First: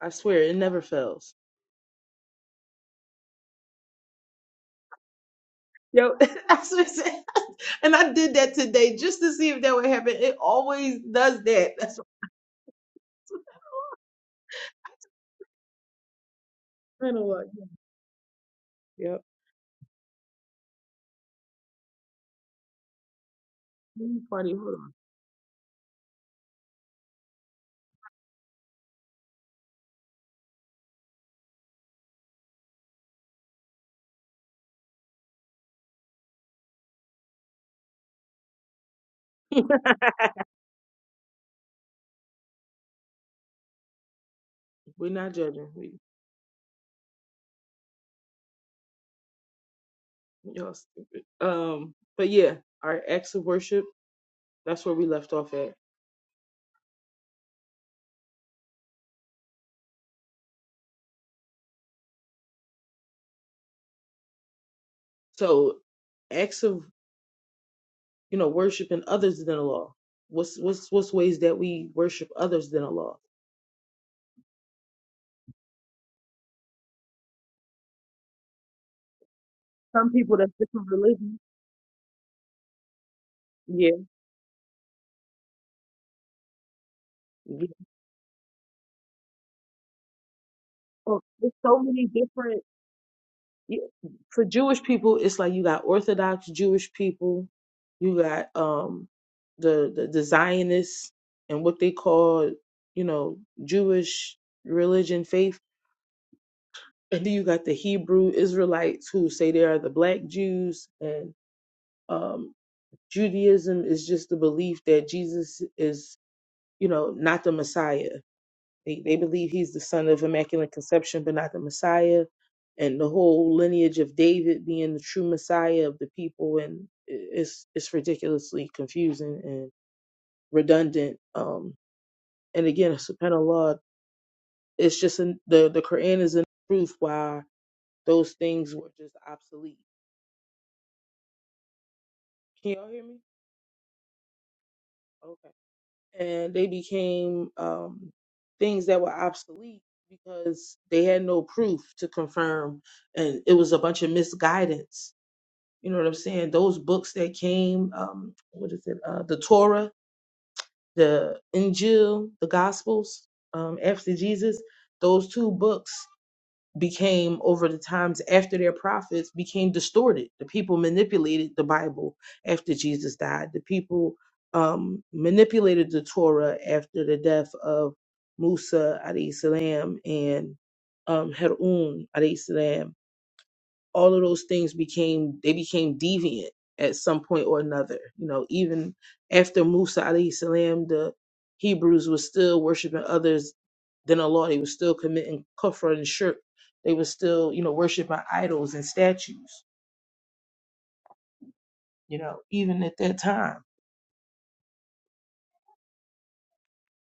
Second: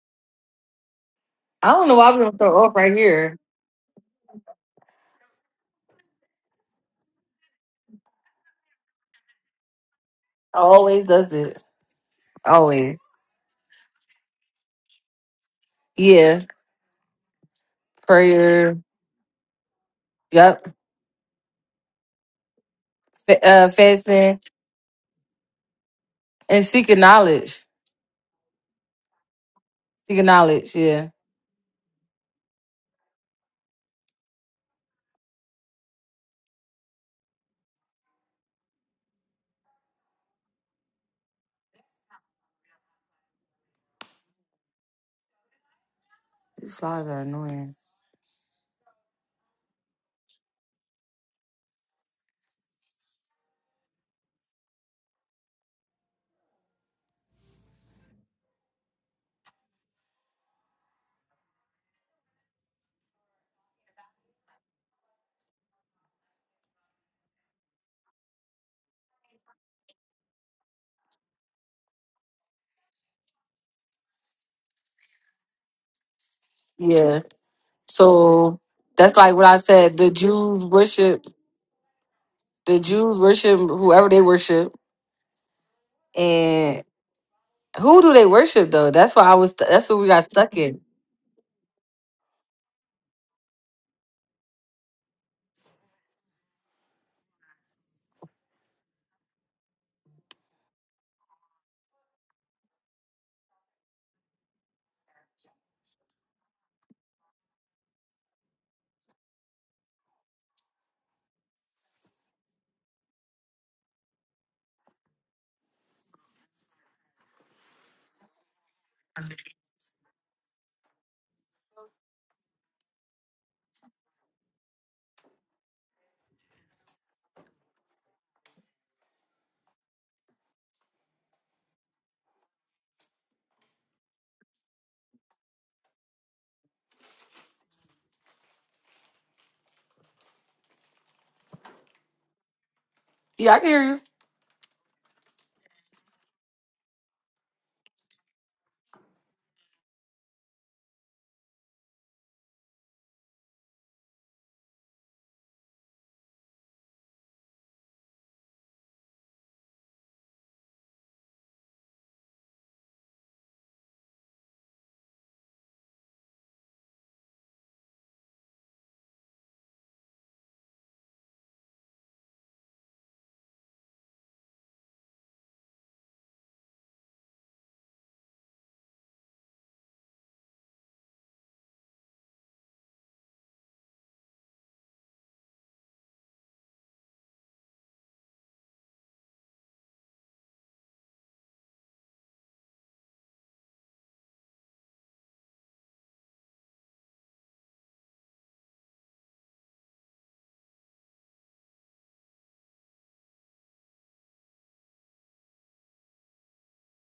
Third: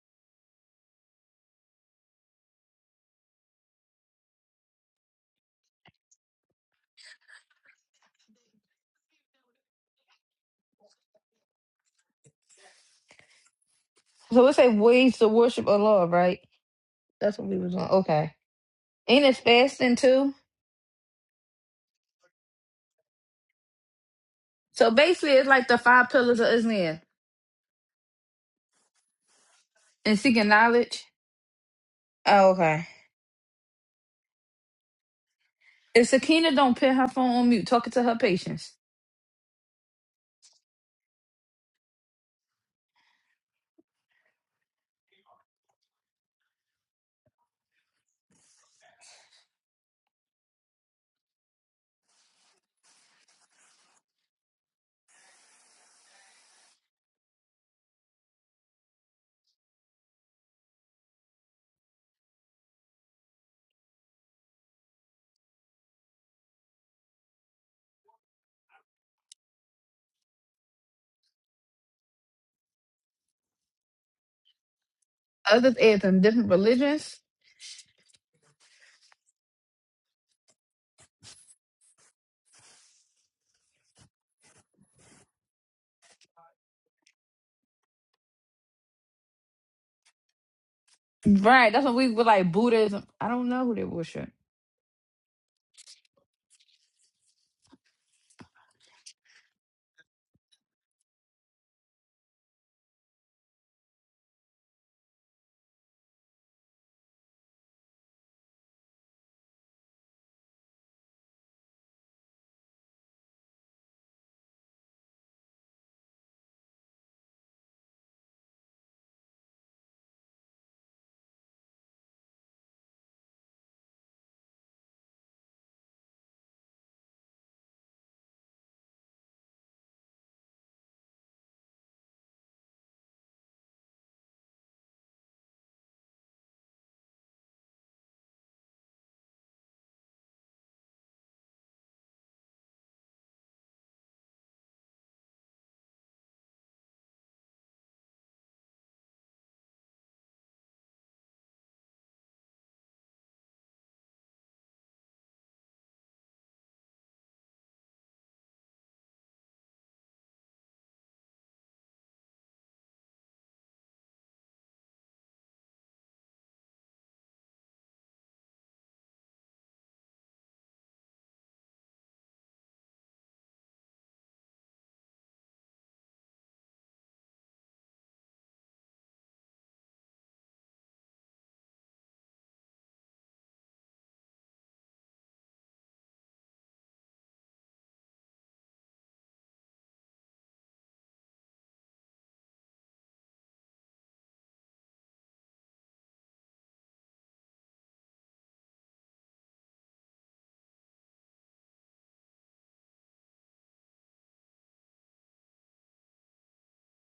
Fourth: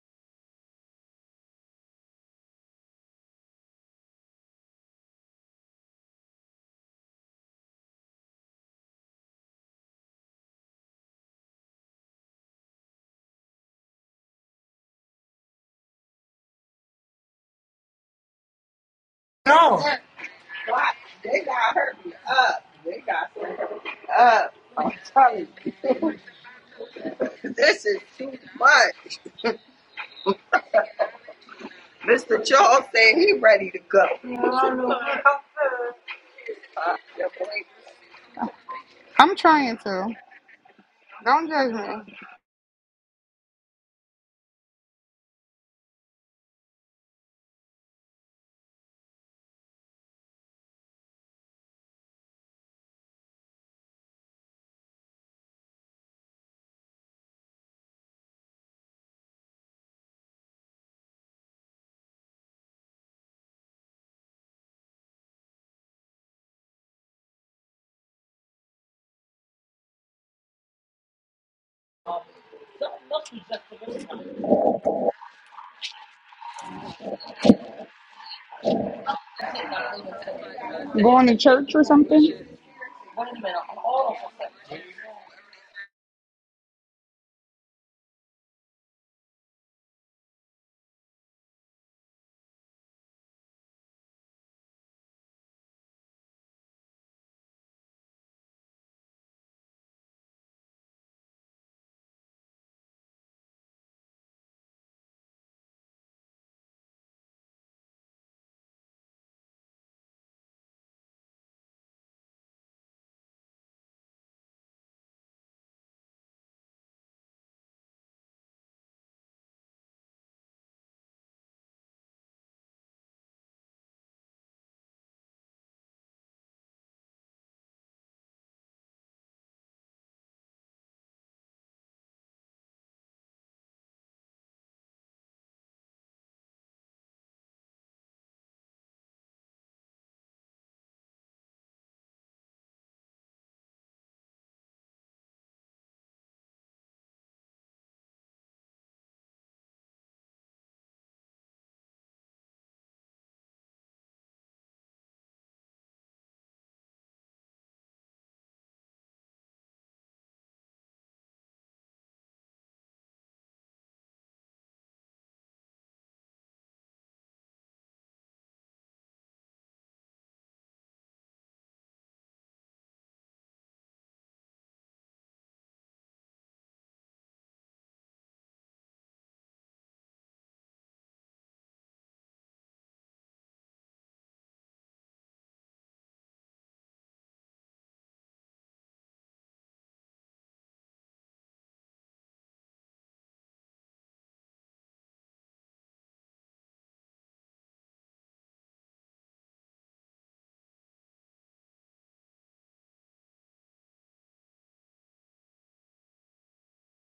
I swear it never fails. I don't know why I'm gonna throw up right here. Yo, I said. and I did that today just to see if that would happen. It I always always does does this. that. That's what Always. So we say ways to worship Allah, right? Yeah. I kind of That's like. what we was on. Okay. Prayer. Yep. Ain't it No, fasting too? Yep. F- uh, Mm, fasting Funny. Hold So on. basically, it's like the five pillars of and seeking Islam knowledge. and Seeking seeking knowledge. knowledge. Yeah. Oh, okay. If Sakina don't put her phone on mute, talking to her patients. I'm trying to. Don't judge me. We're not judging. We These flies are annoying. y'all stupid. Um, but yeah, our acts of worship. That's where we left off at. So, acts of you know worshiping others than Allah. What's what's what's ways that we worship others than Allah? Others add them different religions. Yeah. So that's like what I said. The Some people that's Jews different worship. Going to religion. church or something? The Jews worship Yeah. whoever they worship, and yeah. who do they worship though? That's why I was. That's what we got stuck in. Oh, there's Right. so That's what many we were like different. Buddhism. I don't know who they you- worship. for Jewish people, it's like you got Orthodox Jewish people, you got um the the, the Zionists and what they call you know Jewish religion faith, and then you got the Hebrew Israelites who say they are the Black Jews, and um Judaism is just the belief that Jesus is you know not the Messiah they, they believe he's the son of Immaculate Conception, but not the Messiah. And the whole lineage of David being the true Messiah of the people, and it's it's ridiculously confusing and redundant. Um, and again, subhanallah, it's just an, the the Quran is in proof why those things were just obsolete. Can y'all hear me? Yeah, I can hear you. Okay. And they became um, things that were obsolete because they had no proof to confirm and it was a bunch of misguidance You know what I'm saying? Those books that came, um, what is it? Uh, the Torah, the Injil, the Gospels, um, after Jesus, those two books became over the times after their prophets became distorted. The people manipulated the Bible after Jesus died. The people um, manipulated the Torah after the death of Musa alayhi salam and um, Harun alayhi salam all of those things became they became deviant at some point or another. You know, even after Musa alayhi salam, the Hebrews were still worshiping others than Allah. They were still committing kufr and shirk. They were still, you know, worshiping idols and statues. You know, even at that time.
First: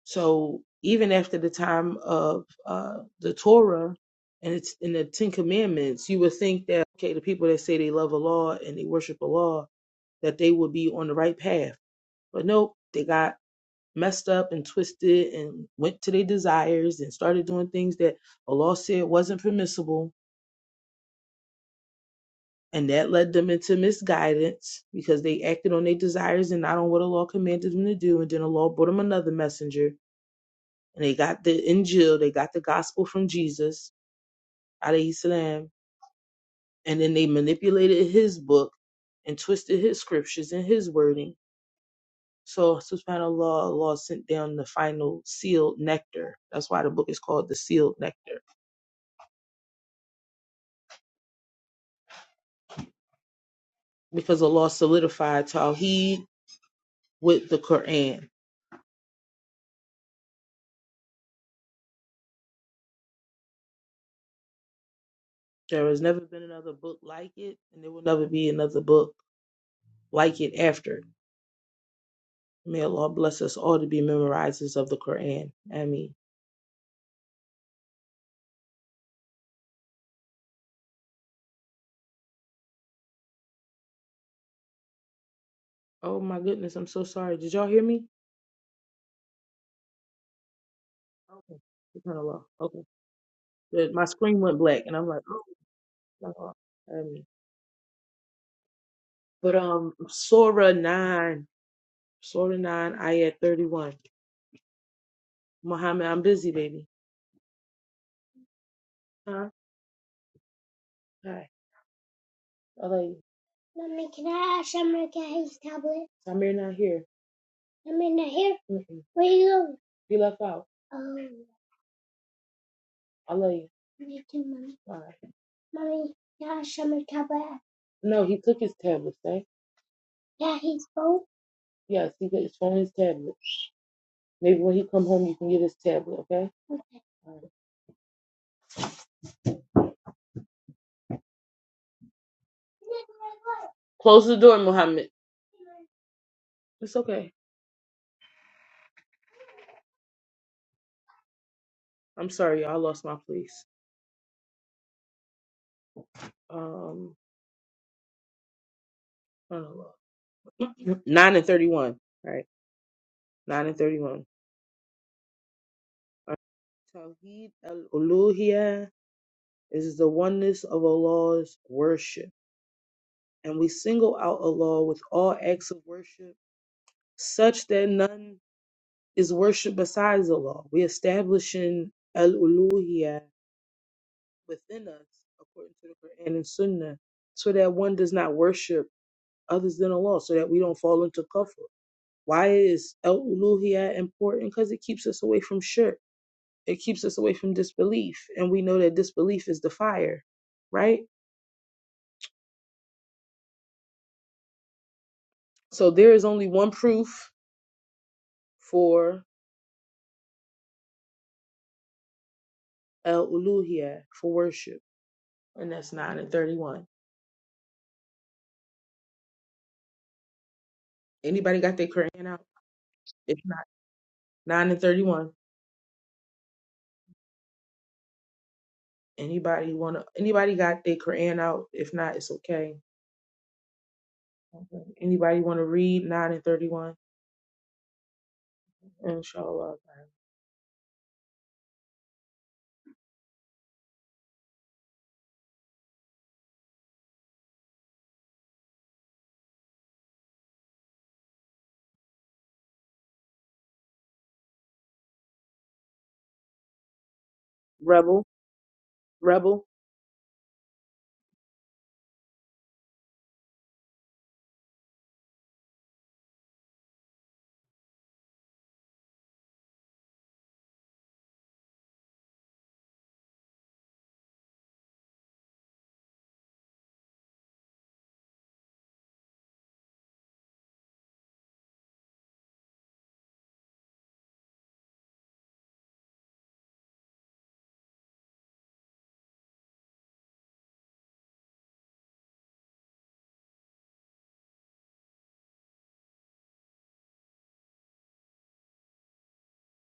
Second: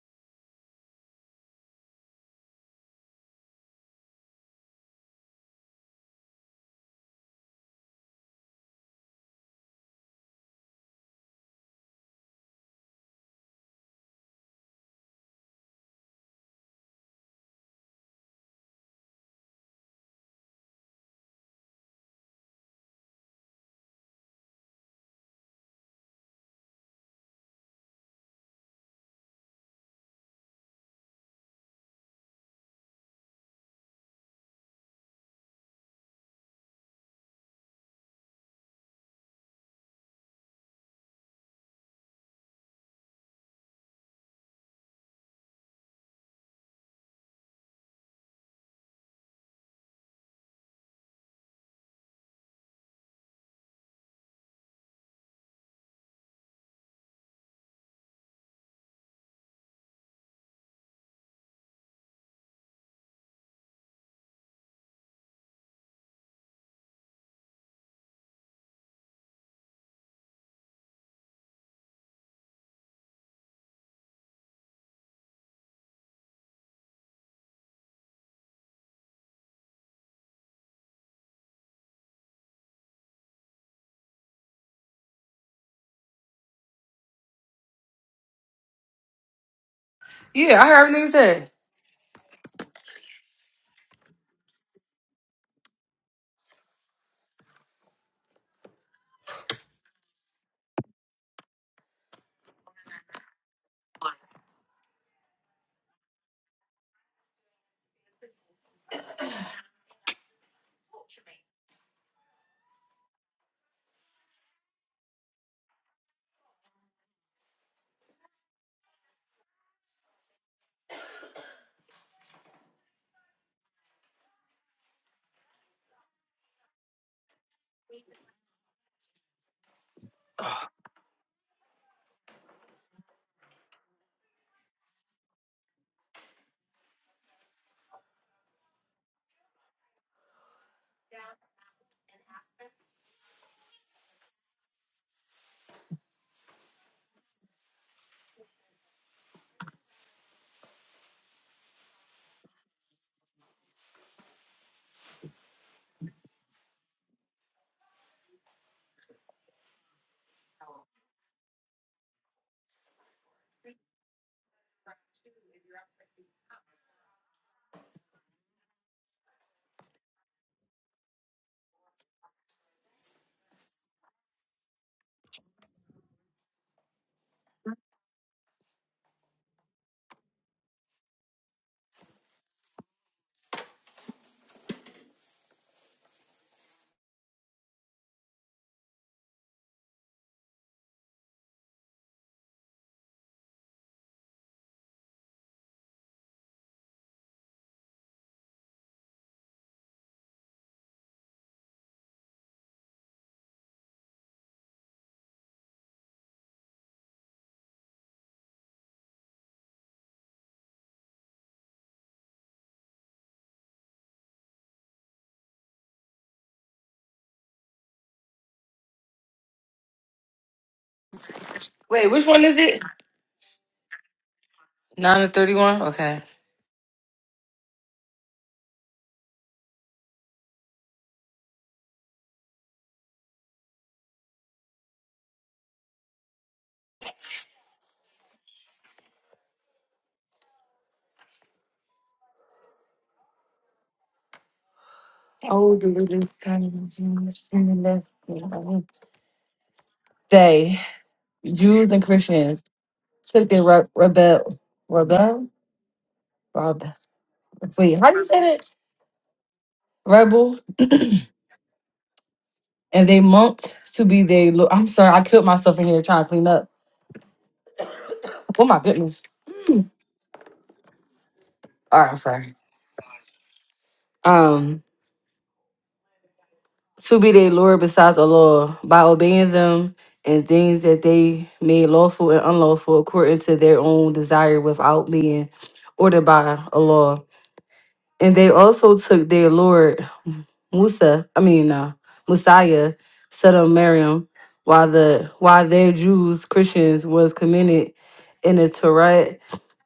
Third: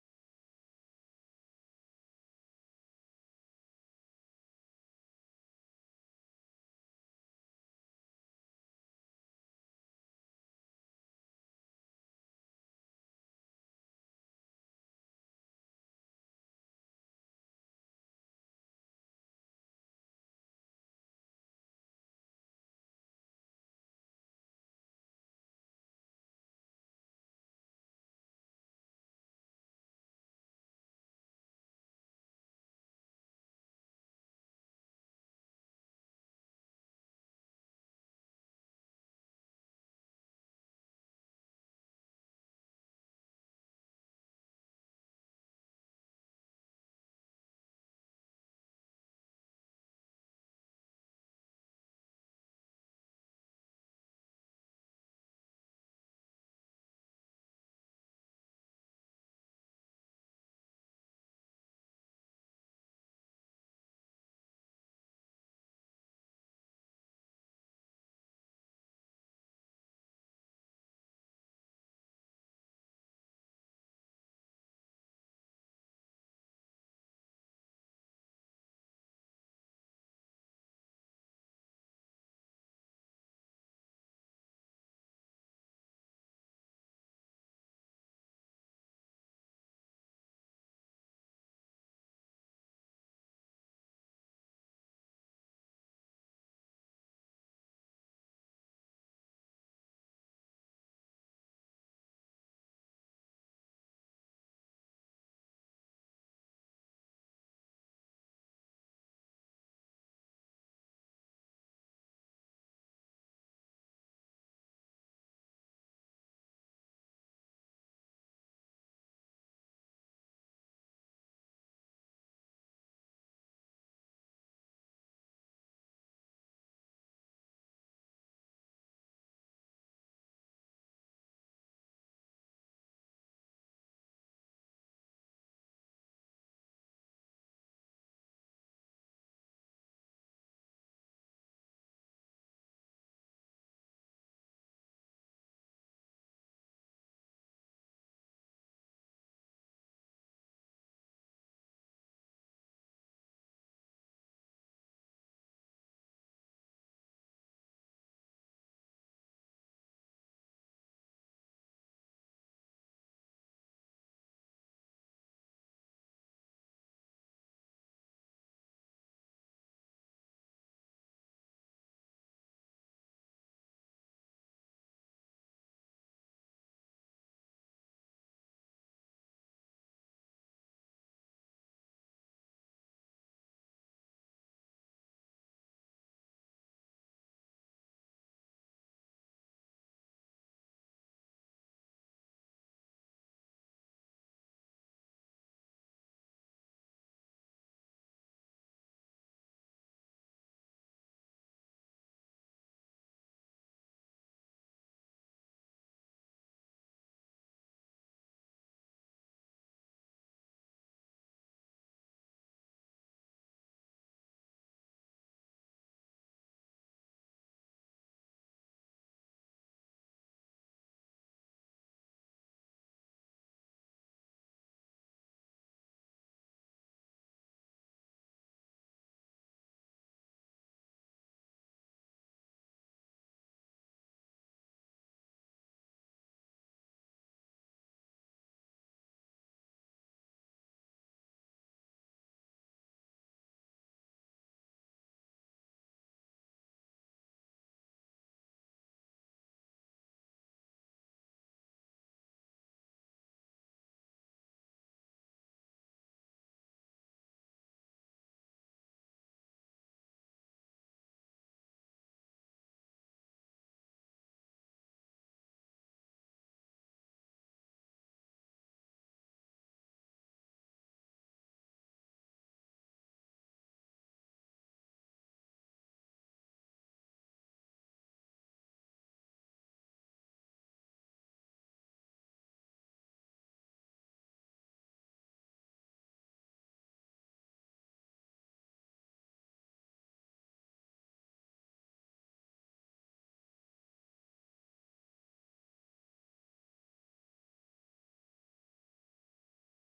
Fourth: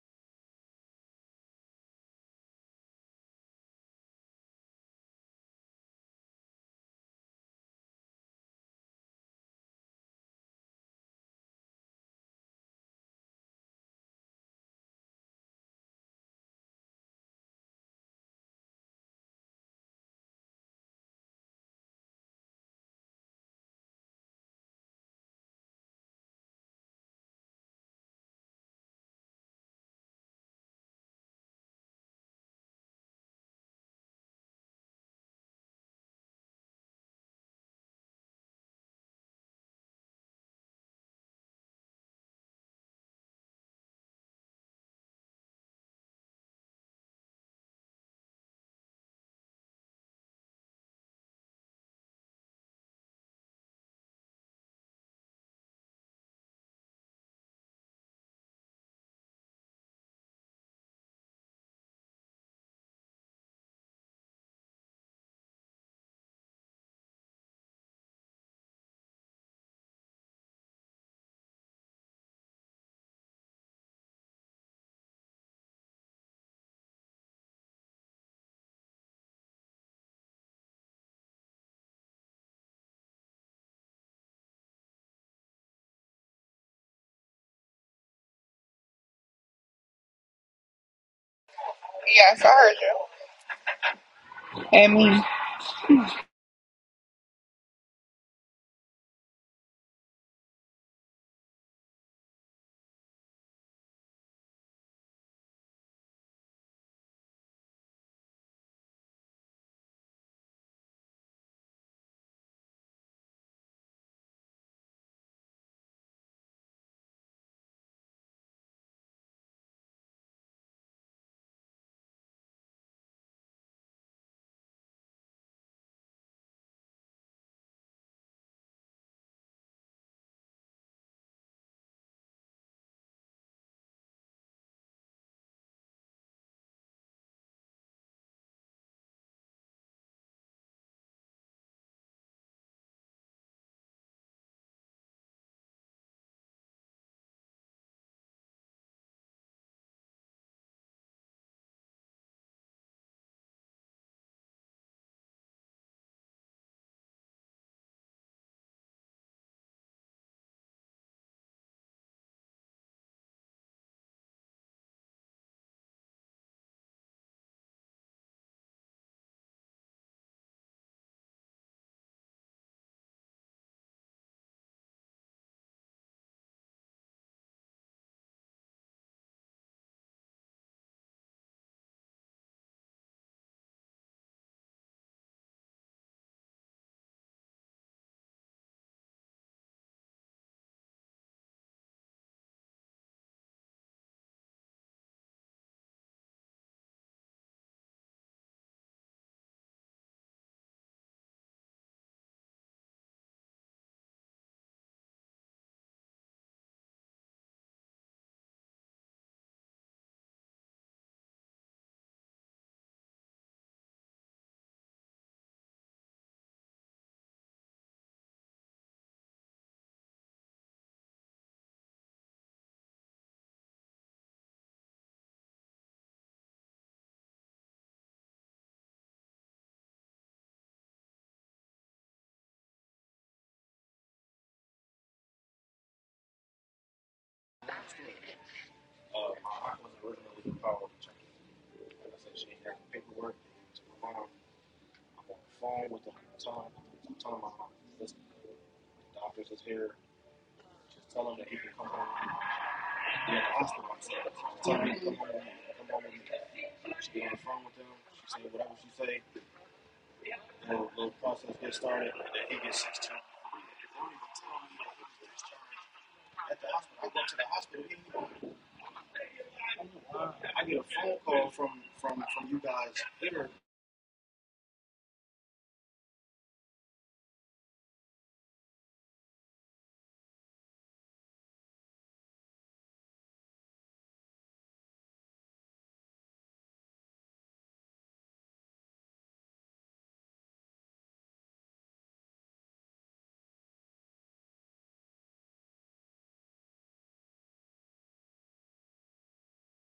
So even after the time of uh, the Torah and it's in the Ten Commandments, you would think that okay, the people that say they love Allah and they worship Allah, that they would be on the right path But nope, they got messed up and twisted and went to their desires and started doing things that Allah said wasn't permissible. And that led them into misguidance because they acted on their desires and not on what Allah commanded them to do. And then Allah brought them another messenger. And they got the Injil, they got the gospel from Jesus, alayhi salam. And then they manipulated his book and twisted his scriptures and his wording So subhanAllah, Allah sent down the final sealed nectar. That's why the book is called the sealed nectar. Because Allah solidified Tawheed with the Quran. There has never been another book like it, and there will never be another book like it after. it. May Allah bless us all to be memorizers of the Quran. Ameen. Oh my goodness, I'm so sorry. Did y'all hear me? Yeah, I heard everything you said. Okay. SubhanAllah. Okay. Good. My screen went black, And and I'm me. like, oh, SubhanAllah. Ameen. But um, Surah 9 Slow to nine. I at 31. Muhammad, I'm busy, baby. Huh? Hi. I love you. Mommy, can I ask Samir get his tablet? Samir not here. Samir not here? Mm-mm. Where you going? He left out. Oh. I love you. Bye. No, he took his tablet, eh? Yes, he got his phone and his tablet. Maybe when he come home, you can get his tablet, okay? All right. Close the door, Muhammad. It's okay. I'm sorry, y'all. I lost my place. Um, I don't know. Nine and thirty-one. All right, nine and thirty-one. Tawheed al-Uluhiyah is the oneness of Allah's worship, and we single out Allah with all acts of worship, such that none is worship besides Allah. We establishing al-Uluhiyah within us, according to the Quran and Sunnah, so that one does not worship others than Allah, so that we don't fall into kufr. Why is al-Uluhiyah important? Because it keeps us away from shirk. It keeps us away from disbelief, and we know that disbelief is the fire, right? So there is only one proof for El Uluhia for worship, and that's nine and thirty-one. Anybody got their Wait, which Quran out? one is it? If not, nine and Nine to thirty-one. thirty-one. Okay. Anybody wanna? Anybody got their Quran out? If not, it's okay. Anybody wanna read nine and thirty-one? Inshallah. older religious denominations in the left wing. They, Jews and Christians, took their re- rebel, rebel, rebel. Wait, how do Rebel, you say that? rebel. Rebel, and they monked to be their. Lo- I'm sorry, I killed myself in here trying to clean up. Oh my goodness. All right, I'm sorry. Um, to be their Lord besides Allah by obeying them and things that they made lawful and unlawful according to their own desire without being ordered by Allah And they also took their Lord Musa, I mean uh, Messiah, son of Miriam, while the while their Jews, Christians, was committed in the Torah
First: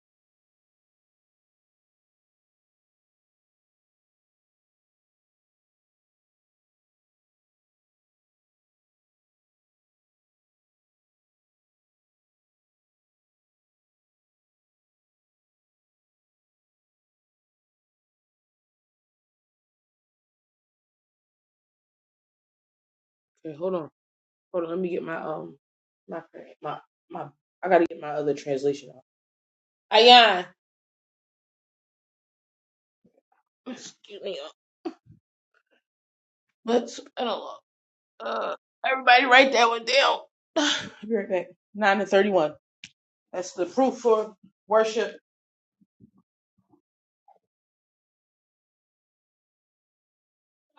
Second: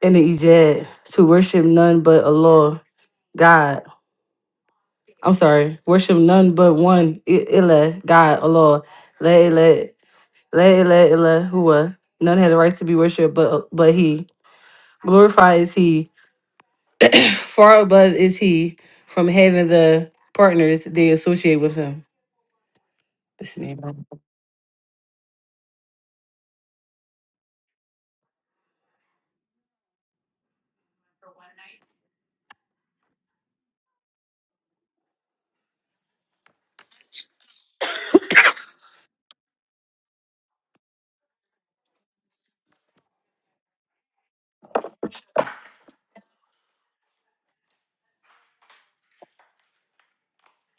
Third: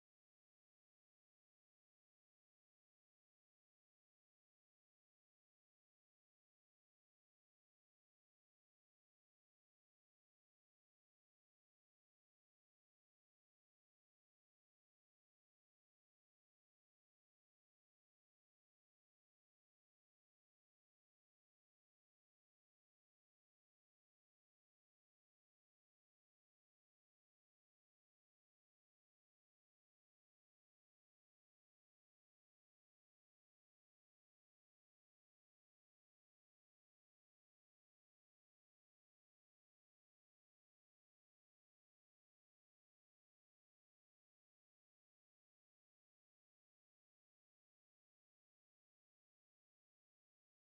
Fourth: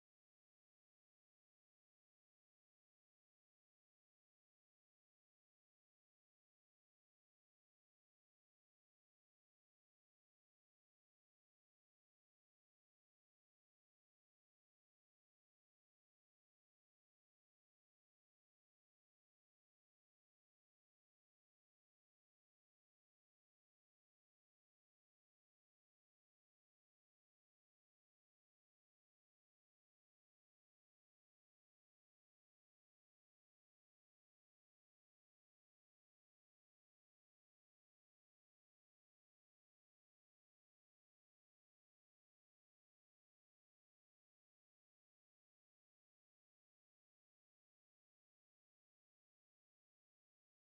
and the Ijad to worship none but Allah, God. I'm sorry, worship none but one I- Ilah, God, Allah. La ilah, la ilah, ilah, huwa. None had the right to be worshipped but but he. Glorified is he Far above is he from having the partners they associate with him. Okay, This hold on, man. hold on. Let me get my um, my Quran- my my. I gotta get my other translation out. Ayan. Excuse me. But Uh, everybody write that one down. I'll be right back. 9 and 31. That's the proof for worship.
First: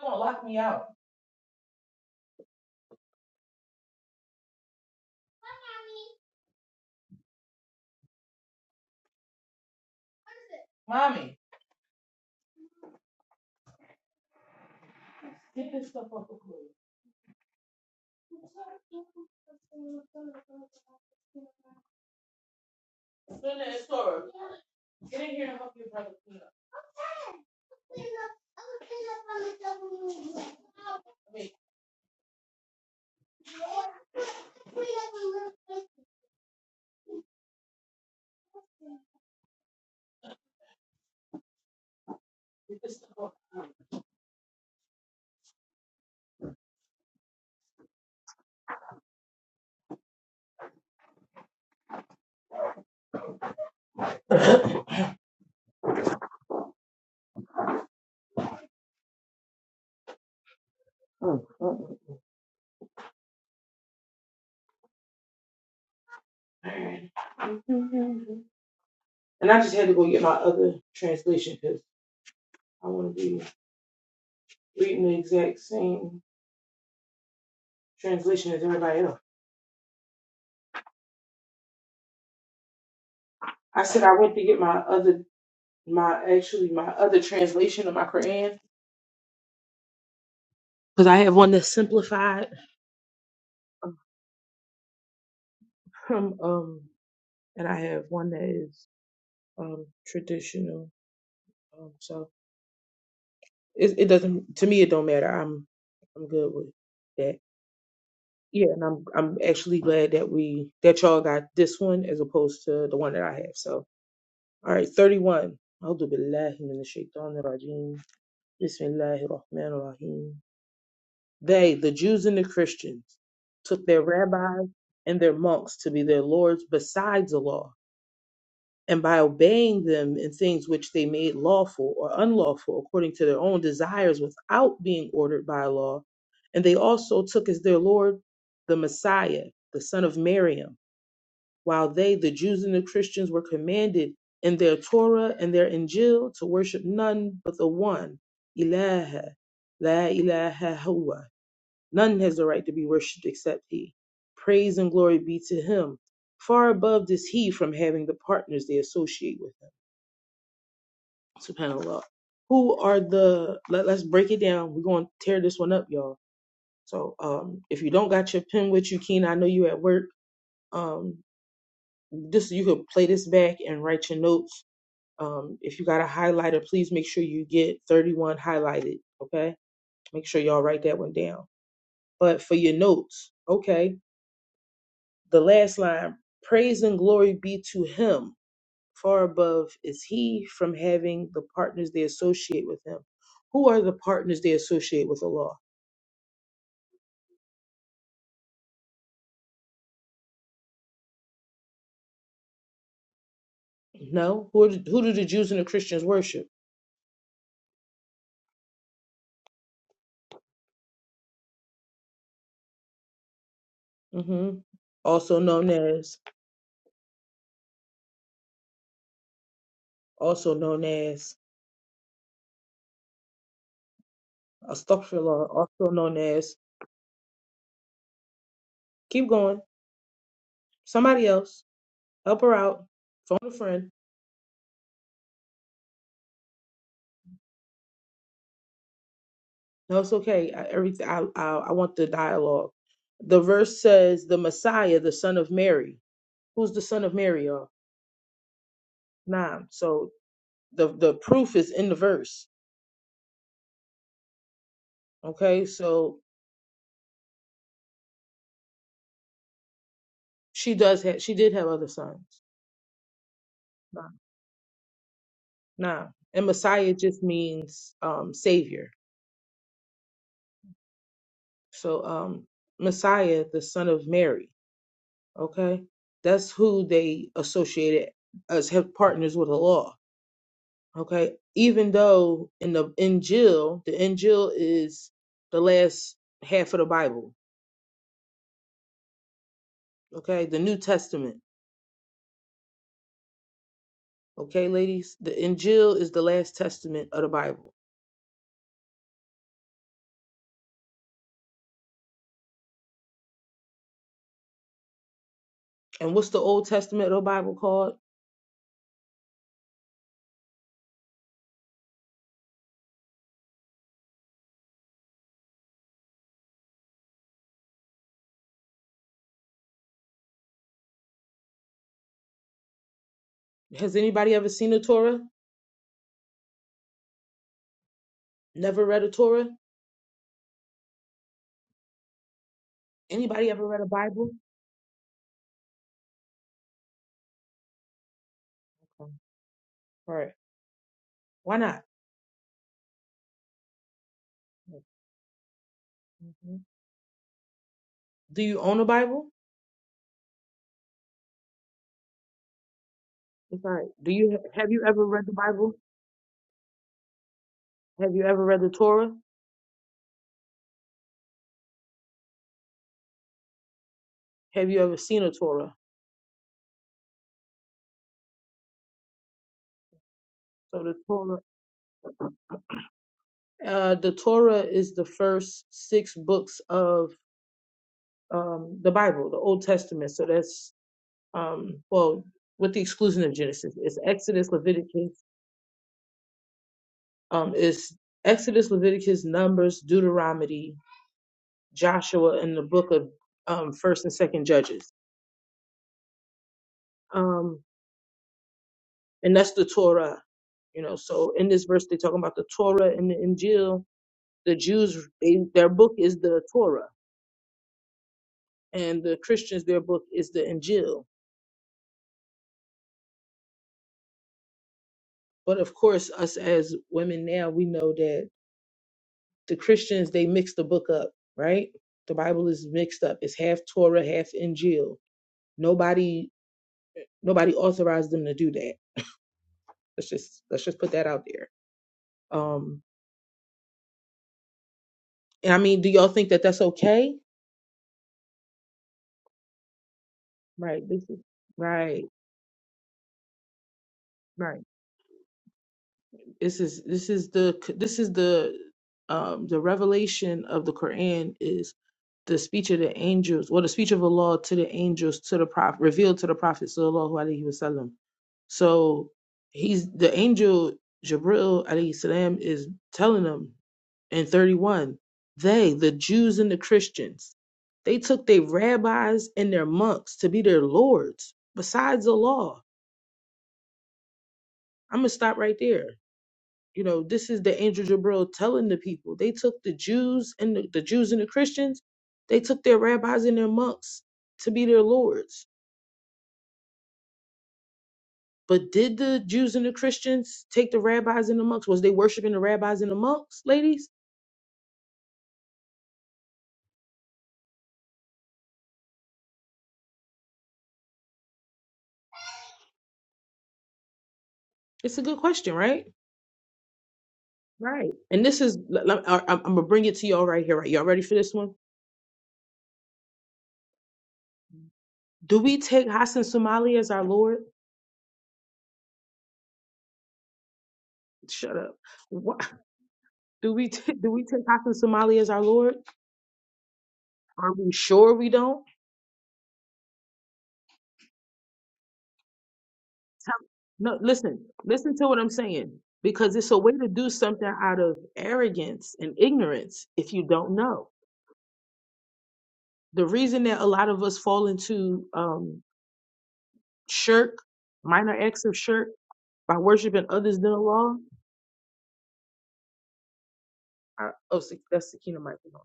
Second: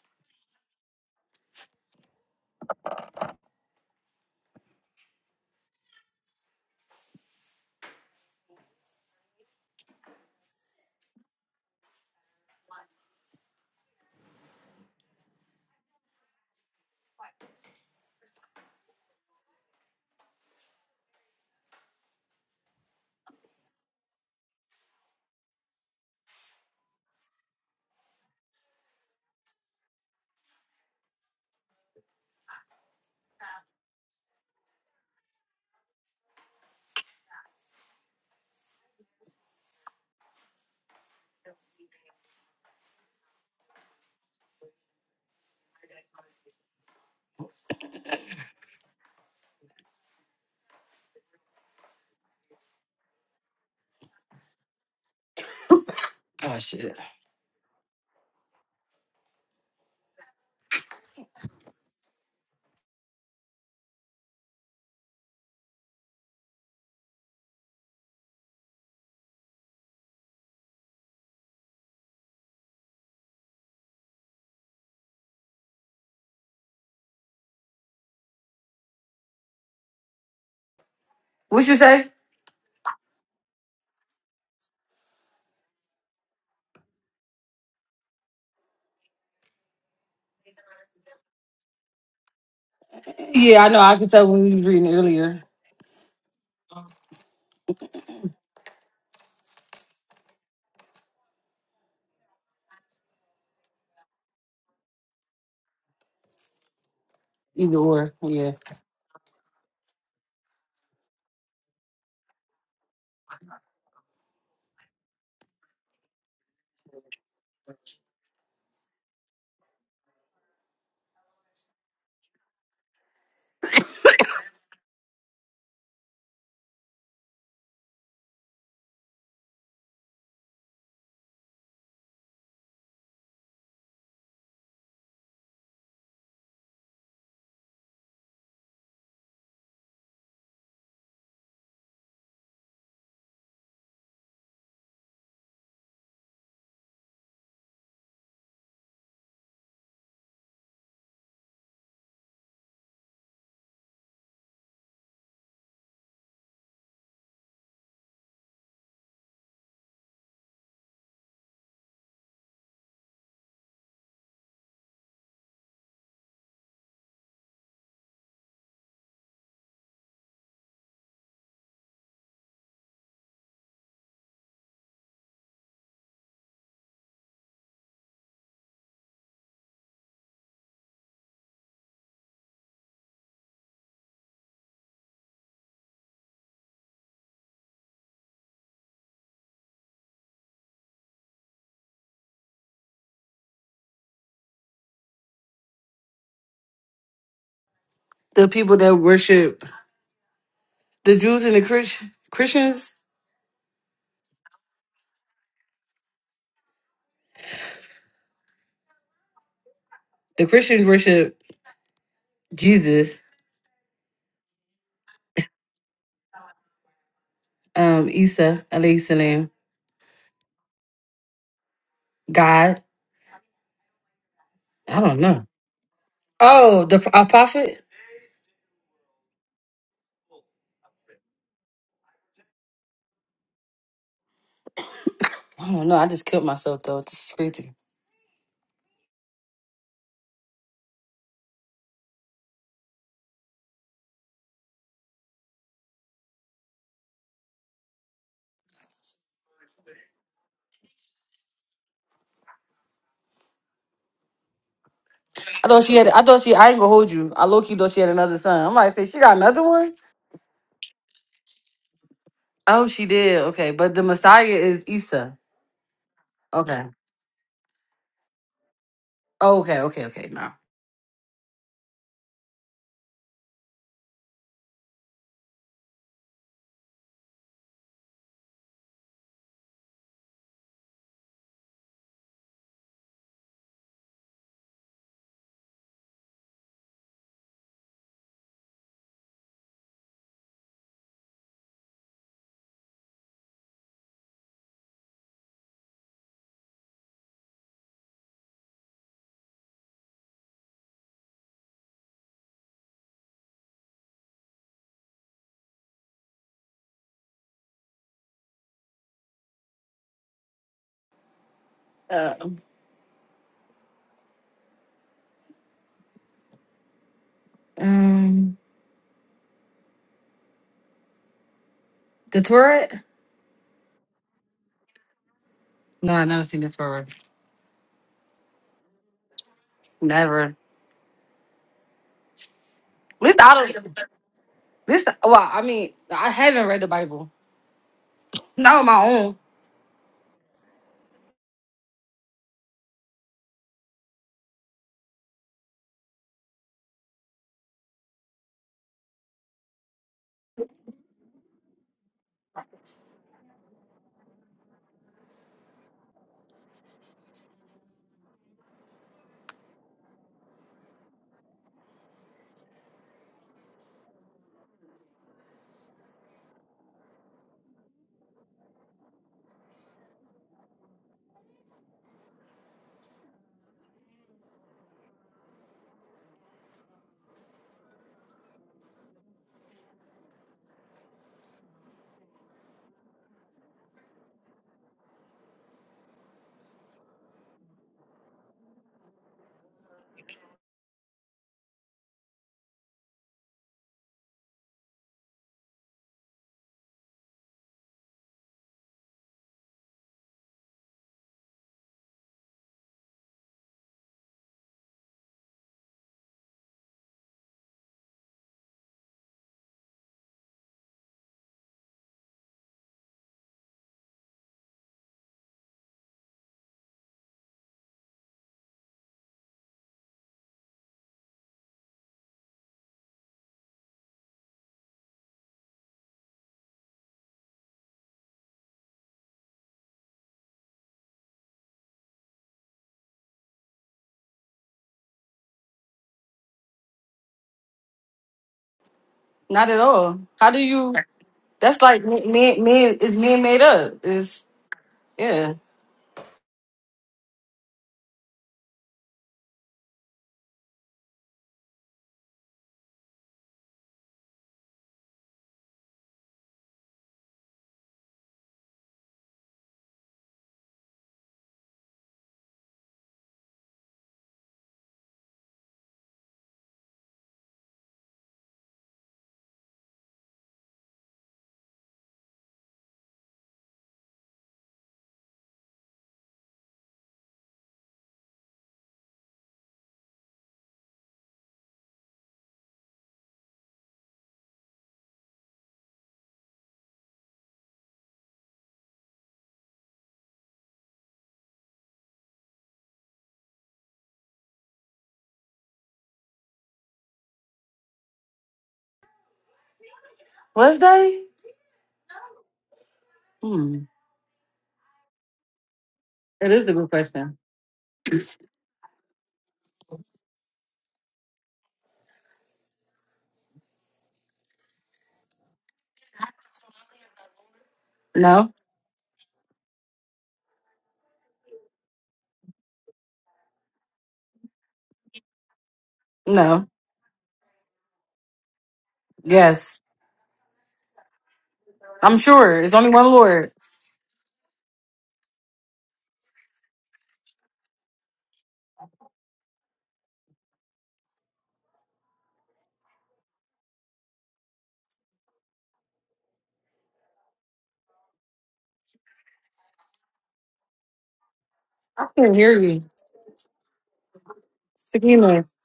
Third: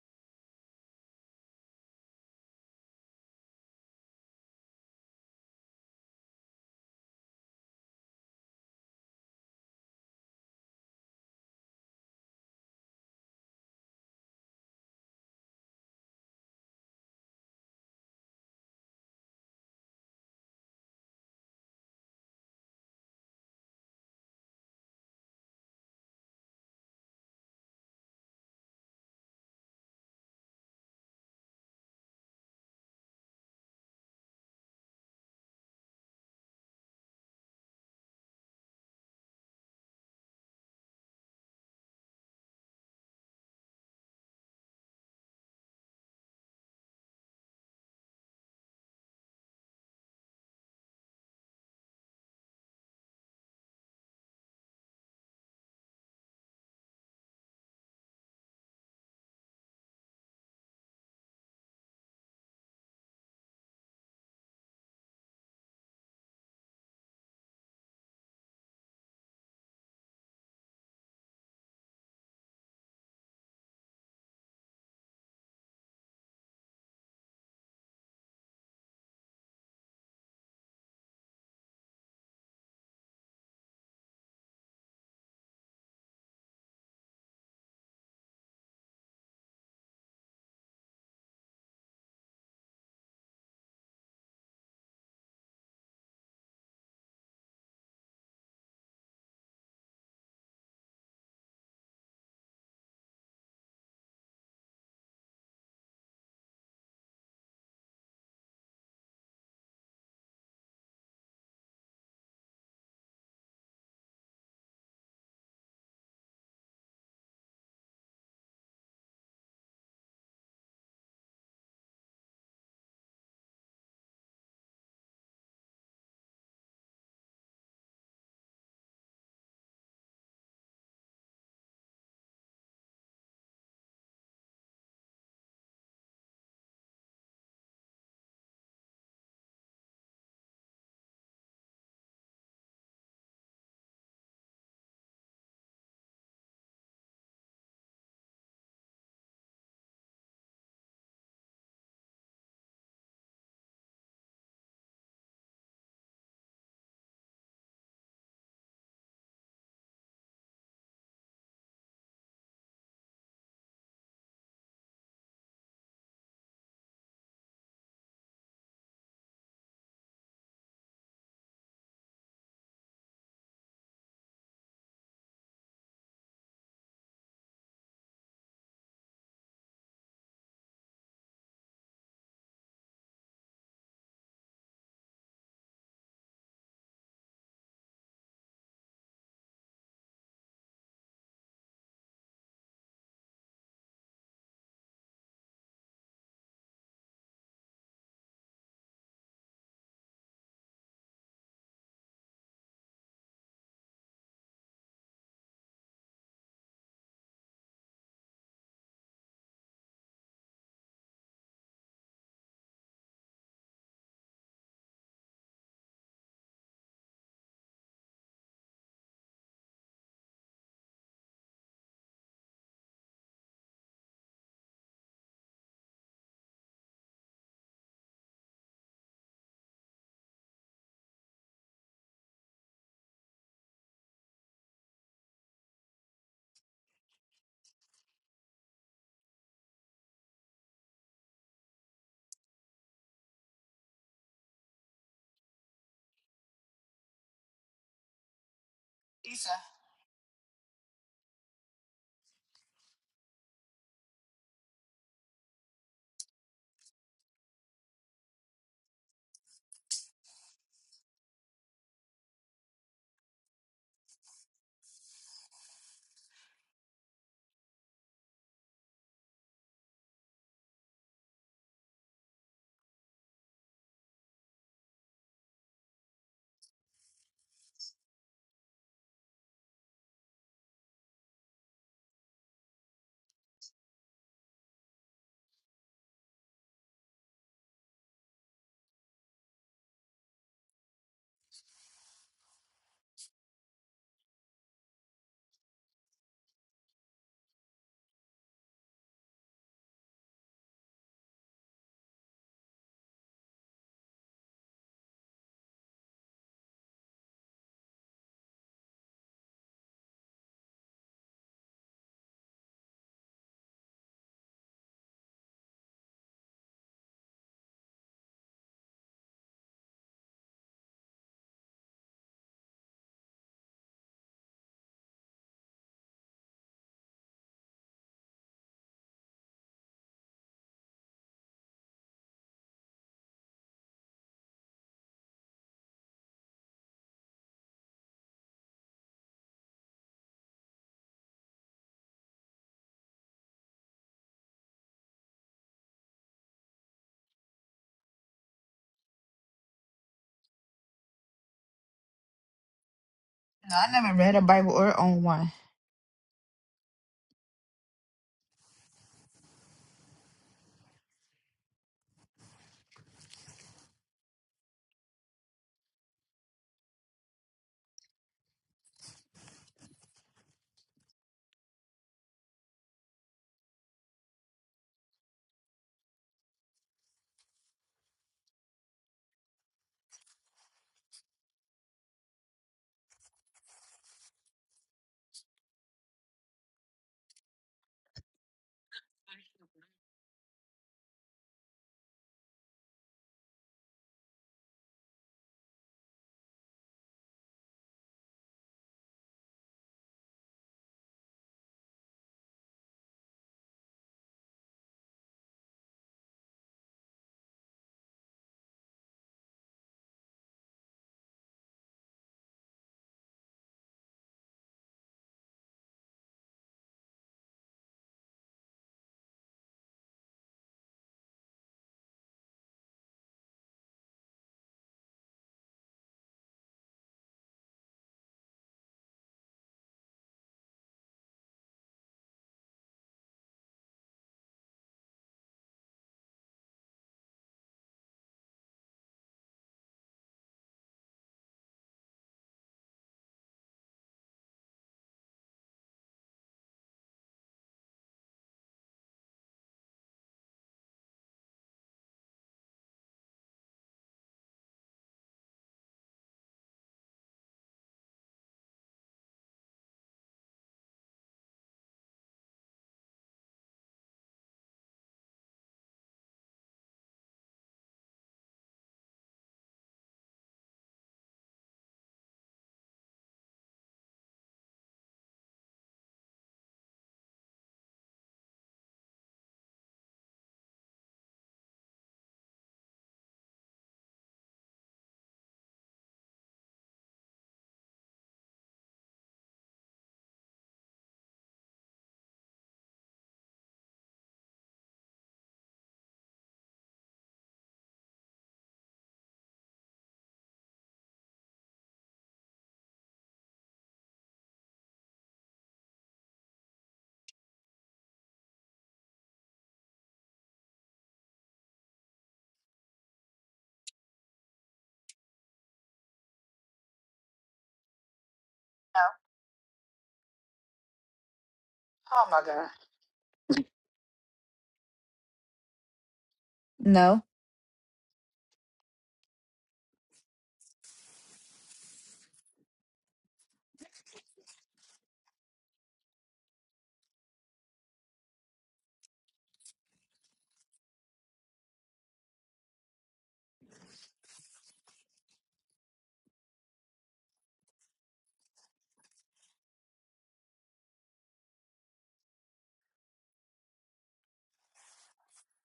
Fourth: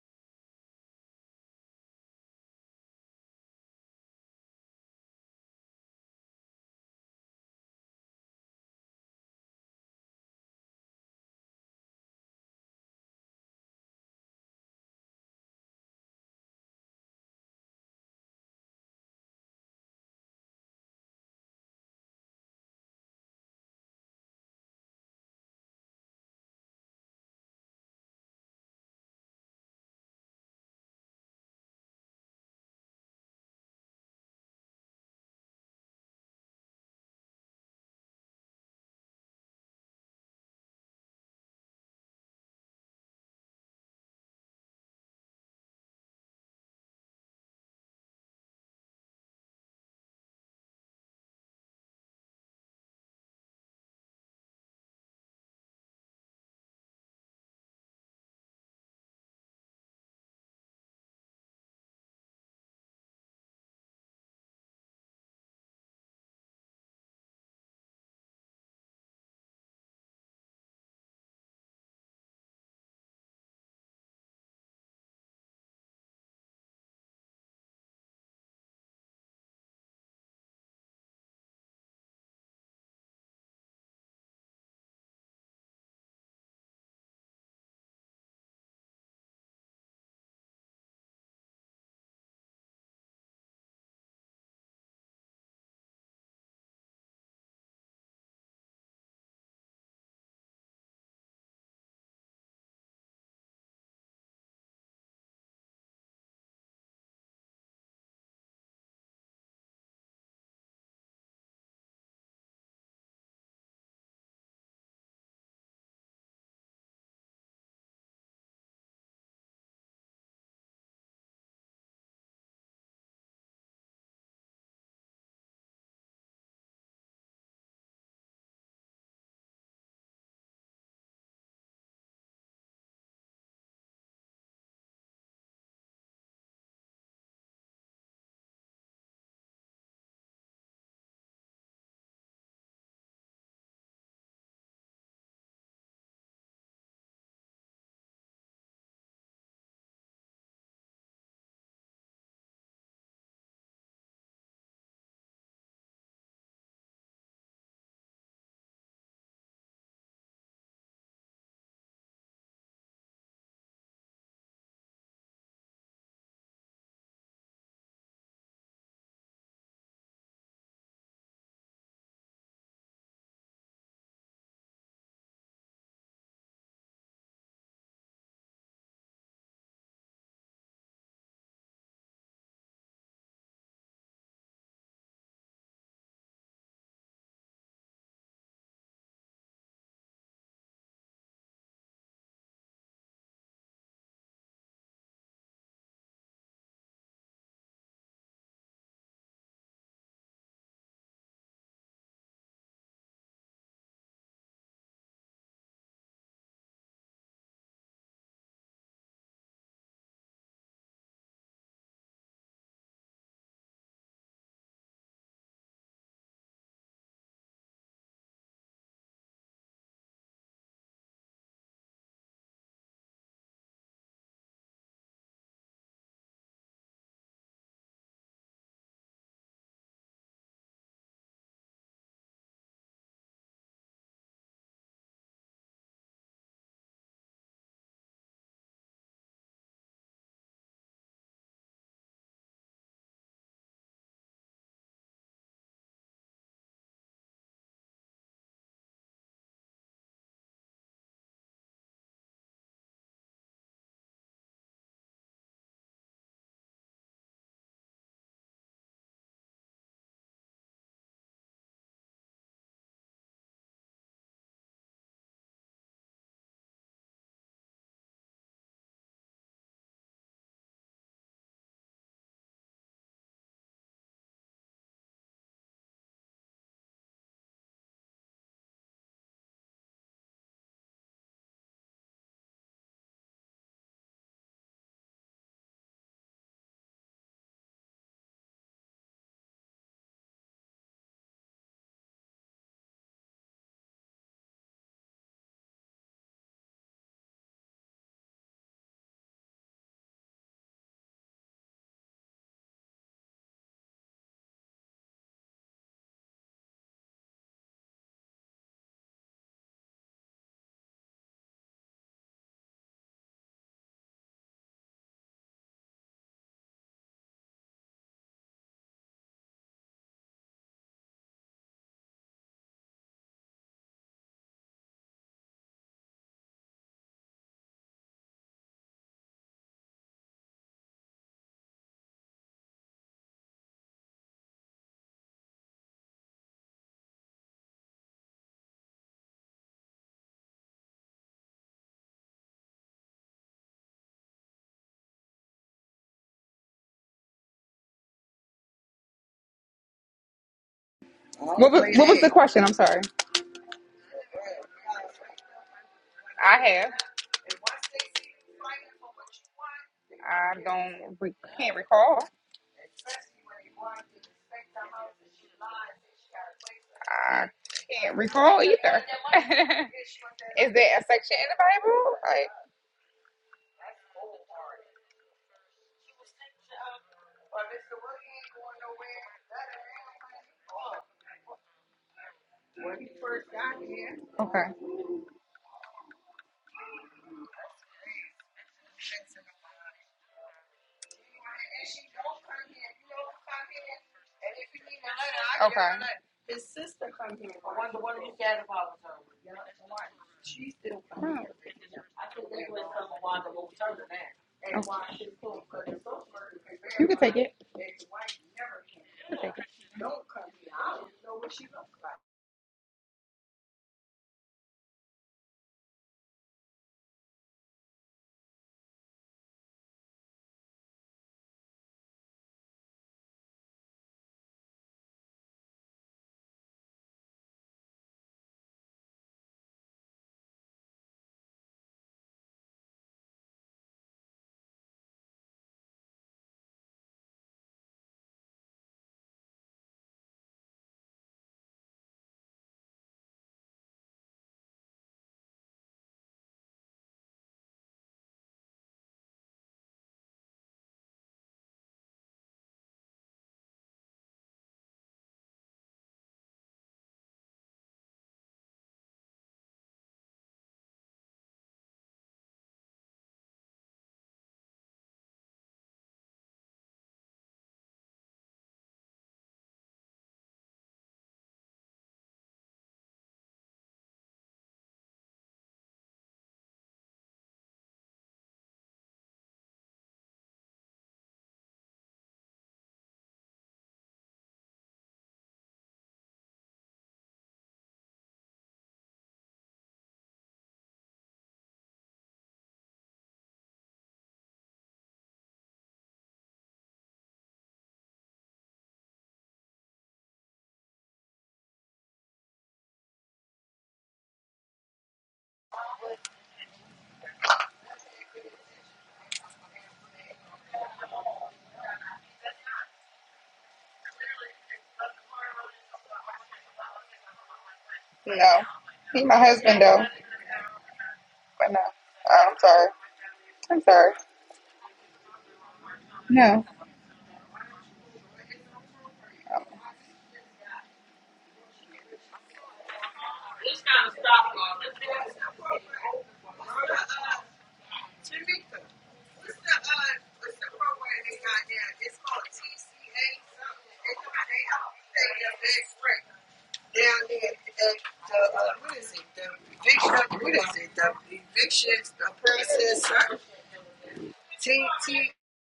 You're gonna lock me out. Mommy, get this stuff off the floor. Spin that store. Get in here and help your brother clean up. I mean, get this stuff off the floor. Oh shit. Alright. And I just had to go get my other translation because I want to be reading the exact same translation as everybody else. What you say? I said I went to get my other my actually my other translation of my Quran because I have one that's simplified Yeah, I know. I could tell when we was reading earlier. um, um and I have one that is um traditional um so it it doesn't to me it don't matter I'm I'm good with that Either or, yeah. yeah and I'm I'm actually glad that we that y'all got this one as opposed to the one that I have so all right 31 أعوذ بالله من الشيطان الرجيم بسم الله الرحمن الرحيم They, the Jews and the Christians, took their rabbis and their monks to be their lords besides the law, and by obeying them in things which they made lawful or unlawful according to their own desires without being ordered by law. And they also took as their Lord the Messiah, the son of Miriam, while they, the Jews and the Christians, were commanded in their Torah and their Injil to worship none but the one, Ilaha, La ilaha huwa None has the right to be worshipped except he. Praise and glory be to him. Far above is he from having the partners they associate with him. SubhanAllah. Who are the let, let's break it down. We're gonna tear this one up, y'all. So um if you don't got your pen with you, Keen, I know you at work. Um this you could play this back and write your notes. Um if you got a highlighter, please make sure you get 31 highlighted. Okay. Make sure y'all write that one down. But for your notes, okay The last line, praise and glory be to him. Far above is he from having the partners they associate with him. Who are the partners they associate with Allah? The people that worship the Jews and the Christ- Christians. No. Who, are the, who do the Jews and the Christians worship? The Christians worship Jesus, hmm Also known as, um, Isa, alayhi salam, also known as, God. I don't know. astaghfirullah, also known as, Oh, the a prophet. keep going. Somebody else, help her out. Phone a friend. I don't know. I just killed myself though. This is crazy. No, it's okay. I, everything. I, I I want the dialogue. The verse says, "The Messiah, the Son of Mary." who's the son of Mary are. Isa. Nam. So the the proof is in the verse. Okay, I thought she had. so I thought she. I ain't gonna hold you. I low key thought she had another son. I'm like, say she got another one. she does have she did have other sons. Oh, she did. Okay, but the Nam. Messiah is Isa. Nam. And Okay. Messiah just means um savior. Oh, okay. Okay. Okay. No. So um Messiah, the son of Mary. Okay. That's who they associated as have partners with the law. Okay. Even though in the Injil, the Injil is the last half of the Bible. Okay. The New Testament Okay, ladies, the Injil is the last testament of the Bible. And what's the Old Testament of the Bible called? Uh, um, the turret. Has anybody ever seen a Torah? No, I never seen this word. Never read a Torah? Never. At least Anybody I ever read a don't. Bible? This. Well, I mean, I haven't read the Bible. Not on my Okay. own. All right. Why not? Mhm. Do you own a Bible? What was, what was the question? I'm sorry. It's all No, right. I Do never read you a have Bible you or ever own read the one. Bible? I have. Have you ever read the Torah? I don't re- can't recall. Have you ever seen a Torah? I can't recall either. Is So the there a section Torah, in the Bible? Like uh, the Torah is the first six books of um, the Bible, the Old Testament. So that's um, well, with the exclusion of Genesis, it's Exodus, okay, Leviticus, um, it's Exodus, Leviticus, Numbers, Deuteronomy, Joshua, and the book of um, First and Second Judges, okay, um, and that's the Torah. You know, so in this verse, they're talking about the Torah and the Injil. The Jews, okay. they, their book is the Torah, You can take it. You and the can take Christians, it. their book is the Injil. But of course, us as women now, we know that the Christians they mix the book up, right? The Bible is mixed up. It's half Torah, half Injil. Nobody nobody authorized them to do that. Let's just let's just put that out there. Um and I mean, do y'all think that that's okay? Not at all. How do Right. you? this is- That's like Right. me. me me- It's man made up. It's Right. yeah. This is this is the this is the um the revelation of the Quran is the speech of the angels, or the speech of Allah to the angels, to the prophet, revealed to the prophet sallallahu alaihi wasallam. So he's the angel Jibril alayhi salam is telling them in 31, they, the Jews and the Christians, they took their rabbis and their monks to be their lords besides the law. I'm gonna stop right there. You know, this is the angel Jabril telling the people. They took the Jews and the, the Jews and the Christians, they took their rabbis and their monks to be their lords. But did the Jews and the Christians take the rabbis and the monks? Was they worshiping the rabbis and the monks, ladies? Was they? Hmm. It's a good question, right? It is a good question. Right. And this is, l- l- I- I'm going to bring it to y'all right here, right? Y'all ready for this one? Do we take Hassan Somali as our Lord? No. No, he my husband though. Shut But up. no, Oh my Oh, What? I'm God. sorry. Do we, I'm t- do sorry. we take Hassan Somali as our Lord? No. No. No. Are we sure we don't? Yes. I'm sure. It's only one Tell- Lord. No, listen, listen to what I'm saying. Because it's a way to do something out of arrogance and ignorance if you don't know. The reason that a lot of us fall into um, shirk, minor acts of shirk, by worshiping others than Allah, I can hear you. I, oh, Se- that's Sakina might Sakina. be on.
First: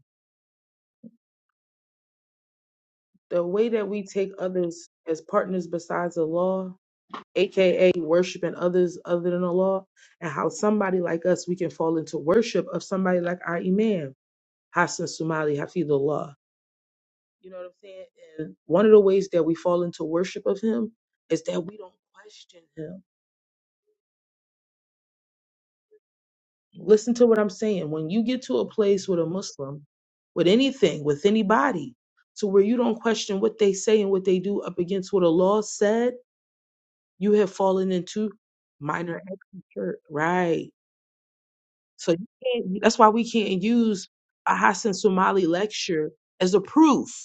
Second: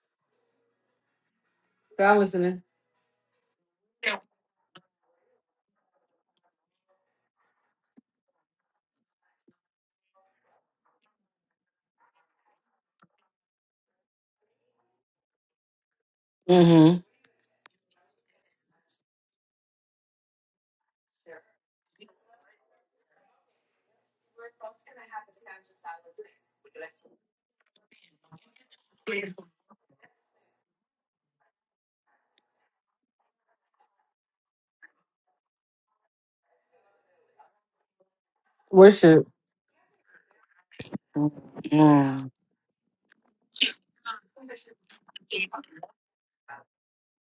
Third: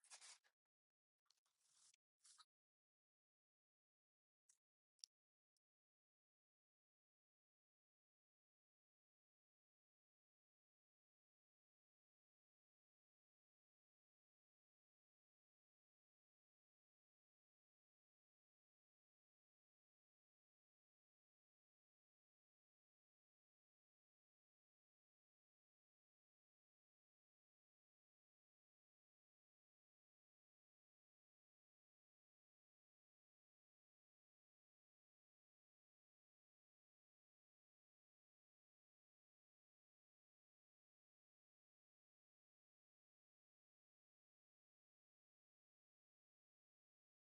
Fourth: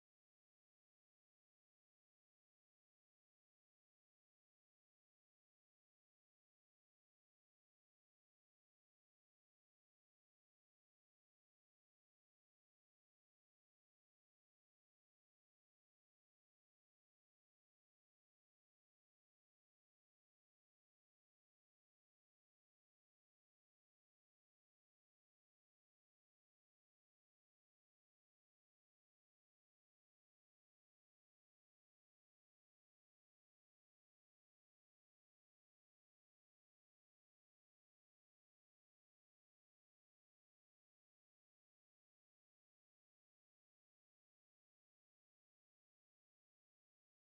I'm listening. The way that we take others as partners besides Allah, aka worshiping others other than Allah, and how somebody like us, we can fall into worship of somebody like our Imam, Hassan Sumali, Hafidullah Mm-hmm. You know what I'm saying? And one of the ways that we fall into worship of him is that we don't question him. Listen to what I'm saying. When you get to a place with a Muslim, with anything, with anybody, to where you don't question what they say and what they do up against what a law said, you have fallen into minor Worship. extra church. Right. So you Mm. can't, that's why we can't use a Hassan Somali lecture as a proof.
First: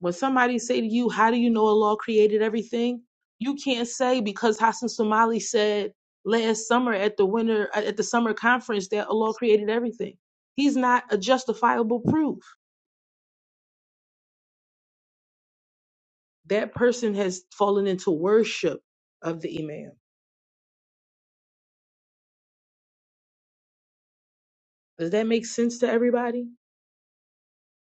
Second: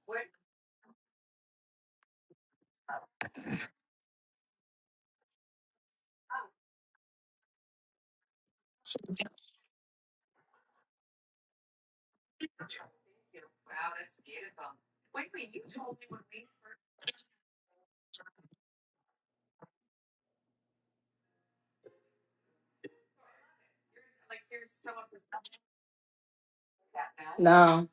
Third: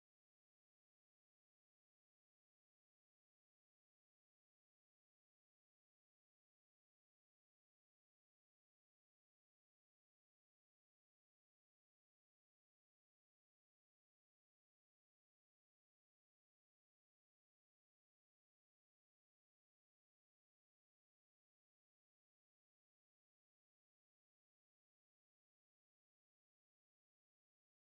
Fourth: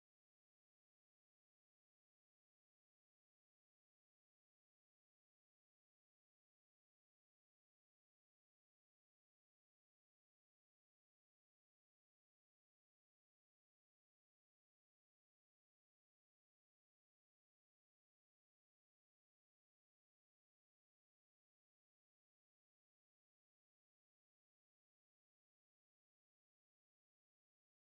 When somebody say to you, "How do you know Allah created everything?" You can't say because Hassan Somali said last summer at the winter uh, at the summer conference that Allah created everything. He's not a justifiable proof. That person has fallen into worship of the Imam. Does that make sense to everybody? No.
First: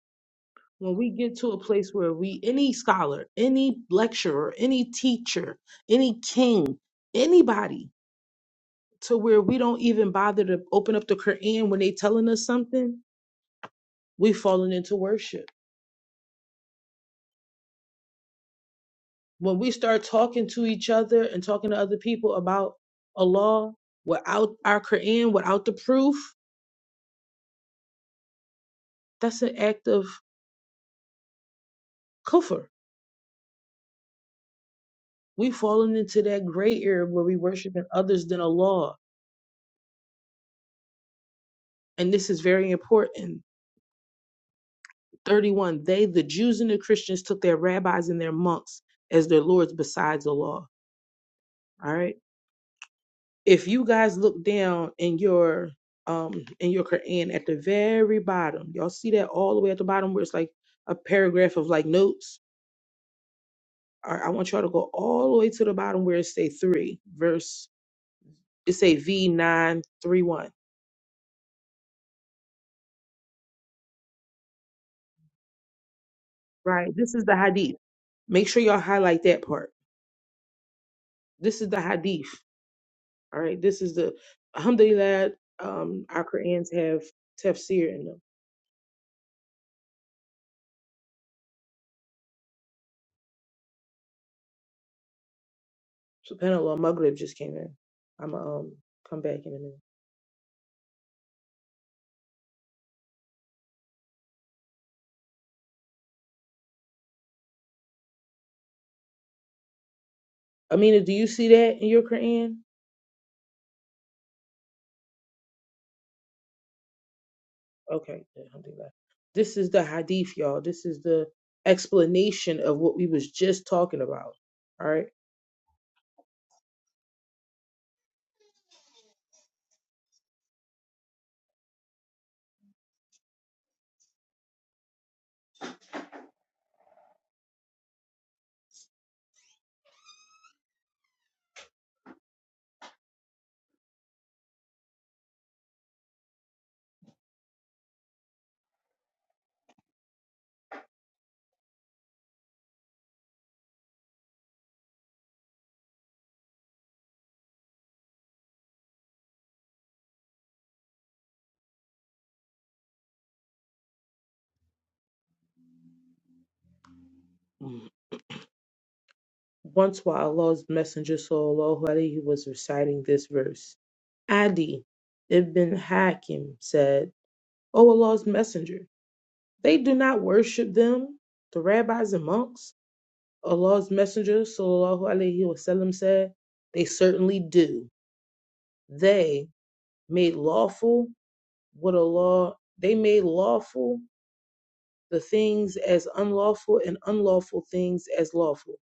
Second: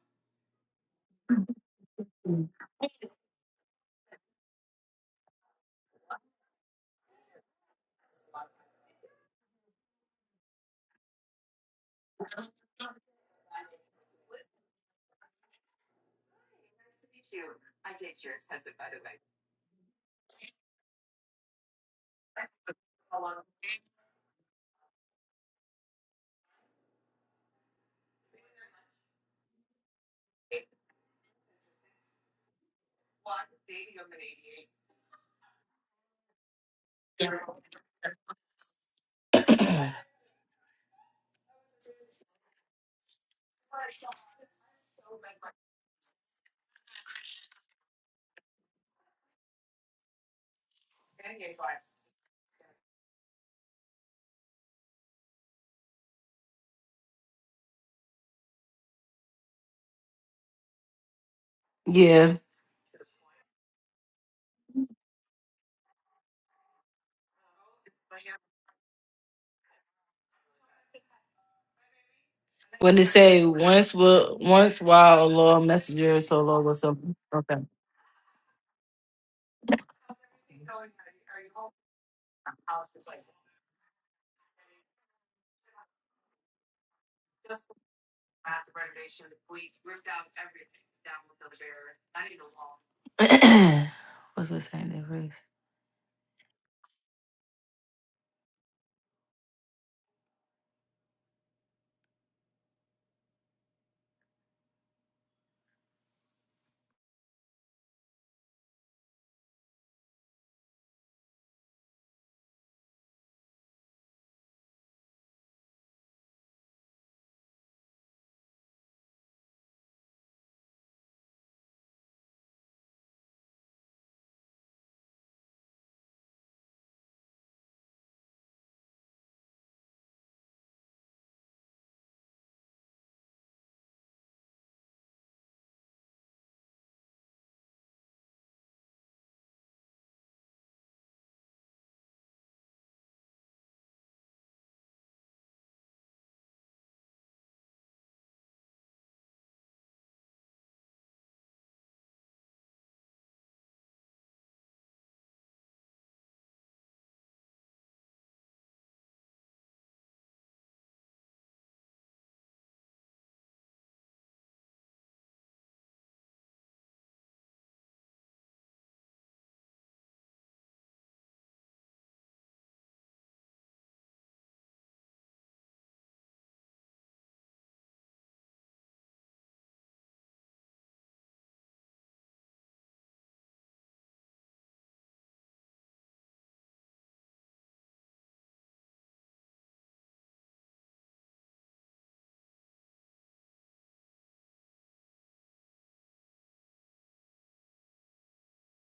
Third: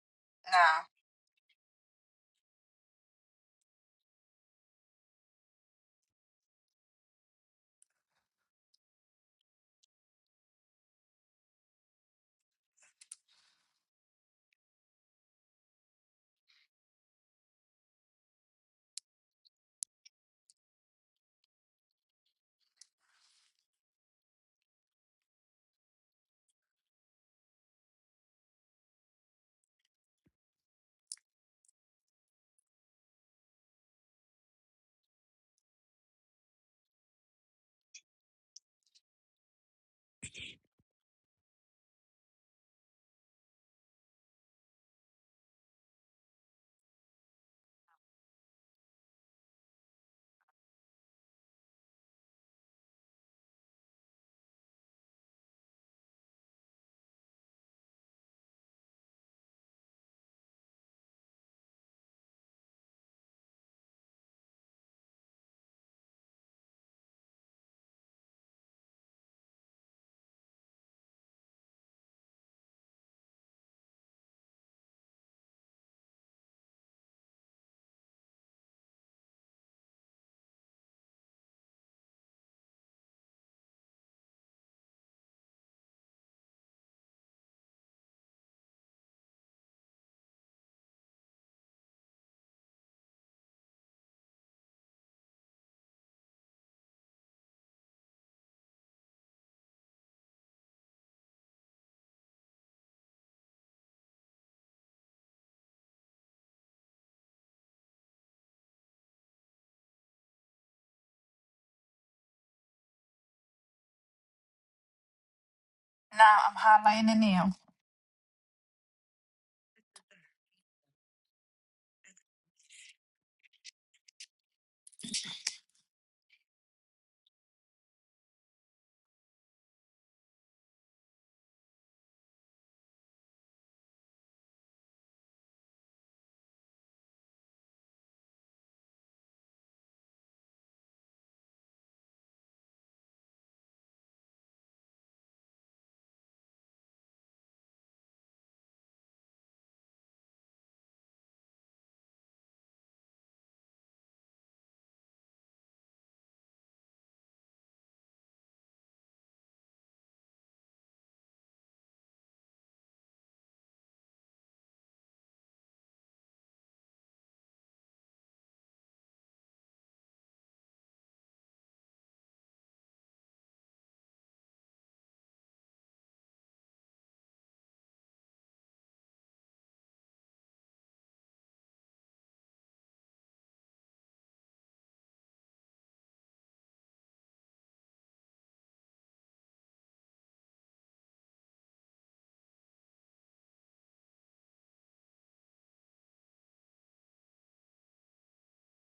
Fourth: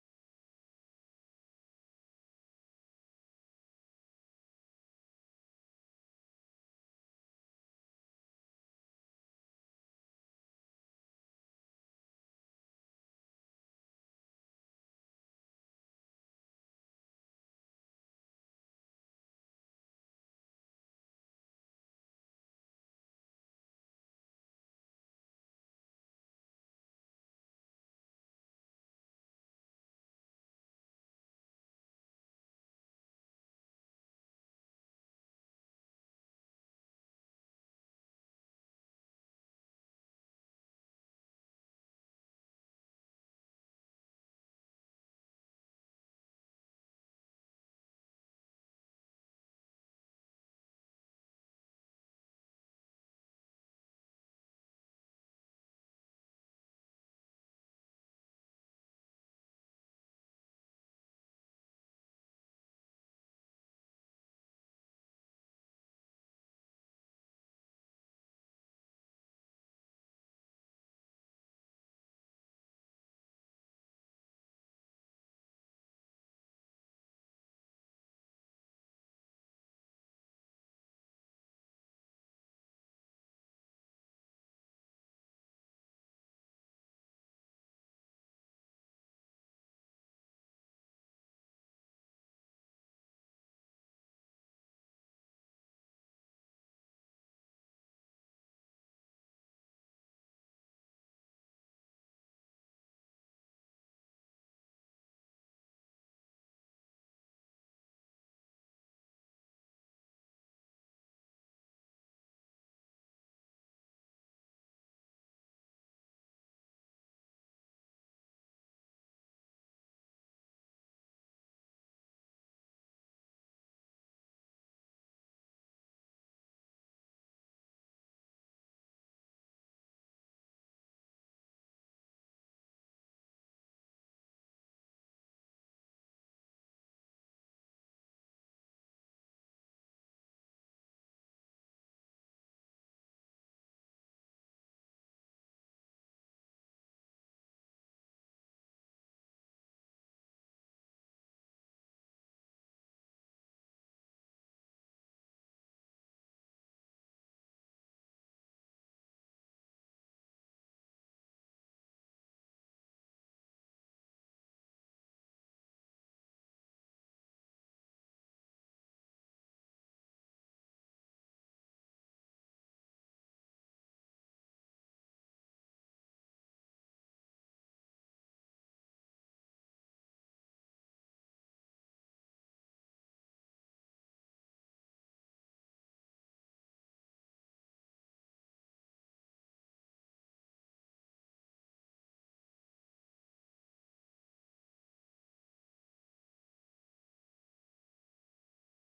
When Nah, we get to a place where we, any scholar, any lecturer, any teacher, any king, anybody, to where we don't even bother to open up the Quran when they telling us something, we've fallen into worship. When we start talking to each other and talking to other people about a law without our Quran, without the proof, that's an act of kufr. We've fallen into that gray area where we worshiping others than Allah. And this is very important. 31. They, the Jews and the Christians, took their rabbis and their monks as their lords besides the law. All right if you guys look down in your um in your Quran at the very bottom, y'all see that all the way at the bottom where it's like a paragraph of like yeah. notes. All right, I want y'all to go all the way to the bottom where it say three verse. It say V nine three one. When they say once will once while a long messenger so long or Right. This something. is the Okay. hadith. Make sure y'all highlight that part. This is the hadith. All right. This is the alhamdulillah. Um, our Qurans have tafsir in them. What's the saying in Greece? Subhanallah, Maghrib just came in. I'm um come back in a minute. Amina, do you see that in your Quran? nah. I'm highlighting it now. Okay, good, alhamdulillah. This is the hadith, y'all. This is the explanation of what we was just talking about. All right. Mm. Once while Allah's Messenger sallallahu alaihi was reciting this verse, Adi ibn Hakim said, "O Allah's Messenger, they do not worship them, the rabbis and monks." Allah's Messenger sallallahu alaihi wasallam said, "They certainly do. They made lawful." what a law they made lawful the things as unlawful and unlawful things as lawful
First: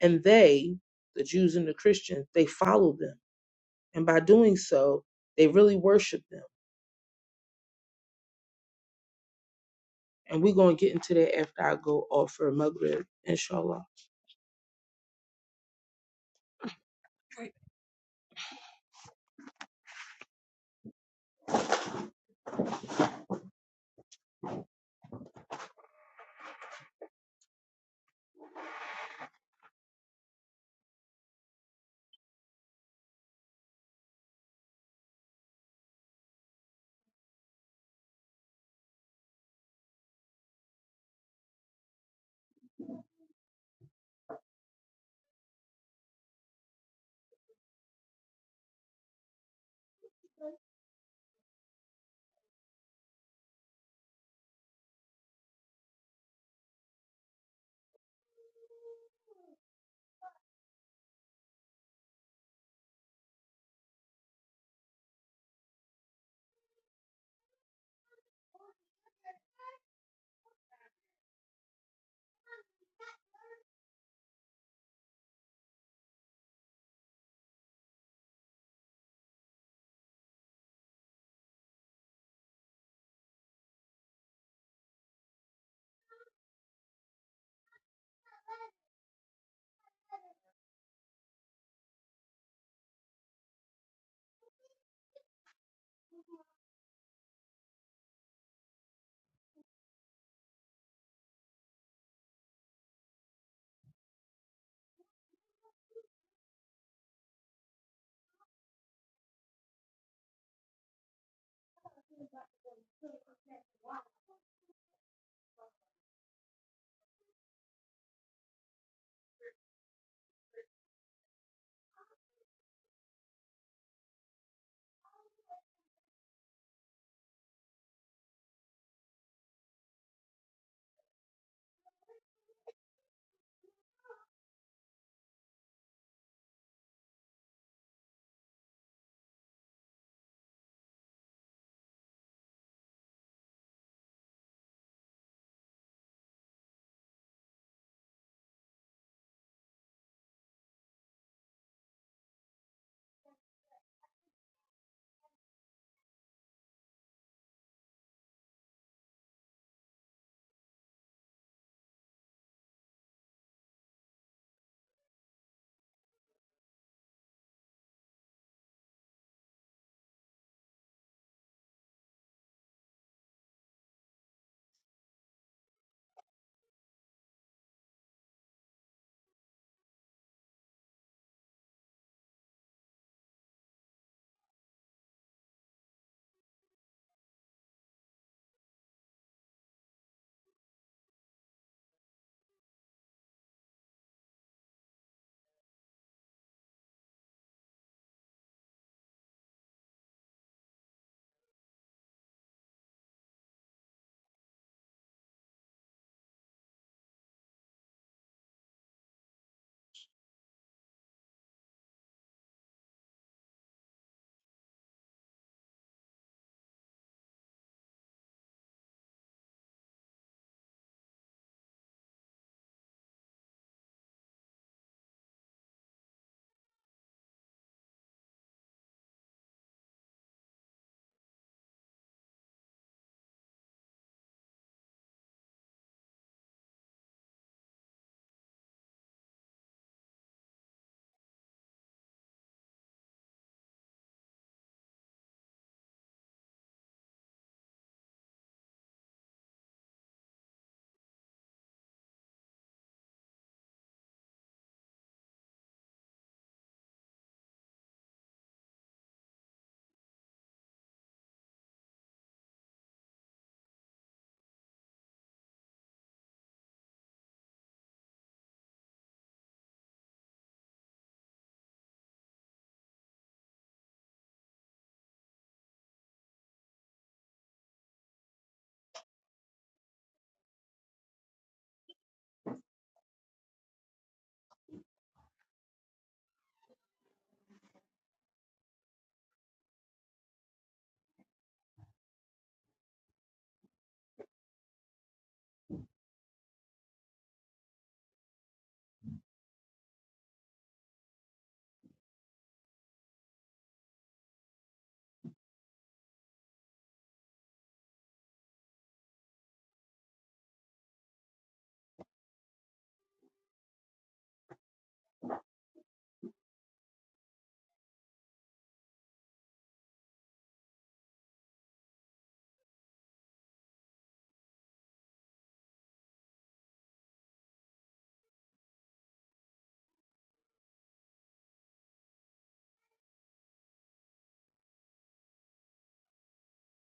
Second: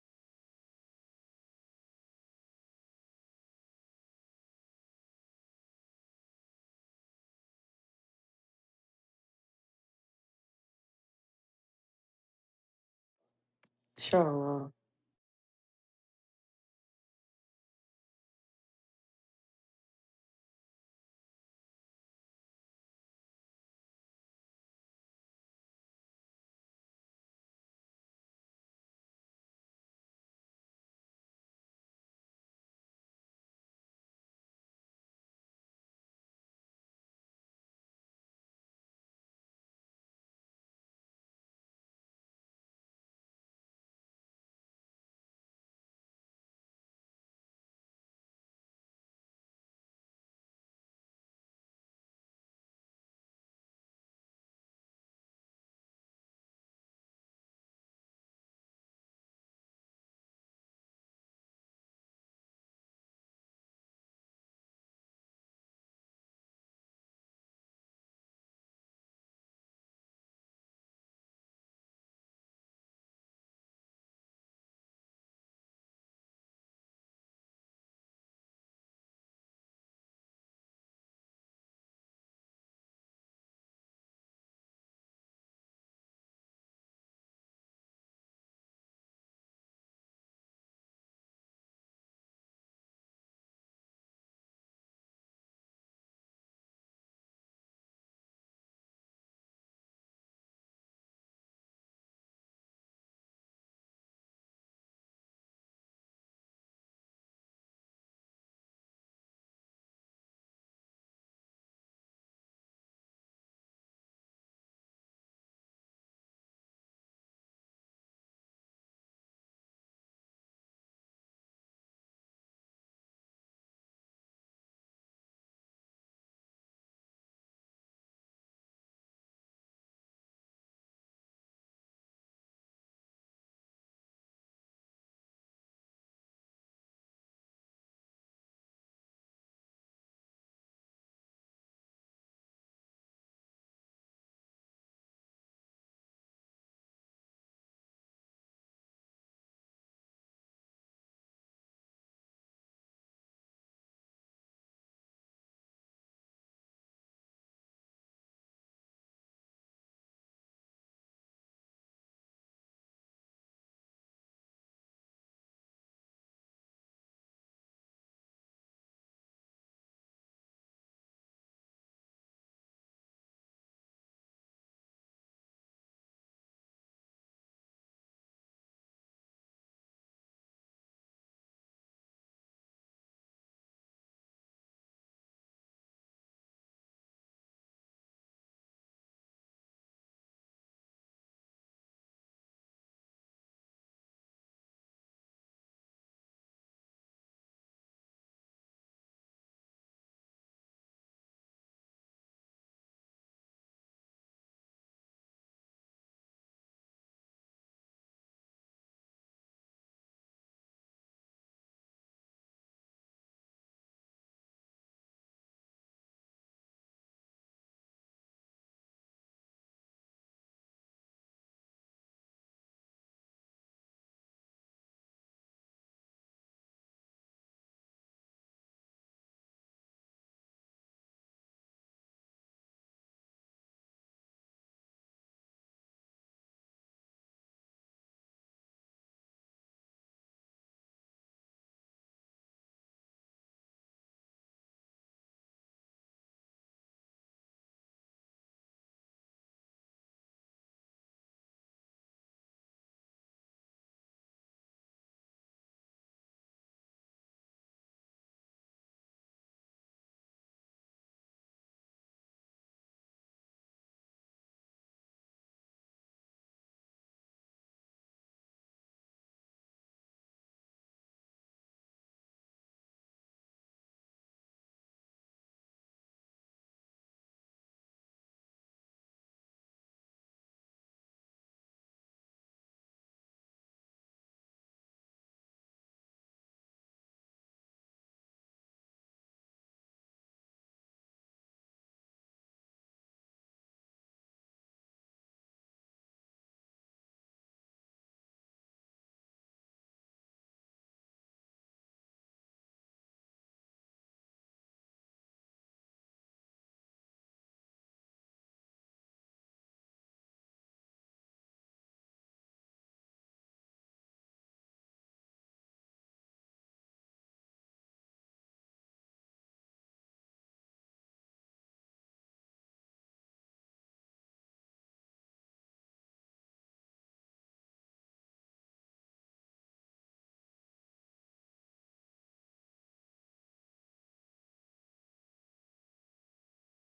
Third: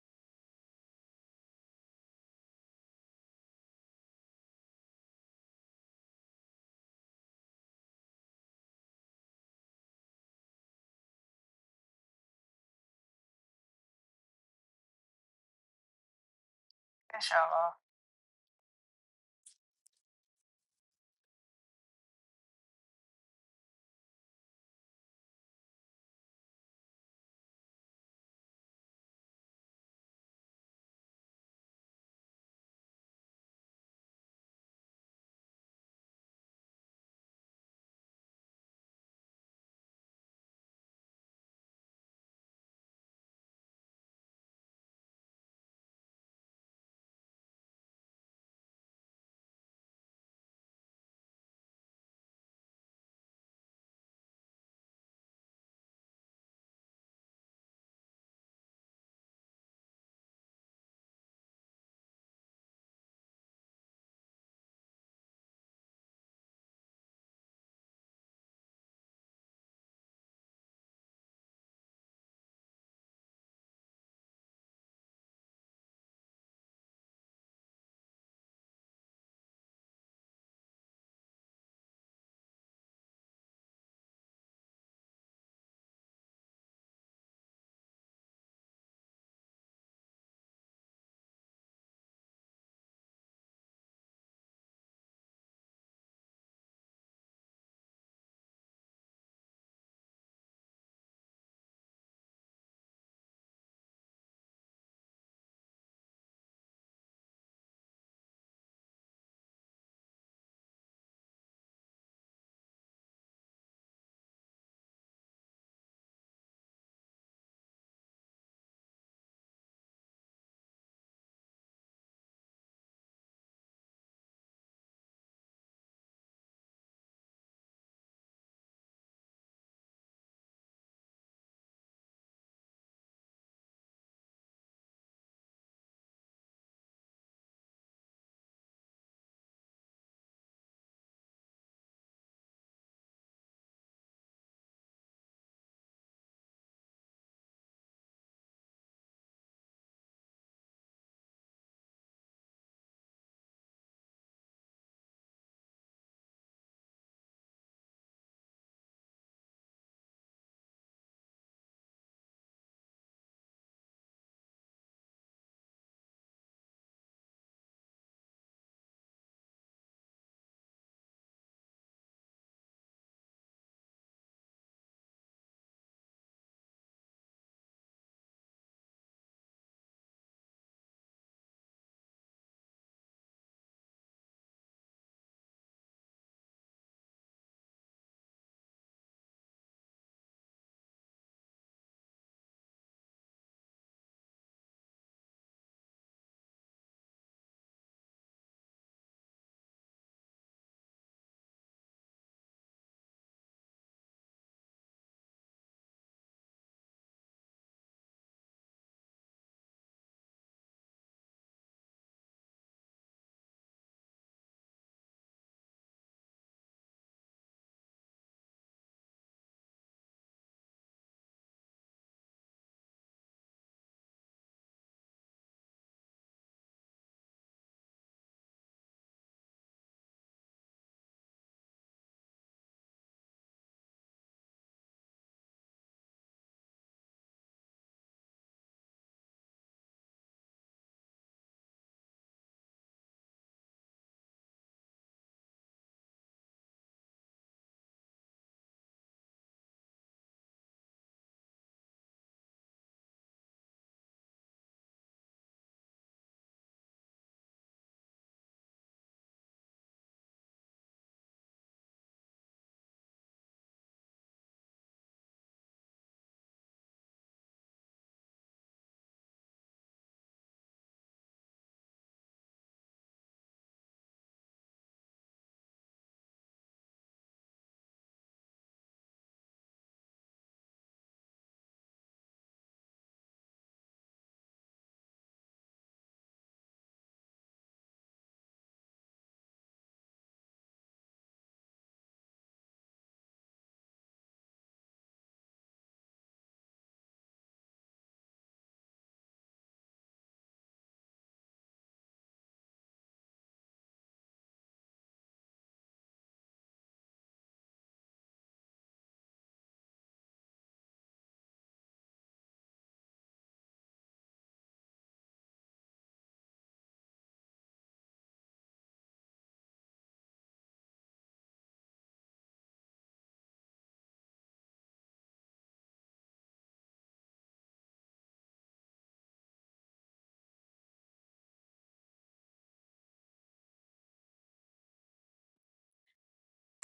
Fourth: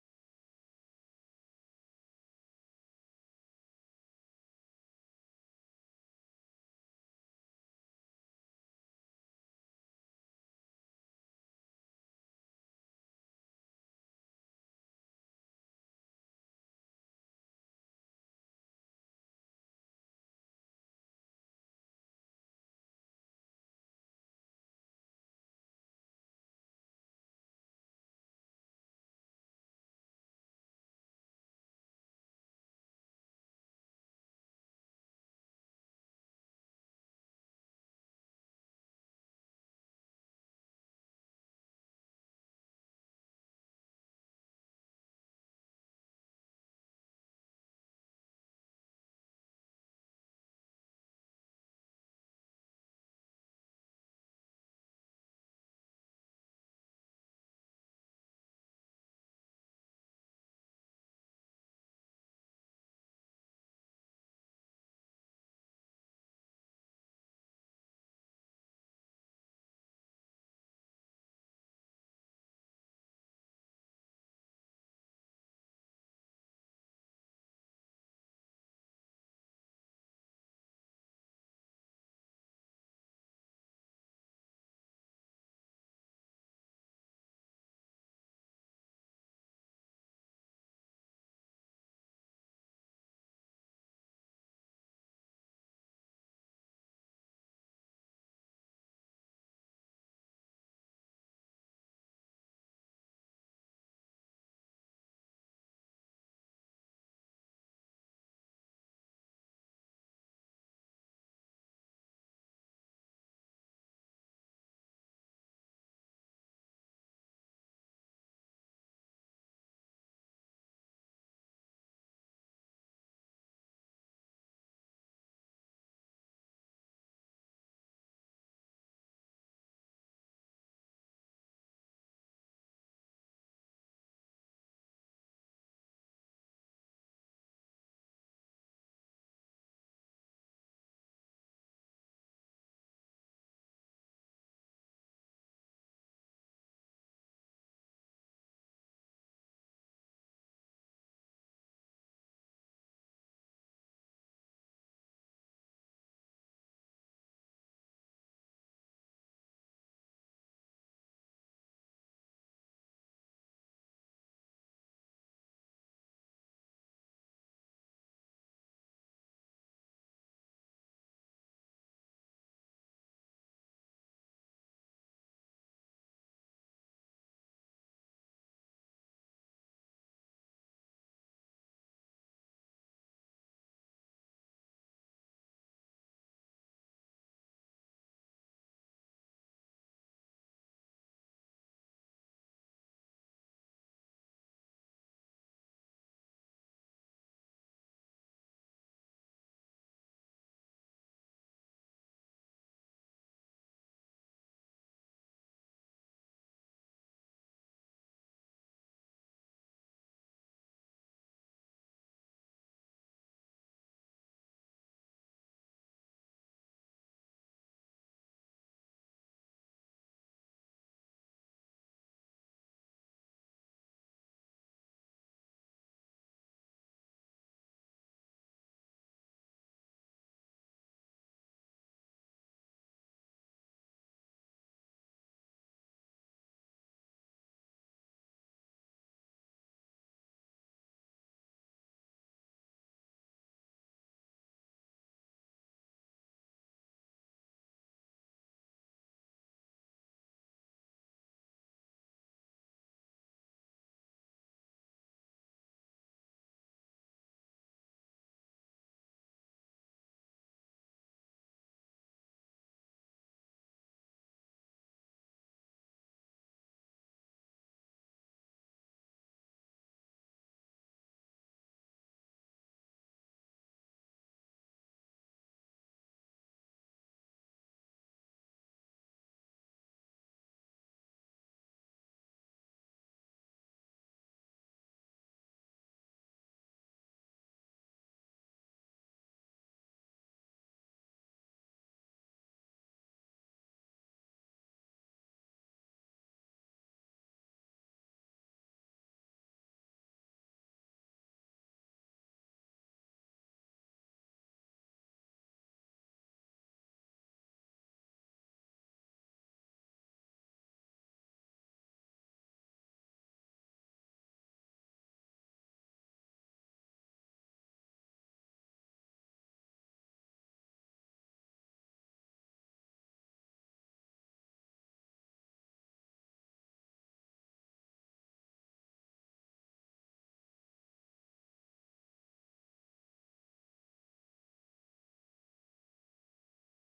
and they the jews and the christians they followed them and by doing so they really worshiped them and we're going to get into that after i go off for maghrib inshallah Sure. Inshallah.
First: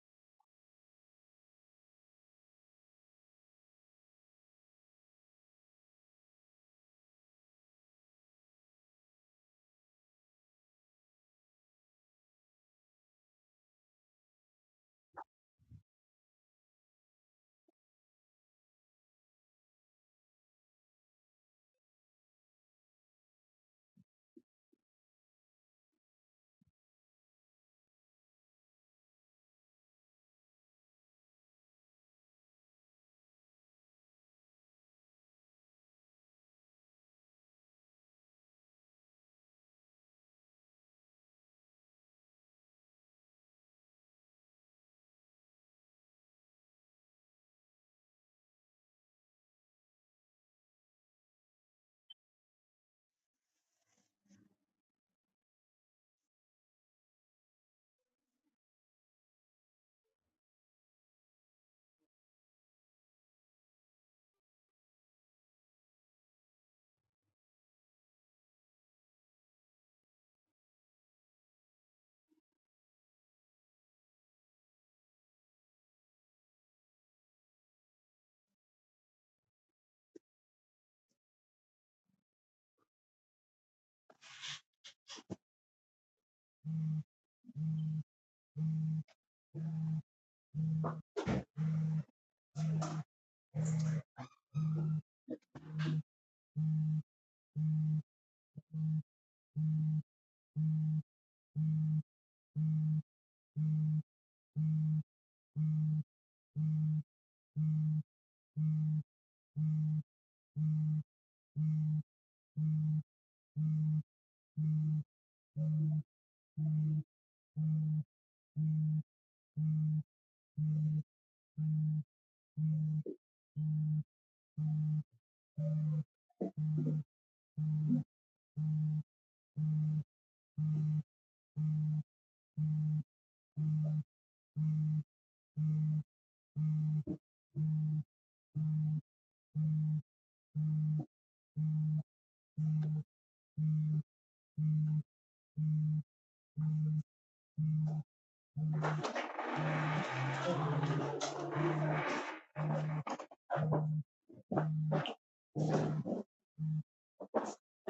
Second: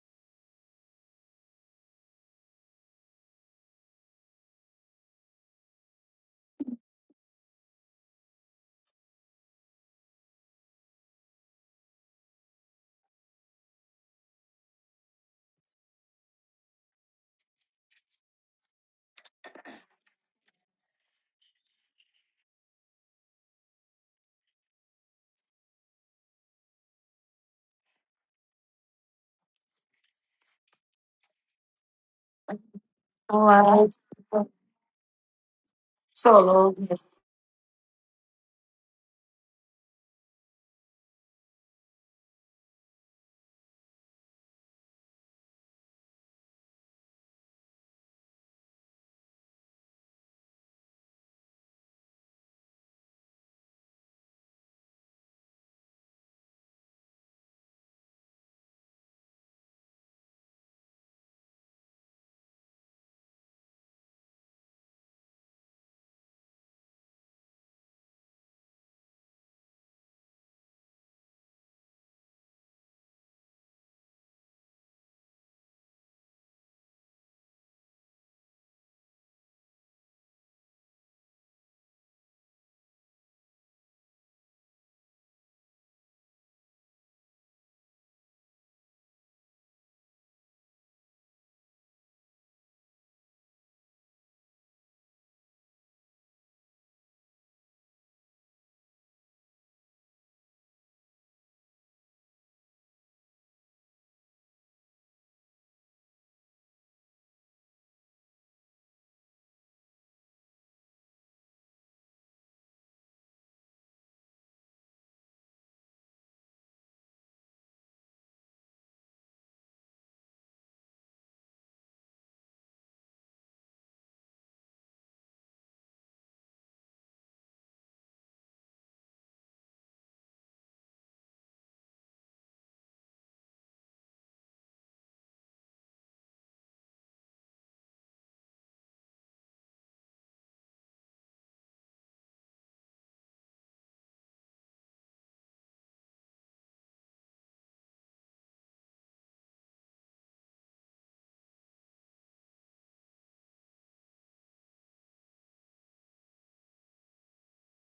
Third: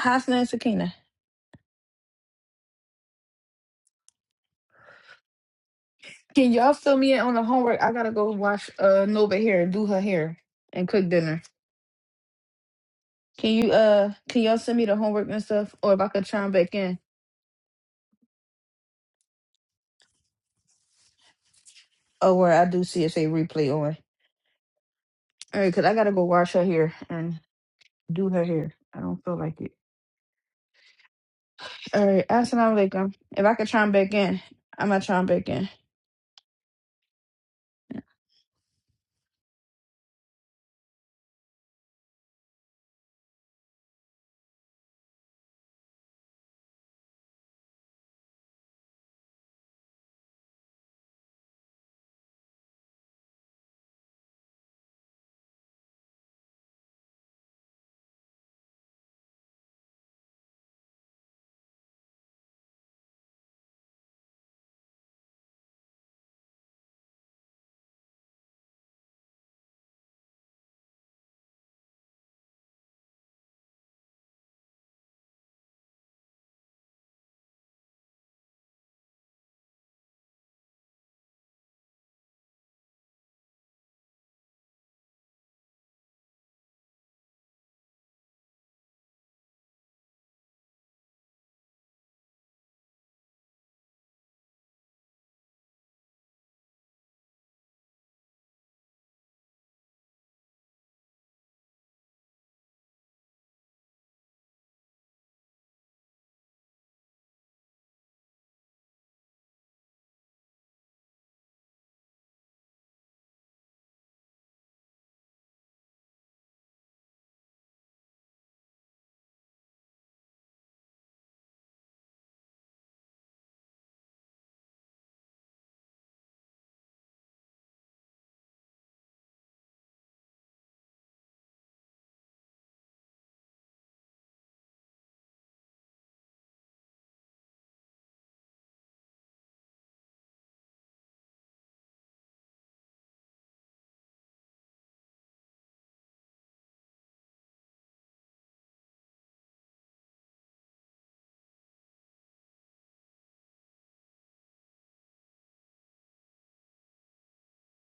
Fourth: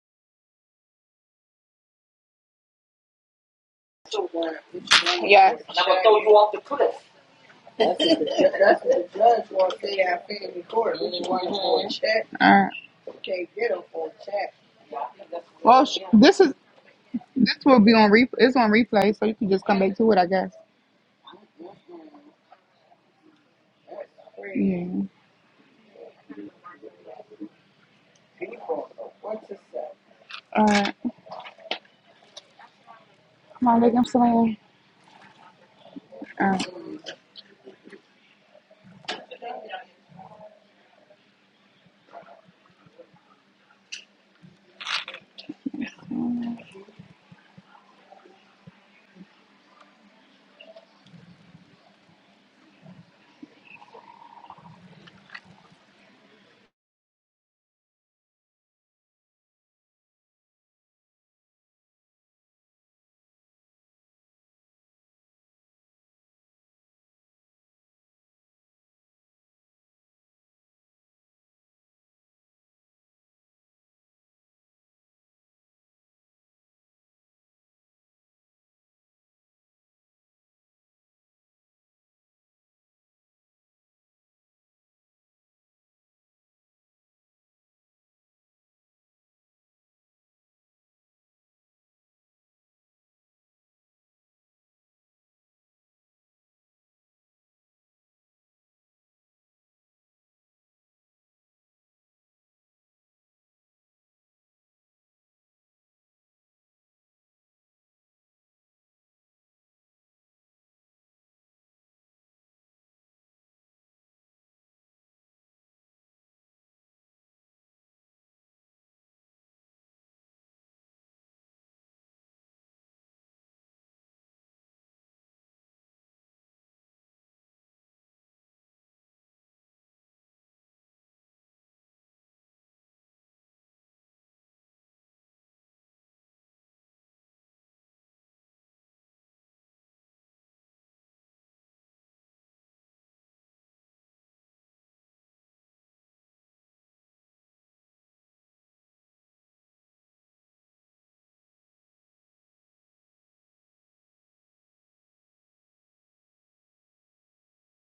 Hasna and Sakina. Yes. All Can y'all fill me in on the homework? I gotta go wash uh Nova hair, do her hair, and cook dinner. right. Can you uh can y'all send me the homework and stuff, Well, or sh- if I could this chime is back in? this will be on replay. It's on replay, so you can just come back to it, I guess. Oh, where I do see it's a replay on. Yeah. All right, cause I gotta go wash her hair and do her hair. I don't feel like it. All right. All right, assalamu alaikum. If I could chime Malikum back in, salam. I'm not chime back in. All right.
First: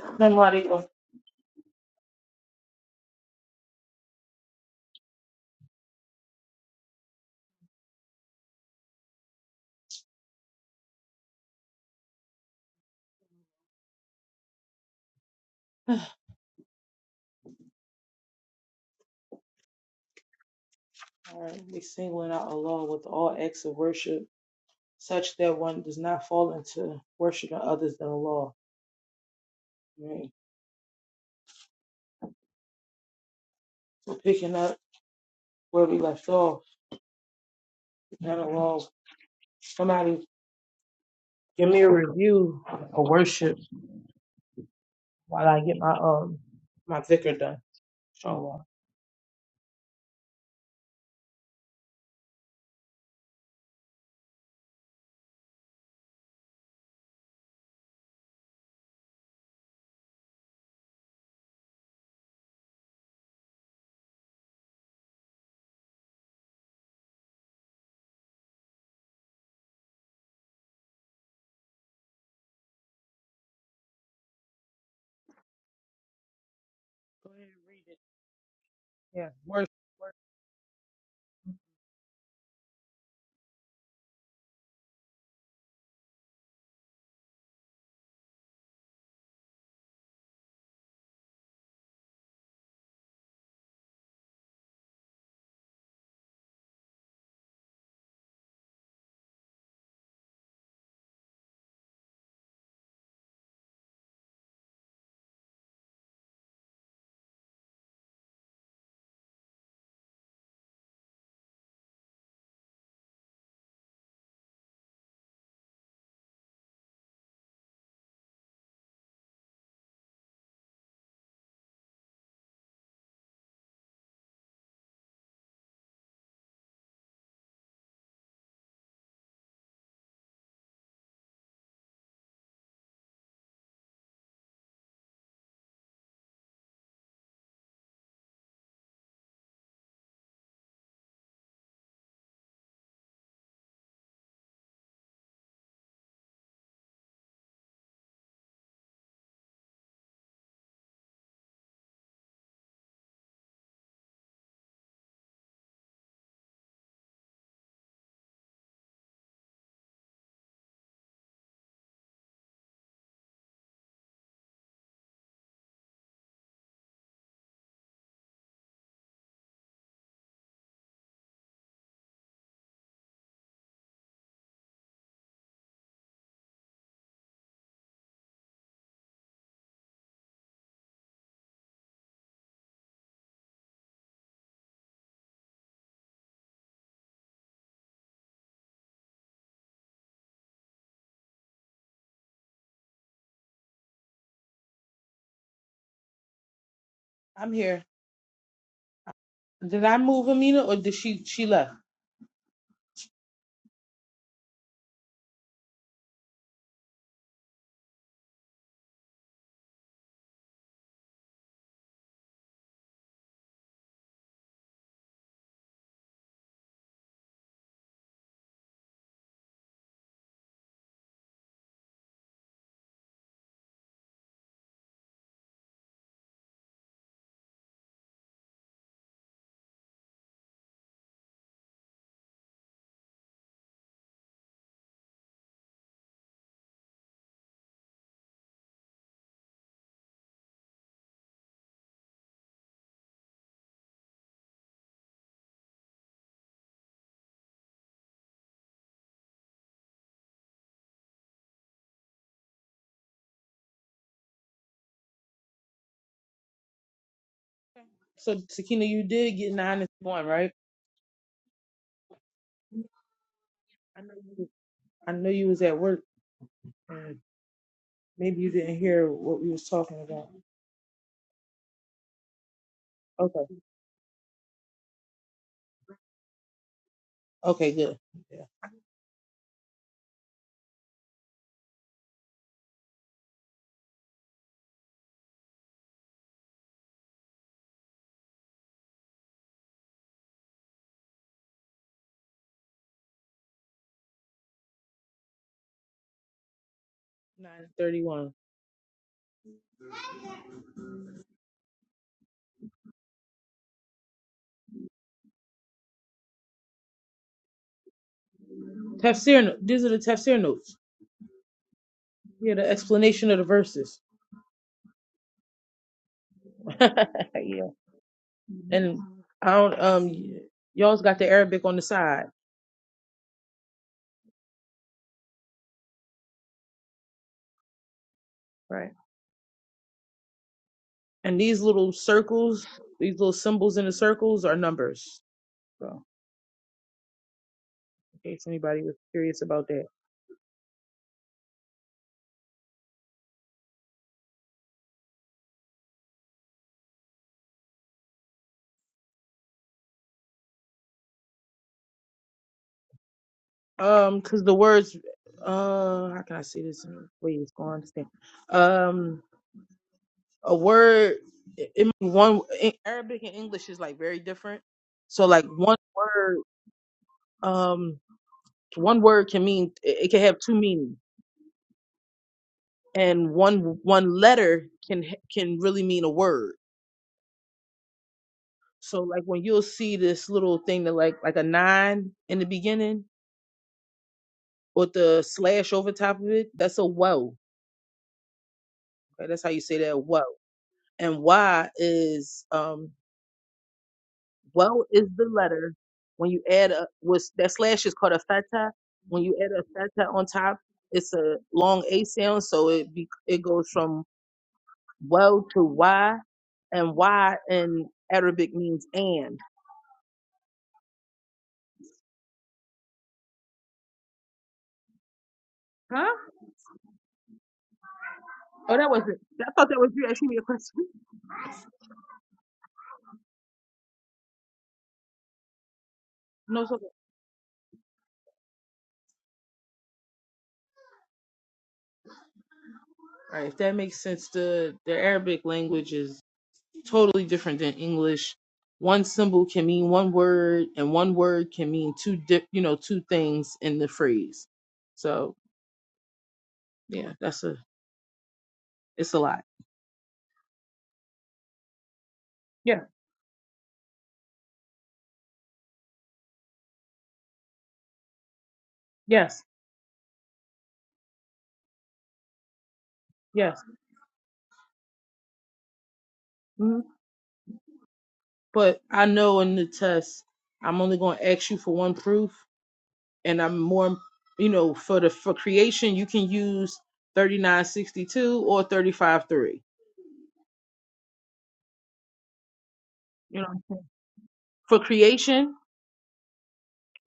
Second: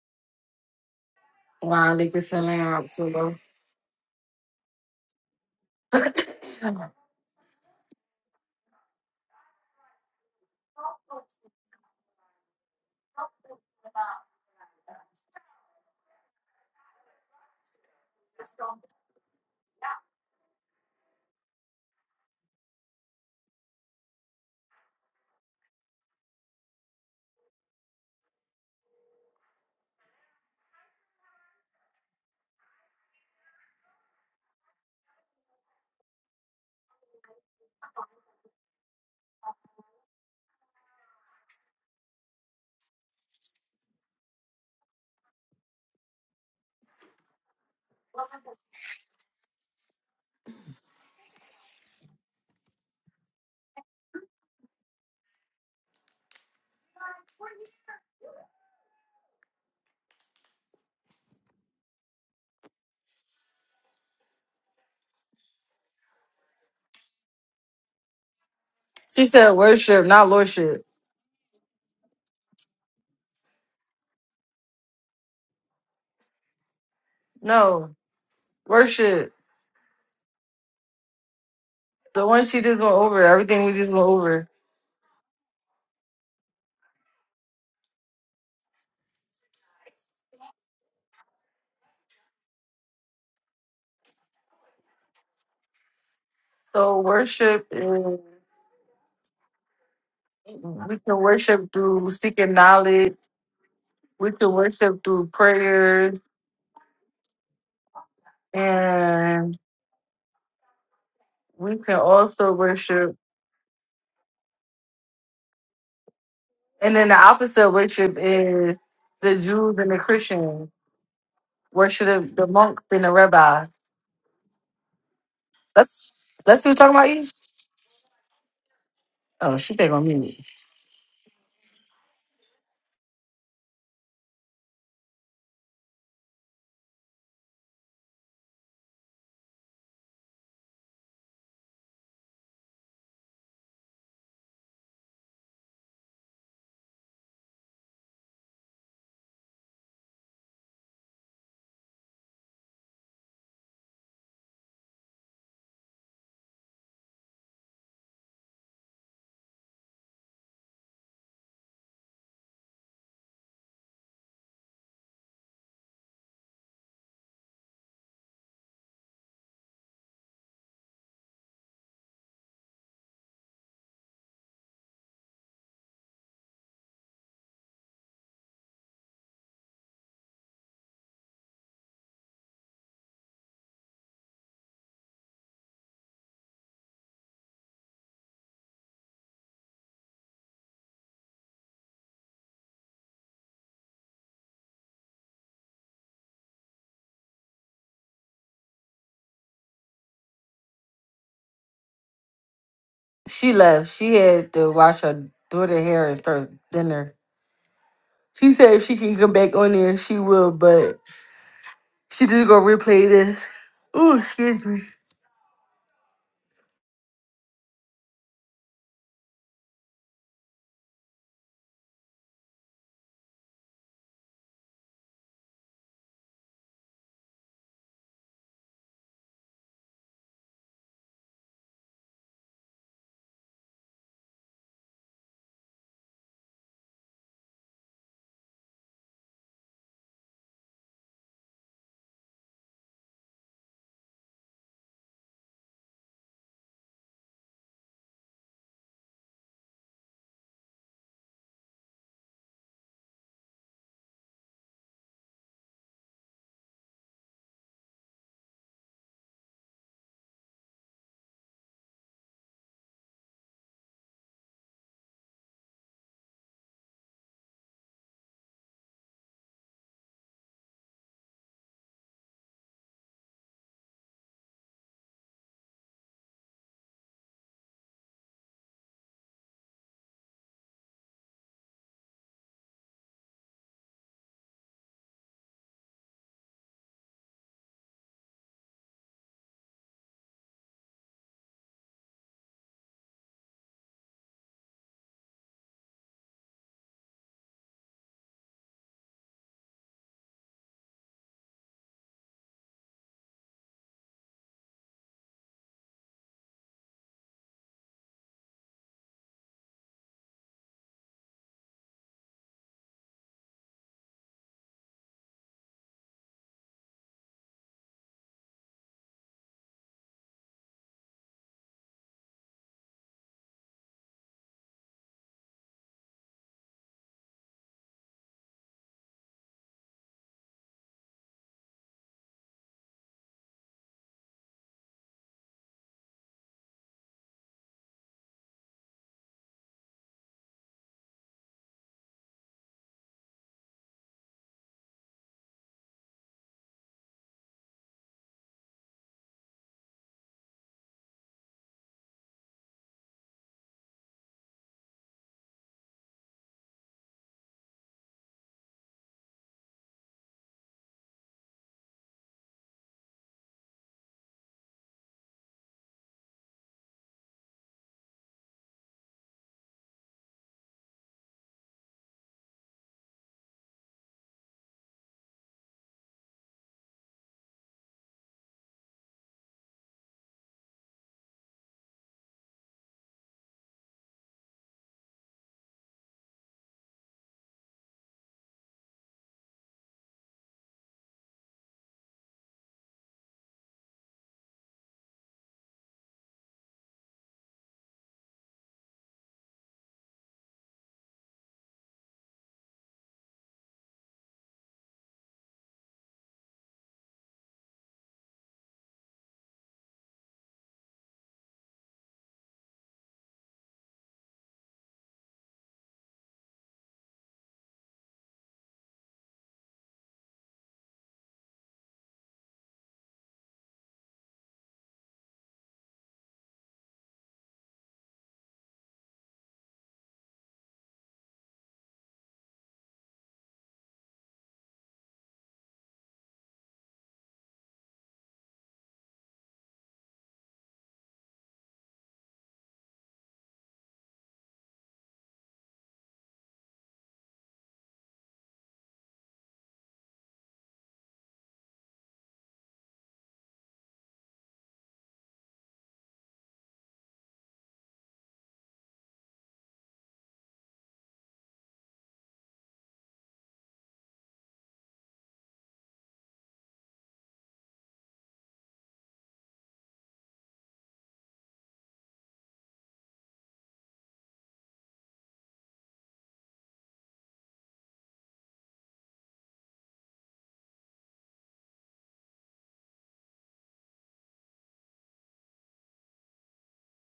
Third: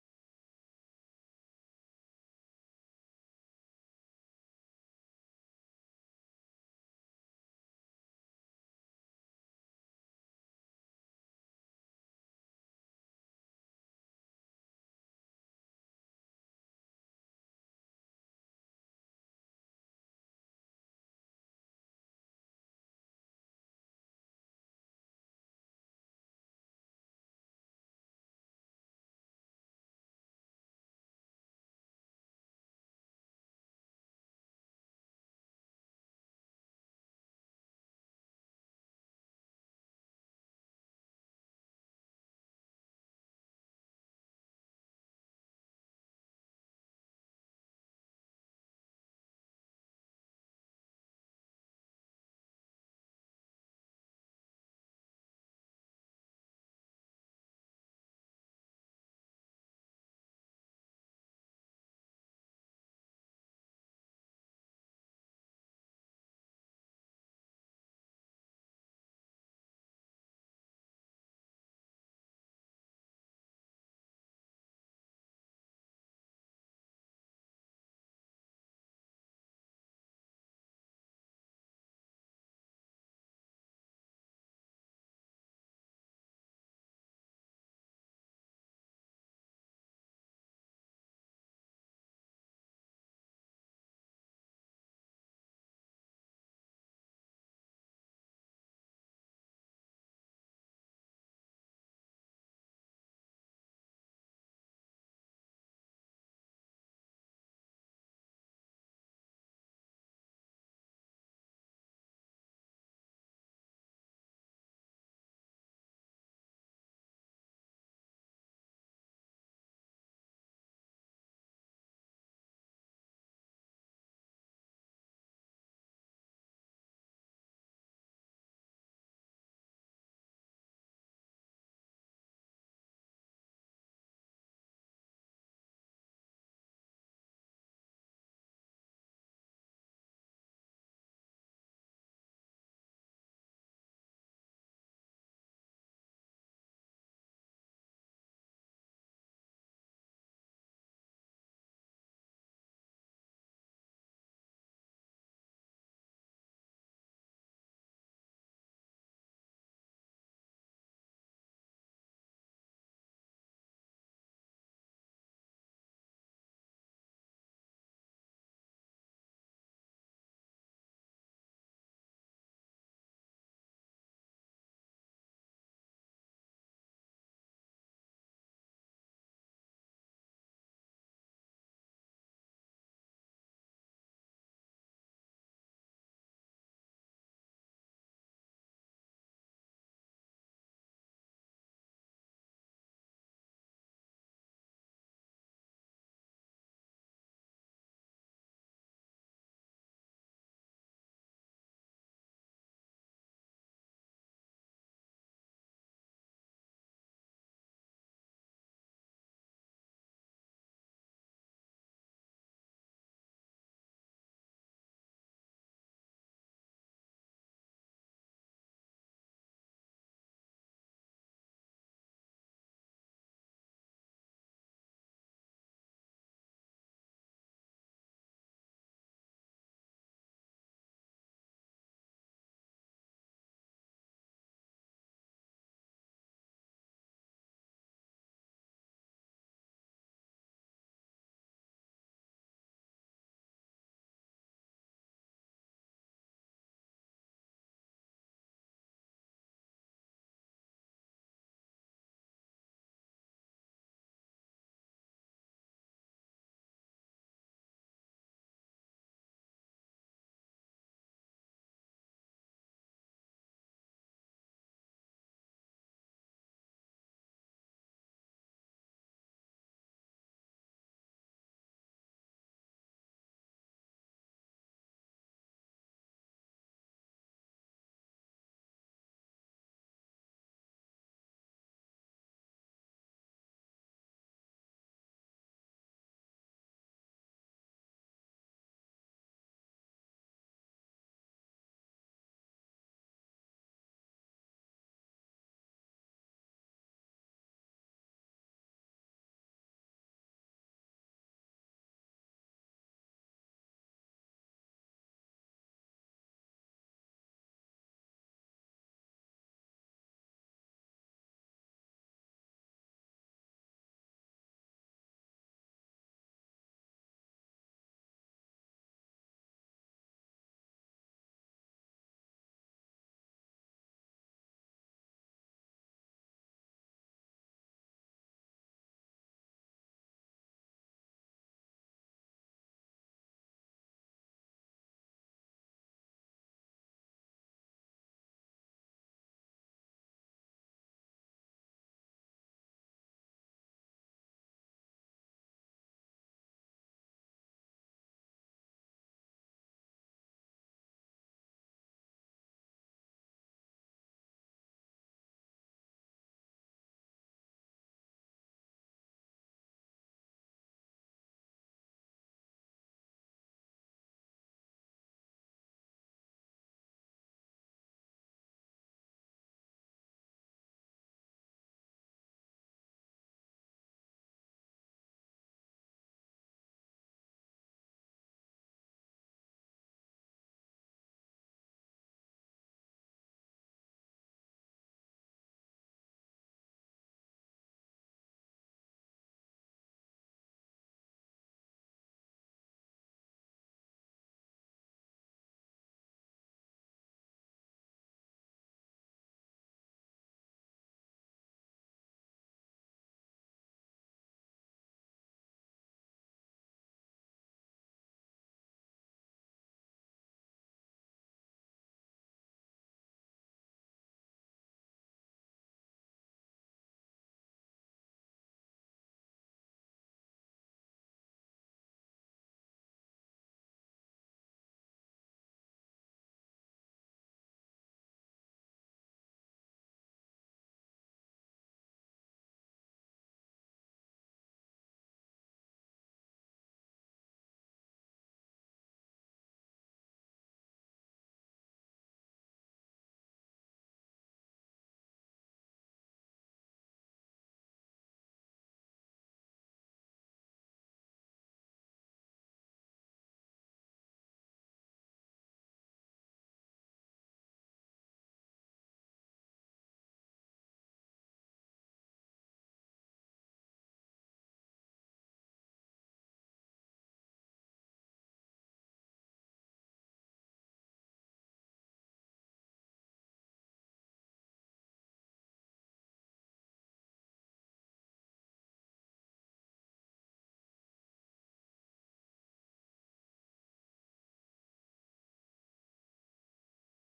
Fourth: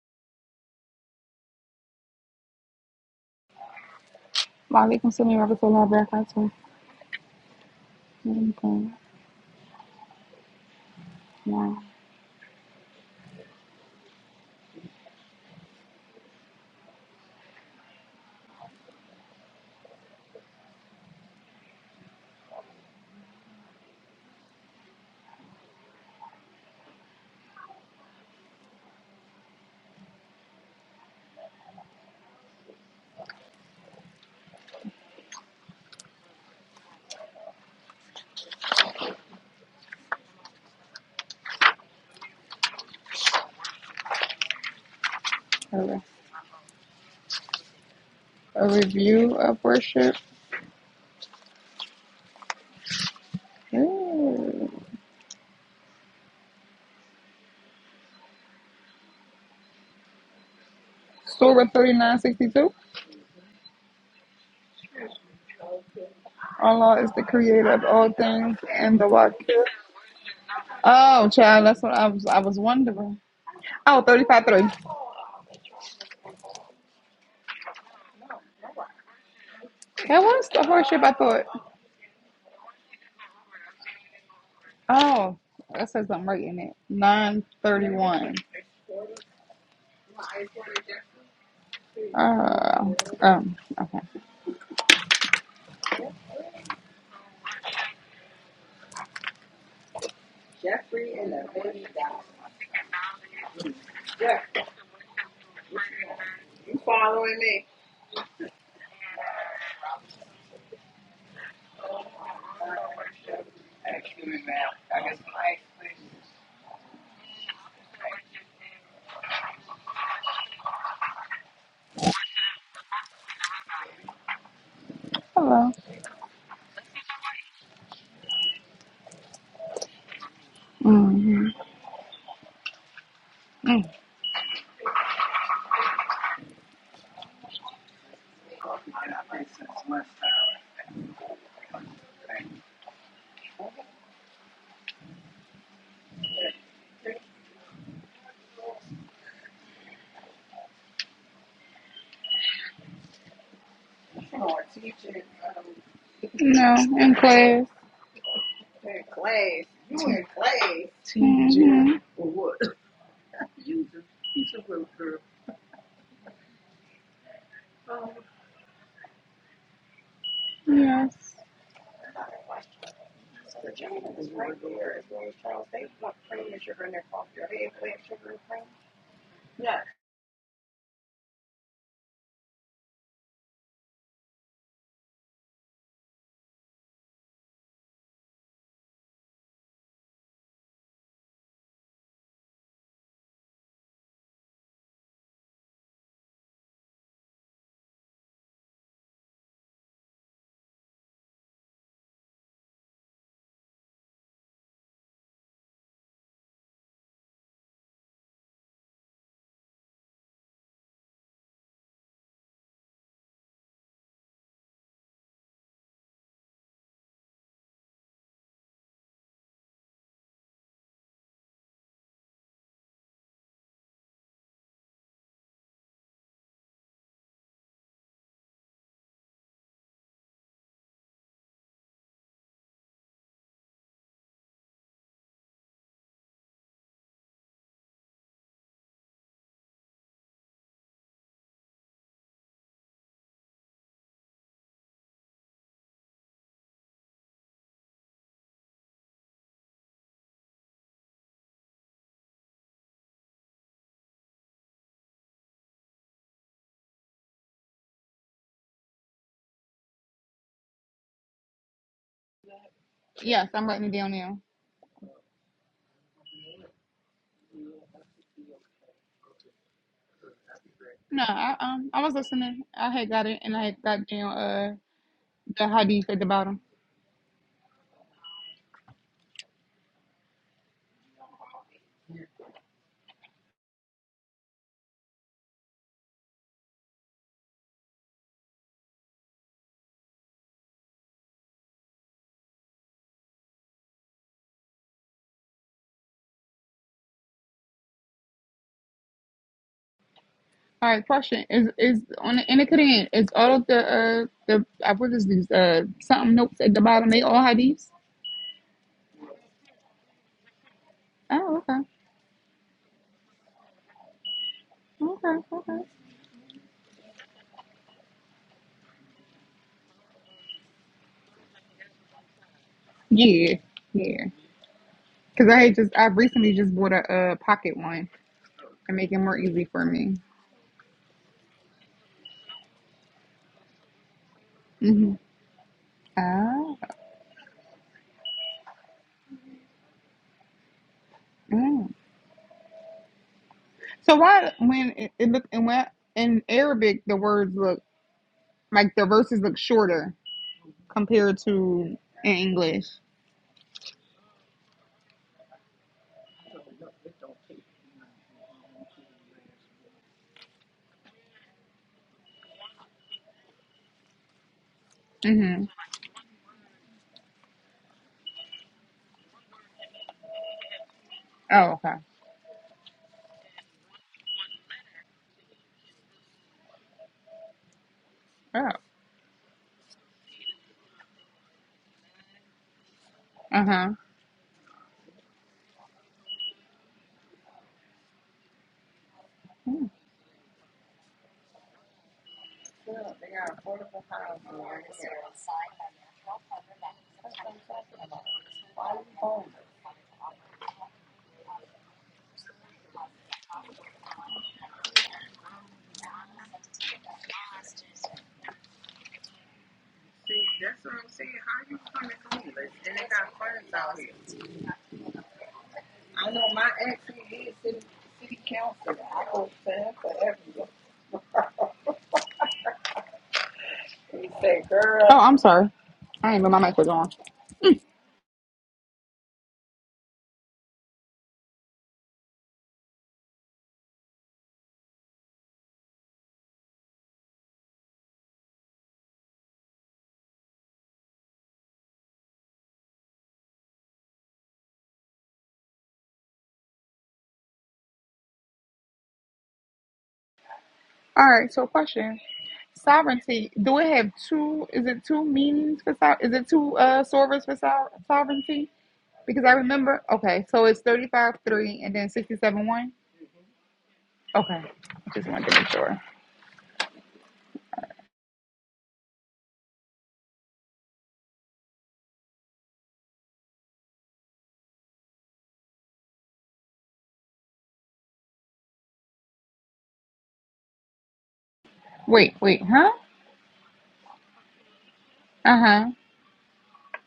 Assalamu alaikum. Wow, they could send her out so low. Malikum salam. Rahmatullah barakatuh. Okay. Wow. All right, we singling out allah with all acts of worship such that one does not fall into worshiping others than Allah. Right? So picking up where we left off, and Allah, somebody give me a review of worship while I get my Okay. um my vicar done. Inshallah. A review of worship. Ooh. Surah 3962. Allah is the creator of all things and the She what? said worship, not lordship. Oh, child, that's what I was I was wondering. Oh, 35 three. Go ahead and read No. it. Yeah, Worship. worship. worship. That was the horseship I thought. The one she just went over, everything we just went over. Oh, that says I'm right in it. 931. Uh, um, okay. So worship is we can worship through seeking knowledge. We can worship through prayers And we can also worship, and then the opposite of worship is the Jews and the Christians worship the monks and the rabbi. Hello. Let's let's see what talking about East. Oh, she back on me. hmm No, in class. hmm Yes. I'm here. Did I move Amina or did she she left? She left. She had to wash her daughter hair and start dinner. She said if she can come back on there, she will, but she just gonna replay this. Ooh, excuse me. So Sakina, you did get nine and one, right? Yes, I'm writing it I down know now. you. I know you was at work. Maybe you didn't hear what we was talking about. No, I um I was listening. I had got it Okay. and I had got down uh the hadith at the bottom. Okay, good. Yeah. 931. All right, question is is on the in the Quran is all of the uh the I what is these uh something notes at the bottom they all hadiths? Tafsir, no- these are the tafsir notes. Oh okay Yeah, the explanation of the verses. okay okay yeah. And I don't, um, y- y'all's got the Arabic on the side, Yeah, yeah. Because I had just I recently just bought a, uh pocket one right? to make it more easy for me. And these little circles, these little symbols in the circles are hmm numbers. So, Ah, in case anybody was curious about that. mm. So why when it, it look and when in Arabic the words look like the verses look shorter compared to in English. Um, because the words, uh, how can I say this in a way it's going to understand? Um, a word, it, it mean one in Arabic and English is like very different. So like Mm-hmm. one word, um, one word can mean it, it can have two meanings, Oh, okay. and one one letter can h- can really mean a word. Oh, So like when you'll see this little thing that like like a nine in the beginning uh huh. with the slash over top of it, that's a wow. Okay, that's how you say that wow. and Y is um well is the letter when you add a was that slash is called a feta. When you add a feta on top, it's a long A sound, so it be, it goes from well to Y, and Y in Arabic means and. Huh? Oh, that wasn't. I thought that was you asking me a question. Oh, I'm sorry. I ain't know my No, it's mic okay. was on. All right, if that makes sense, the the Arabic language is totally different than English. One symbol can mean one word, and one word can mean two di- you know two things in the phrase. So yeah, that's a it's a lot. All right. So question: Yeah. Sovereignty. Do it have two? Is it two meanings for so? Is it two uh sovereigns for so- sovereignty? Yes. Because I remember, okay, so it's 35 3 and then 67 1. Yes. Okay, I just wanted to make sure. Mhm. But I know in the test, I'm only going to ask you for one proof, and I'm more you know for the for creation you can use 3962 or thirty five three. Wait, wait, huh? You know for creation Uh huh.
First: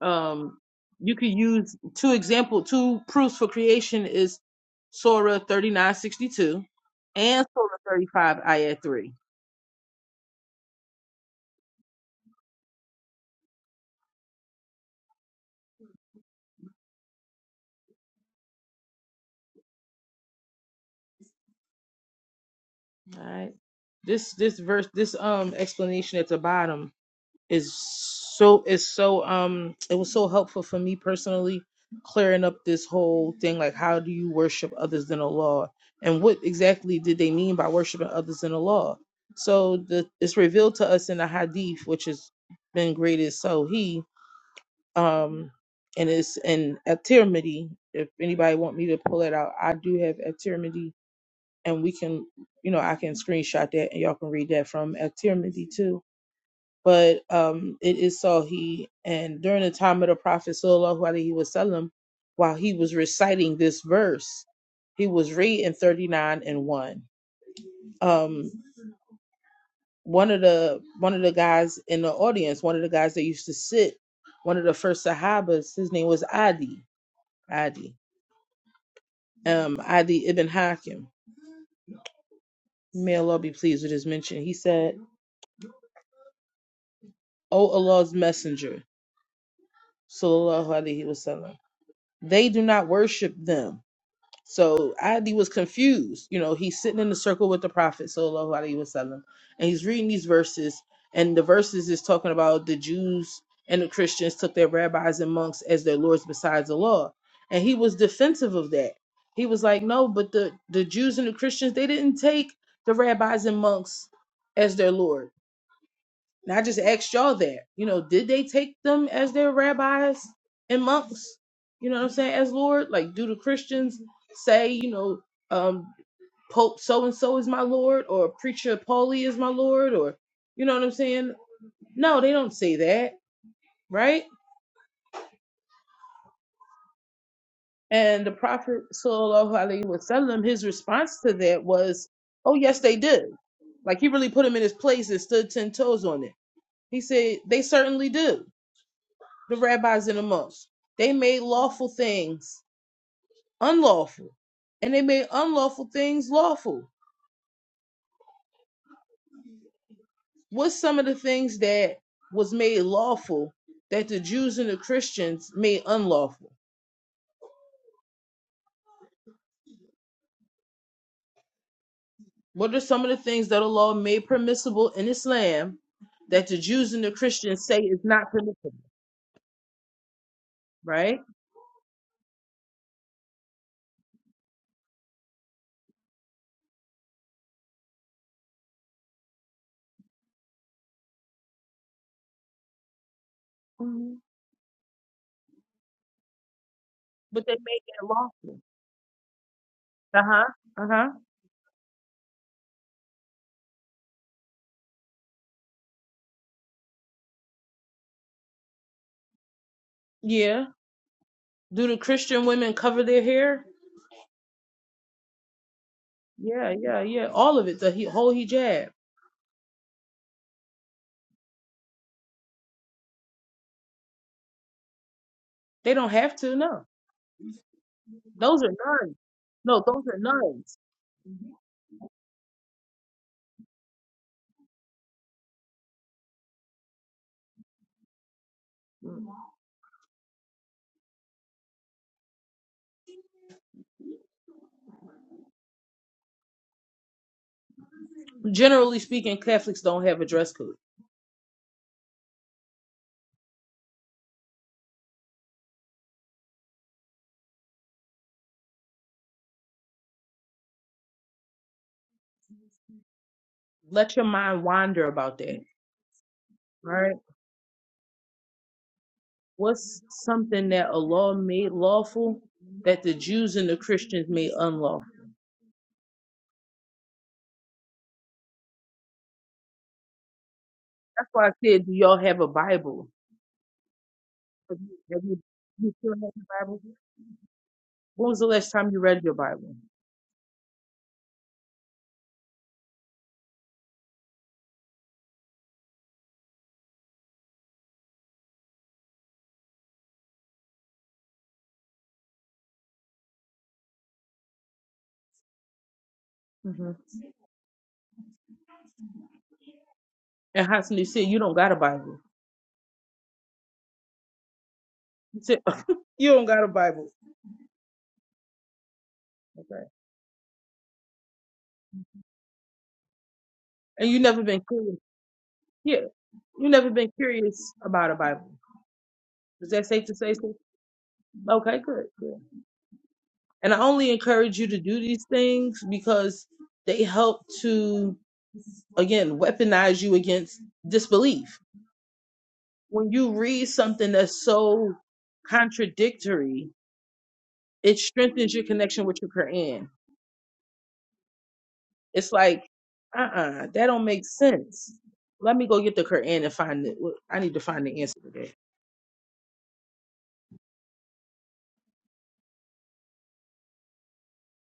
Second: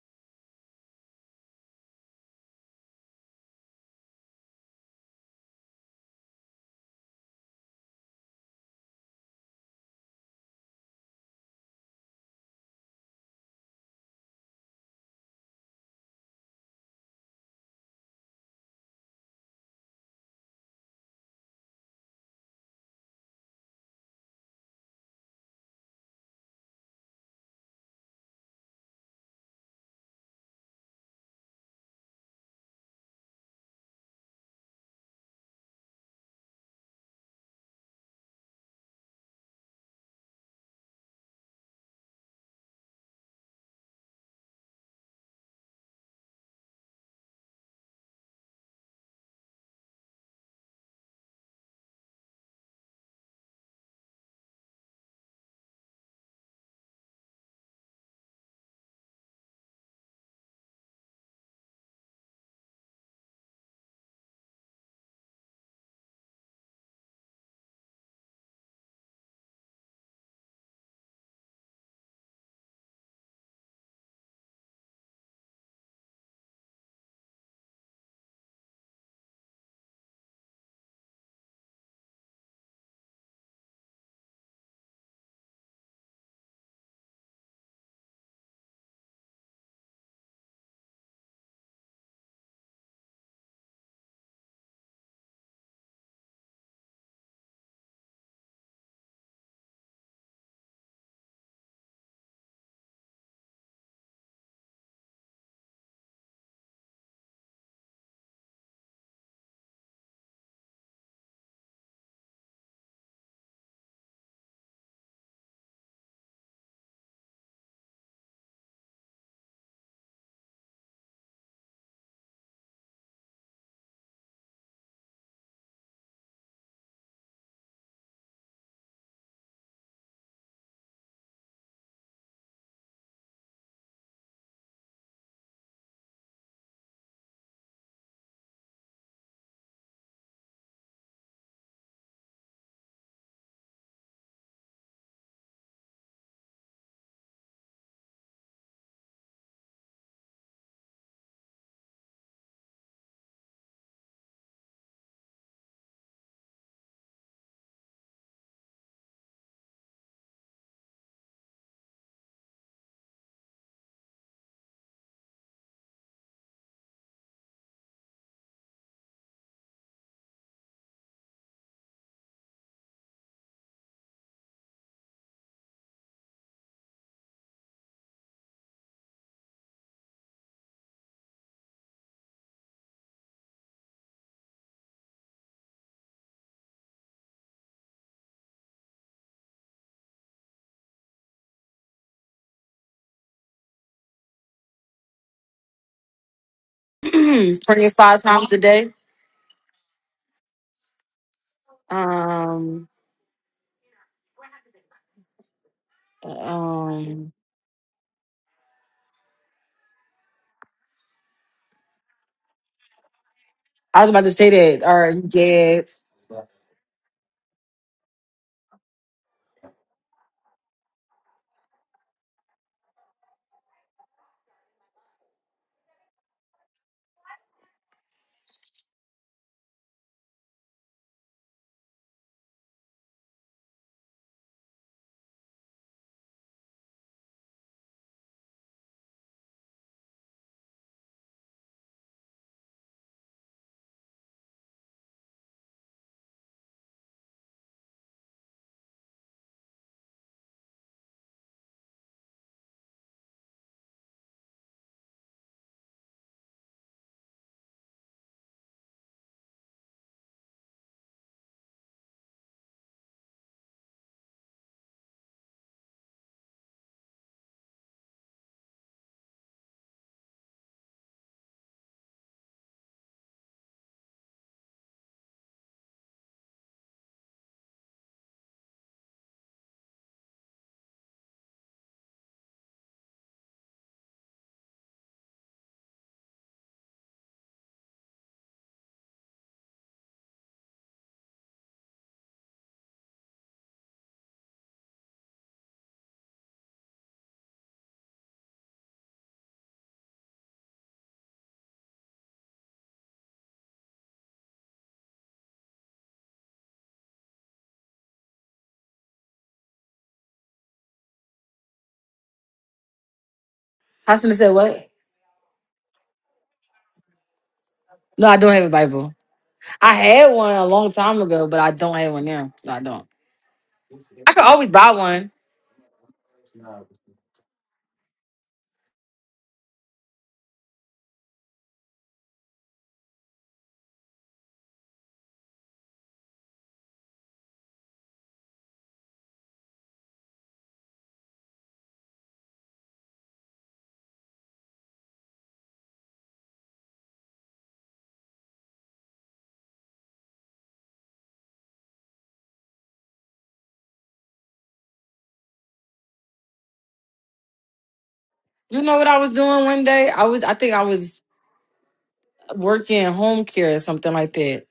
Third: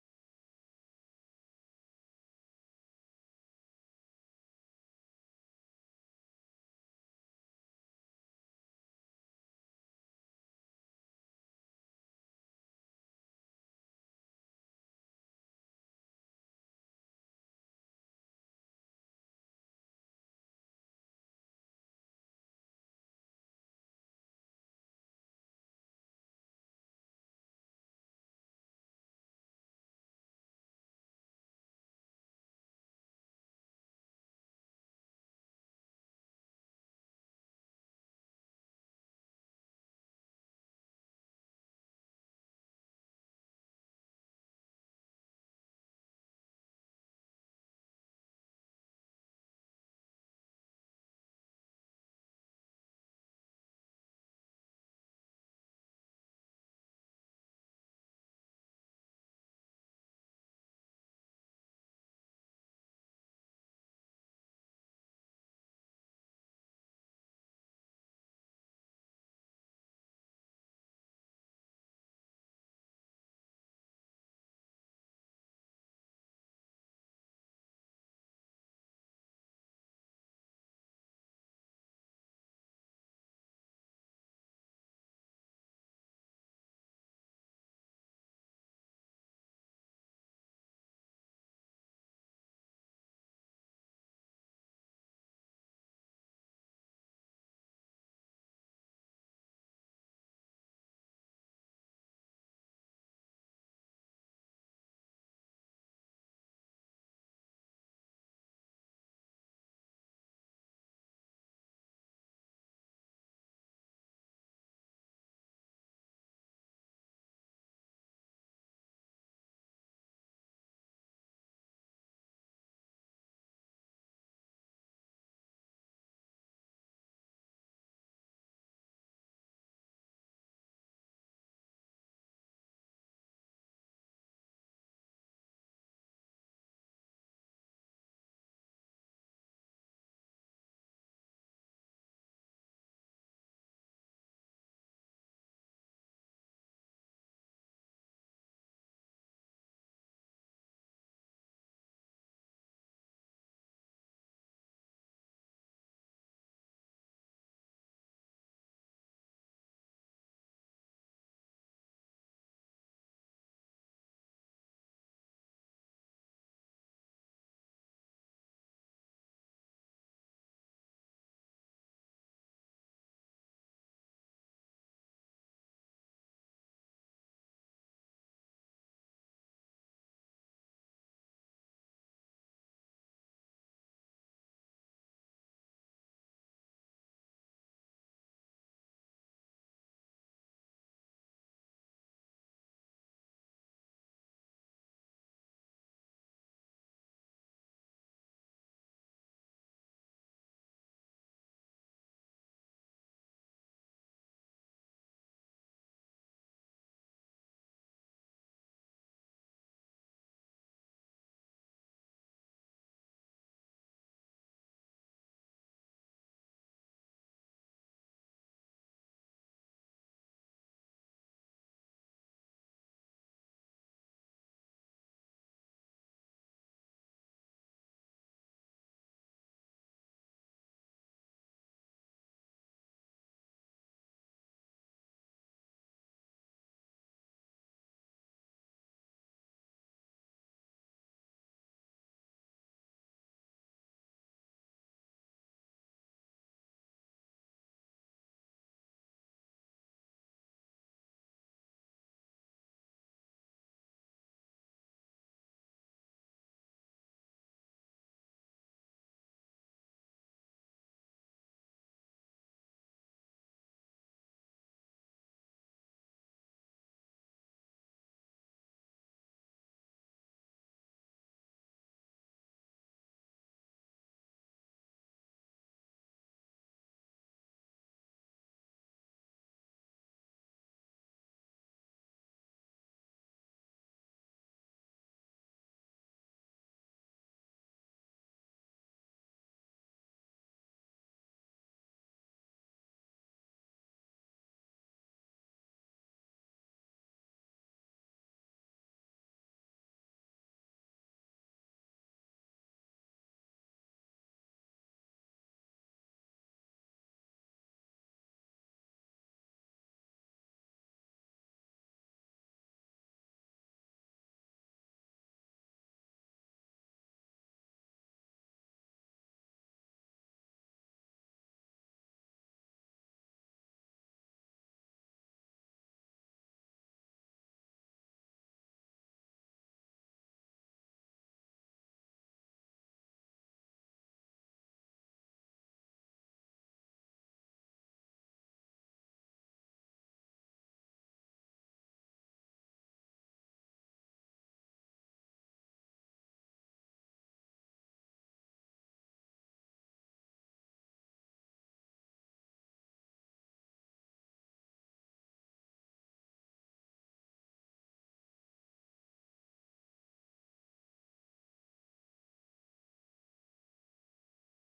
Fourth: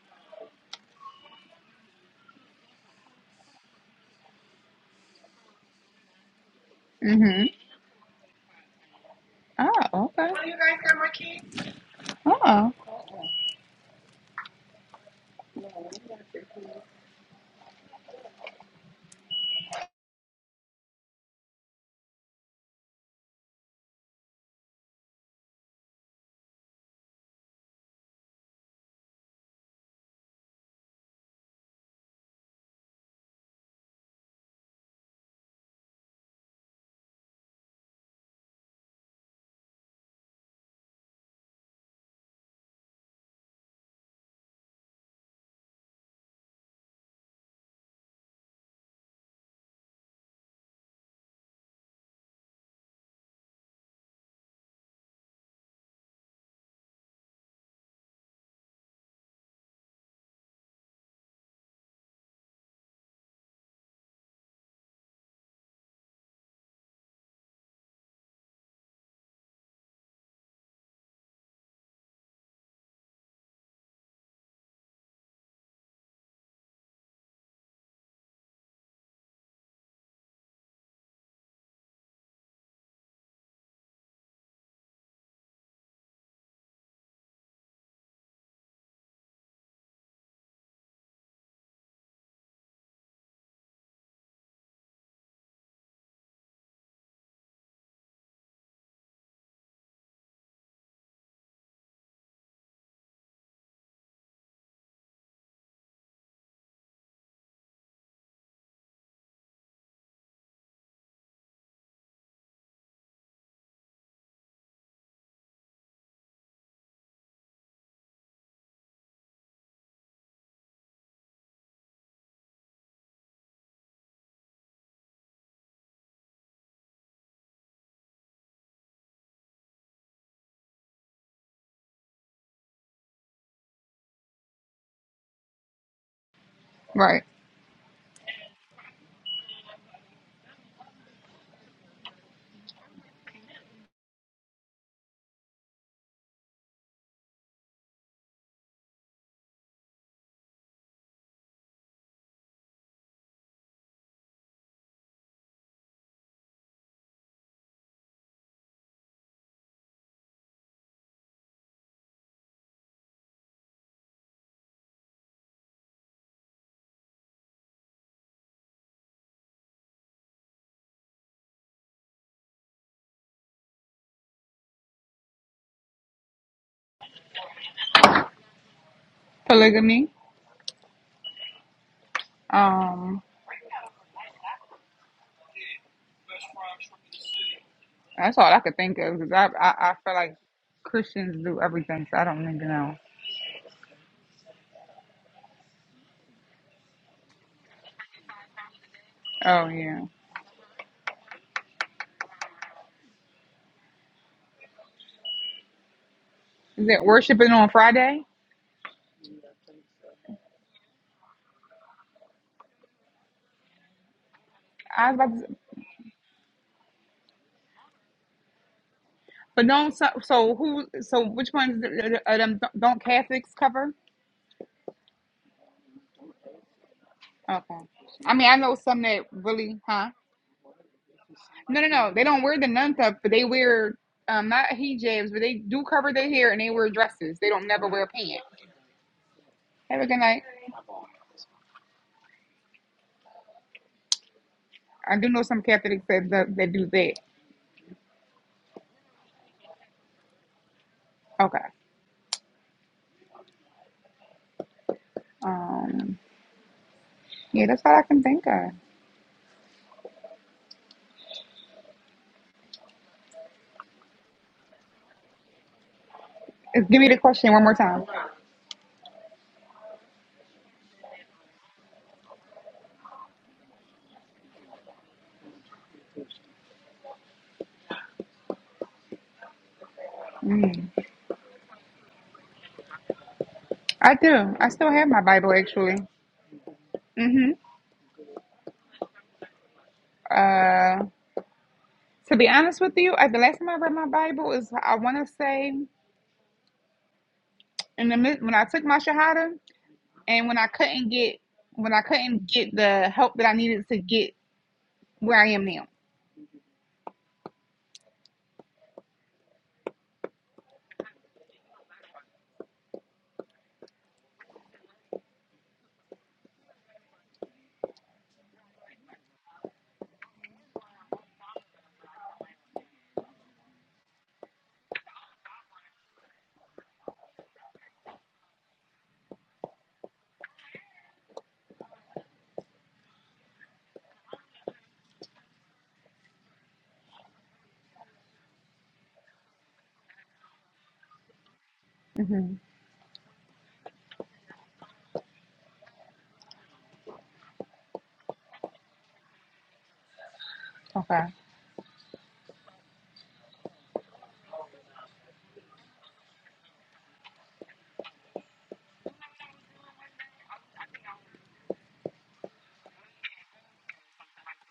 Um, you could use two example two proofs for creation is Surah thirty nine sixty two and Mm hmm. Surah thirty five ayat three. Oh, okay. Oh, This this verse this um explanation at the bottom is so is so um it was so helpful for me personally clearing up this whole thing like how do you worship others than Allah and what exactly did they mean by worshiping others than Allah so the it's revealed to us in the hadith which has been graded so he um and it's in at Tirmidhi if anybody want me to pull it out I do have at Tirmidhi and we can you know I can screenshot that and y'all can read that from at Tirmidhi too but um, it is so he and during the time of the prophet sallallahu alaihi wasallam, while he was reciting this verse, he was reading thirty nine and one. Um, one of the one of the guys in the audience, one of the guys that used to sit, one of the first Sahabas, his name was Adi Adi um, Adi ibn Hakim. May Allah be pleased with his mention. He said, "O Allah's Messenger, sallallahu alaihi wasallam, they do not worship them." So Adi was confused. You know, he's sitting in the circle with the Prophet Sallallahu Alaihi Wasallam, and he's reading these verses, and the verses is talking about the Jews and the Christians took their rabbis and monks as their lords besides the law. And he was defensive of that. He was like, No, but the, the Jews and the Christians, they didn't take the rabbis and monks as their lord and I just asked y'all that, you know, did they take them as their rabbis and monks? You know what I'm saying? As Lord, like, do the Christians say, you know, um, Pope so and so is my Lord, or Preacher Paulie is my Lord, or you know what I'm saying? No, they don't say that, right? right. And the Prophet Sallallahu Alaihi Wasallam, his response to that was, Oh, yes, they did. Like he really put him in his place and stood ten toes on it. He said, They certainly do. the rabbis and the monks. They made lawful things unlawful, and they made unlawful things lawful. What's some of the things that was made lawful that the Jews and the Christians made unlawful? What are some of the things that Allah made permissible in Islam that the Jews and the Christians say is not permissible, Polygamy. right? Um, that's all I could think of because I, I, I feel like Christians do everything, so I don't need to know. Mhm. But they made it Twenty-five times a lawful. day. Oh, yeah. Uh huh. Uh huh. Um, Is it um, worshiping on Friday? Yeah. Do the Christian women cover their hair? I was about to say that. All I was right, about to, jabs. Yeah, yeah, yeah. All of it. The he- whole hijab. but don't, so, so who, so which ones are them, don't Catholics cover? They don't have to. No, Okay. I mean, I those are know some nuns. that really, No, those huh? are nuns. No, no, no. They don't wear the nun stuff, but they wear um not hijabs, but they do cover their hair and they wear dresses. They don't never wear pants. Have a good night. I do know some Catholics that that, that do that. Generally speaking, Catholics don't have a dress code. Okay. Um. Yeah, that's all I can think of. Let your mind wander about that. Uh, All Give me right. the question one more time. What's something that Allah made lawful that the Jews and the Christians made unlawful? That's why I said, do y'all have a Bible? I do. I Have you, still have my have you, Bible you actually. still have your Bible? Mm-hmm. When was the last time you read your Bible? Uh, to be honest with you, I, the last time I read my Bible is I want to say in the mid, when I took my shahada and when I couldn't get when I couldn't get the help that I needed to get where I am now. hmm And Hassan, you said, you don't got a Bible. Hassan said what? You said, you don't got a Bible. No, I don't have a Bible. Okay. I had one a long time ago, but I don't have one now. No, I don't. And you I never could been always buy clear. one. Yeah. You never been curious about a Bible. Is that safe to say? So? Okay, good, good. And I only encourage you to do these things because they help to, again, weaponize you against disbelief. hmm When you read something that's so contradictory, it strengthens your connection with your Quran. Okay. It's like, uh-uh, that don't make sense. Let me go get the Quran and find it. Wh- I need to find the answer to that. You know what I was doing one day? I was, I think I was working home care or something like that.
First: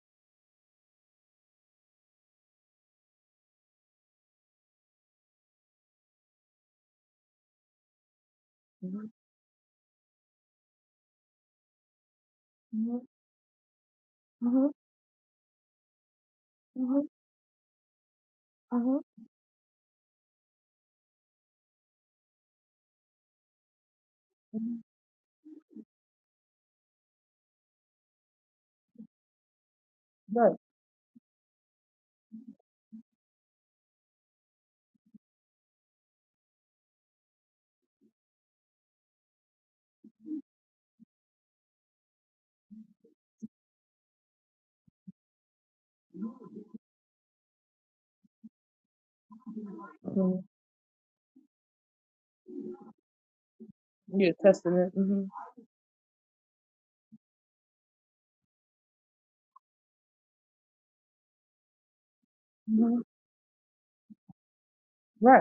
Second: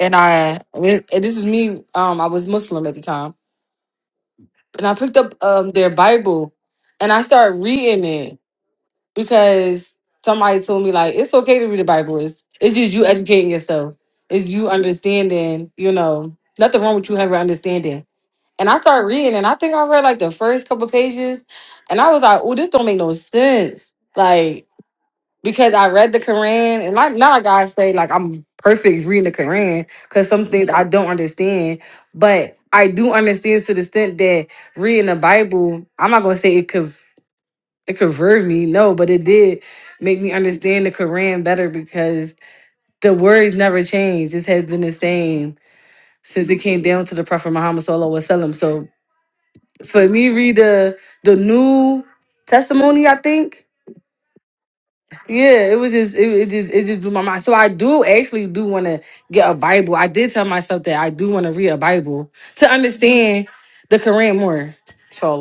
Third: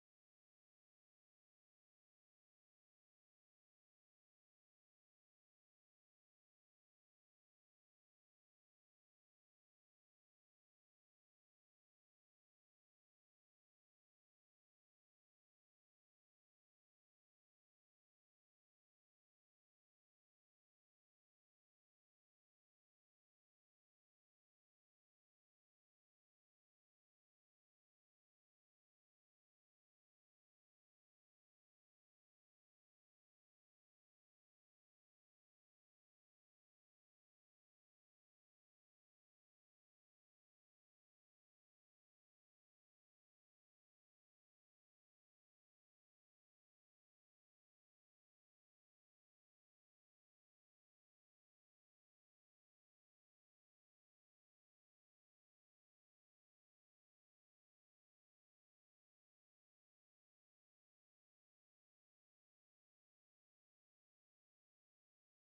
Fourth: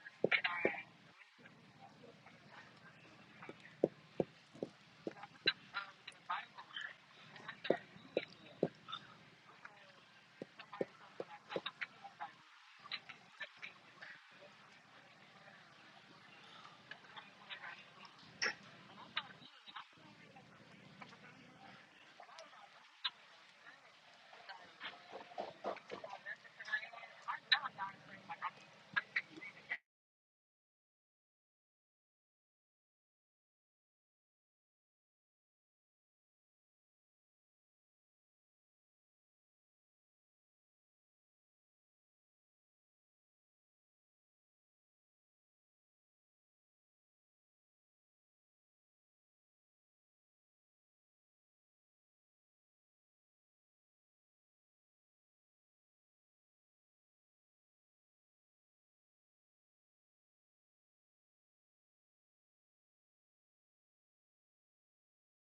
And I, and this is me. Um, I was Muslim at the time, and I picked up um their Bible, and I started reading it Mhm. because somebody told me like it's okay to read the Bible. It's it's just you educating yourself. It's you understanding. You know, nothing wrong with you having understanding And I started reading, and I think I read like the first couple pages, and I was like, "Oh, this don't make no sense." Like because I read the Quran, and like not like I say like I'm perfect reading the Quran because some Right. things I don't understand, but I do understand to the extent that reading the Bible, I'm not gonna say it could it converted me, no, but it did make me understand the Quran better because the words never changed. This has been the same since it came down to the Prophet Muhammad Sallallahu Alaihi Wasallam. So for me Mhm. read the the new testimony i think Yeah, testing it. yeah it was just it, it just it just blew my mind so i do actually do want to get a bible i did tell myself that i do want to read a bible to hmm understand the quran more Right.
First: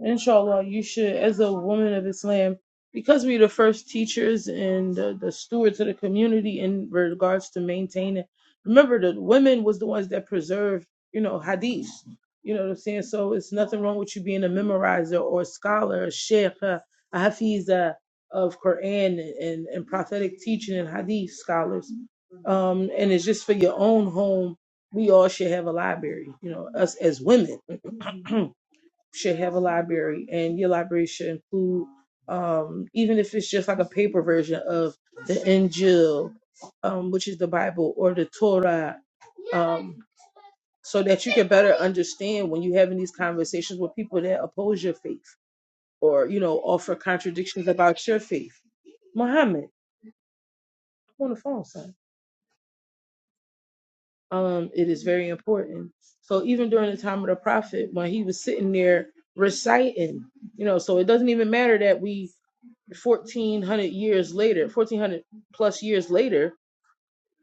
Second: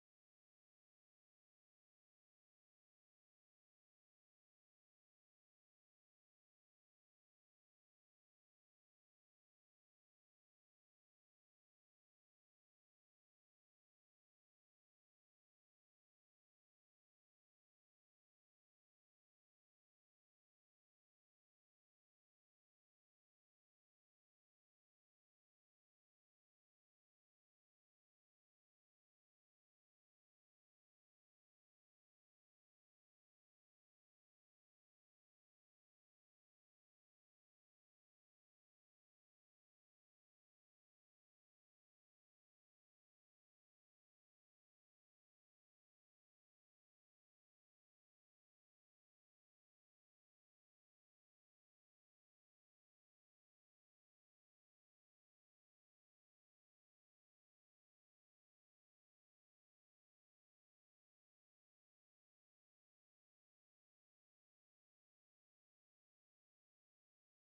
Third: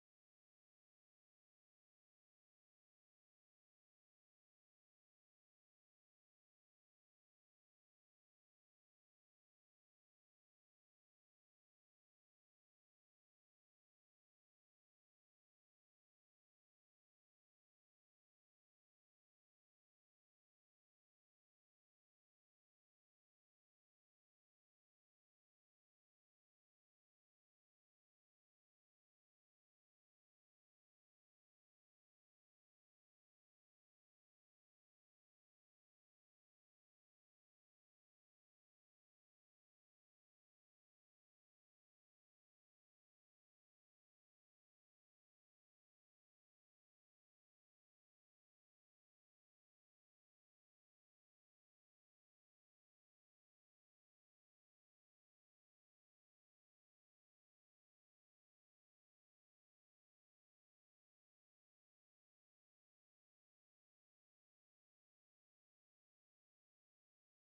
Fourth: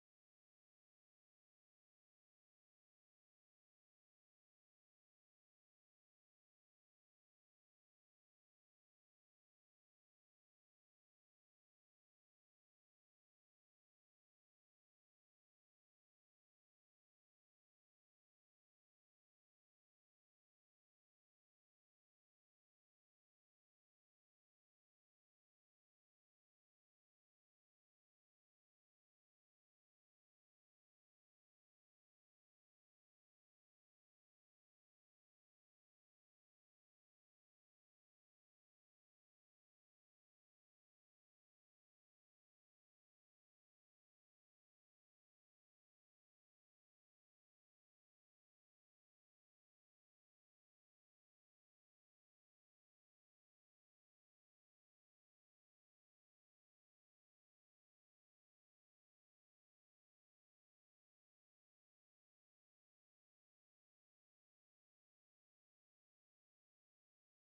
Inshallah, you should, as a woman of Islam, because we're the first teachers and the, the stewards of the community in regards to maintaining. Remember, the women was the ones that preserved, you know, hadith. You know what I'm saying? So it's nothing wrong with you being a memorizer or a scholar, a sheikh, a, a hafiza of Quran and, and prophetic teaching and hadith scholars. Um, and it's just for your own home. We all should have a library, you know, us as women. should have a library, and your library should include, um, even if it's just like a paper version of the Injil, um, which is the Bible, or the Torah, um, so that you can better understand when you're having these conversations with people that oppose your faith or you know offer contradictions about your faith. Muhammad, I'm on the phone, son. Um, it is very important. So even during the time of the prophet, when he was sitting there reciting, you know, so it doesn't even matter that we fourteen hundred years later, fourteen hundred plus years later,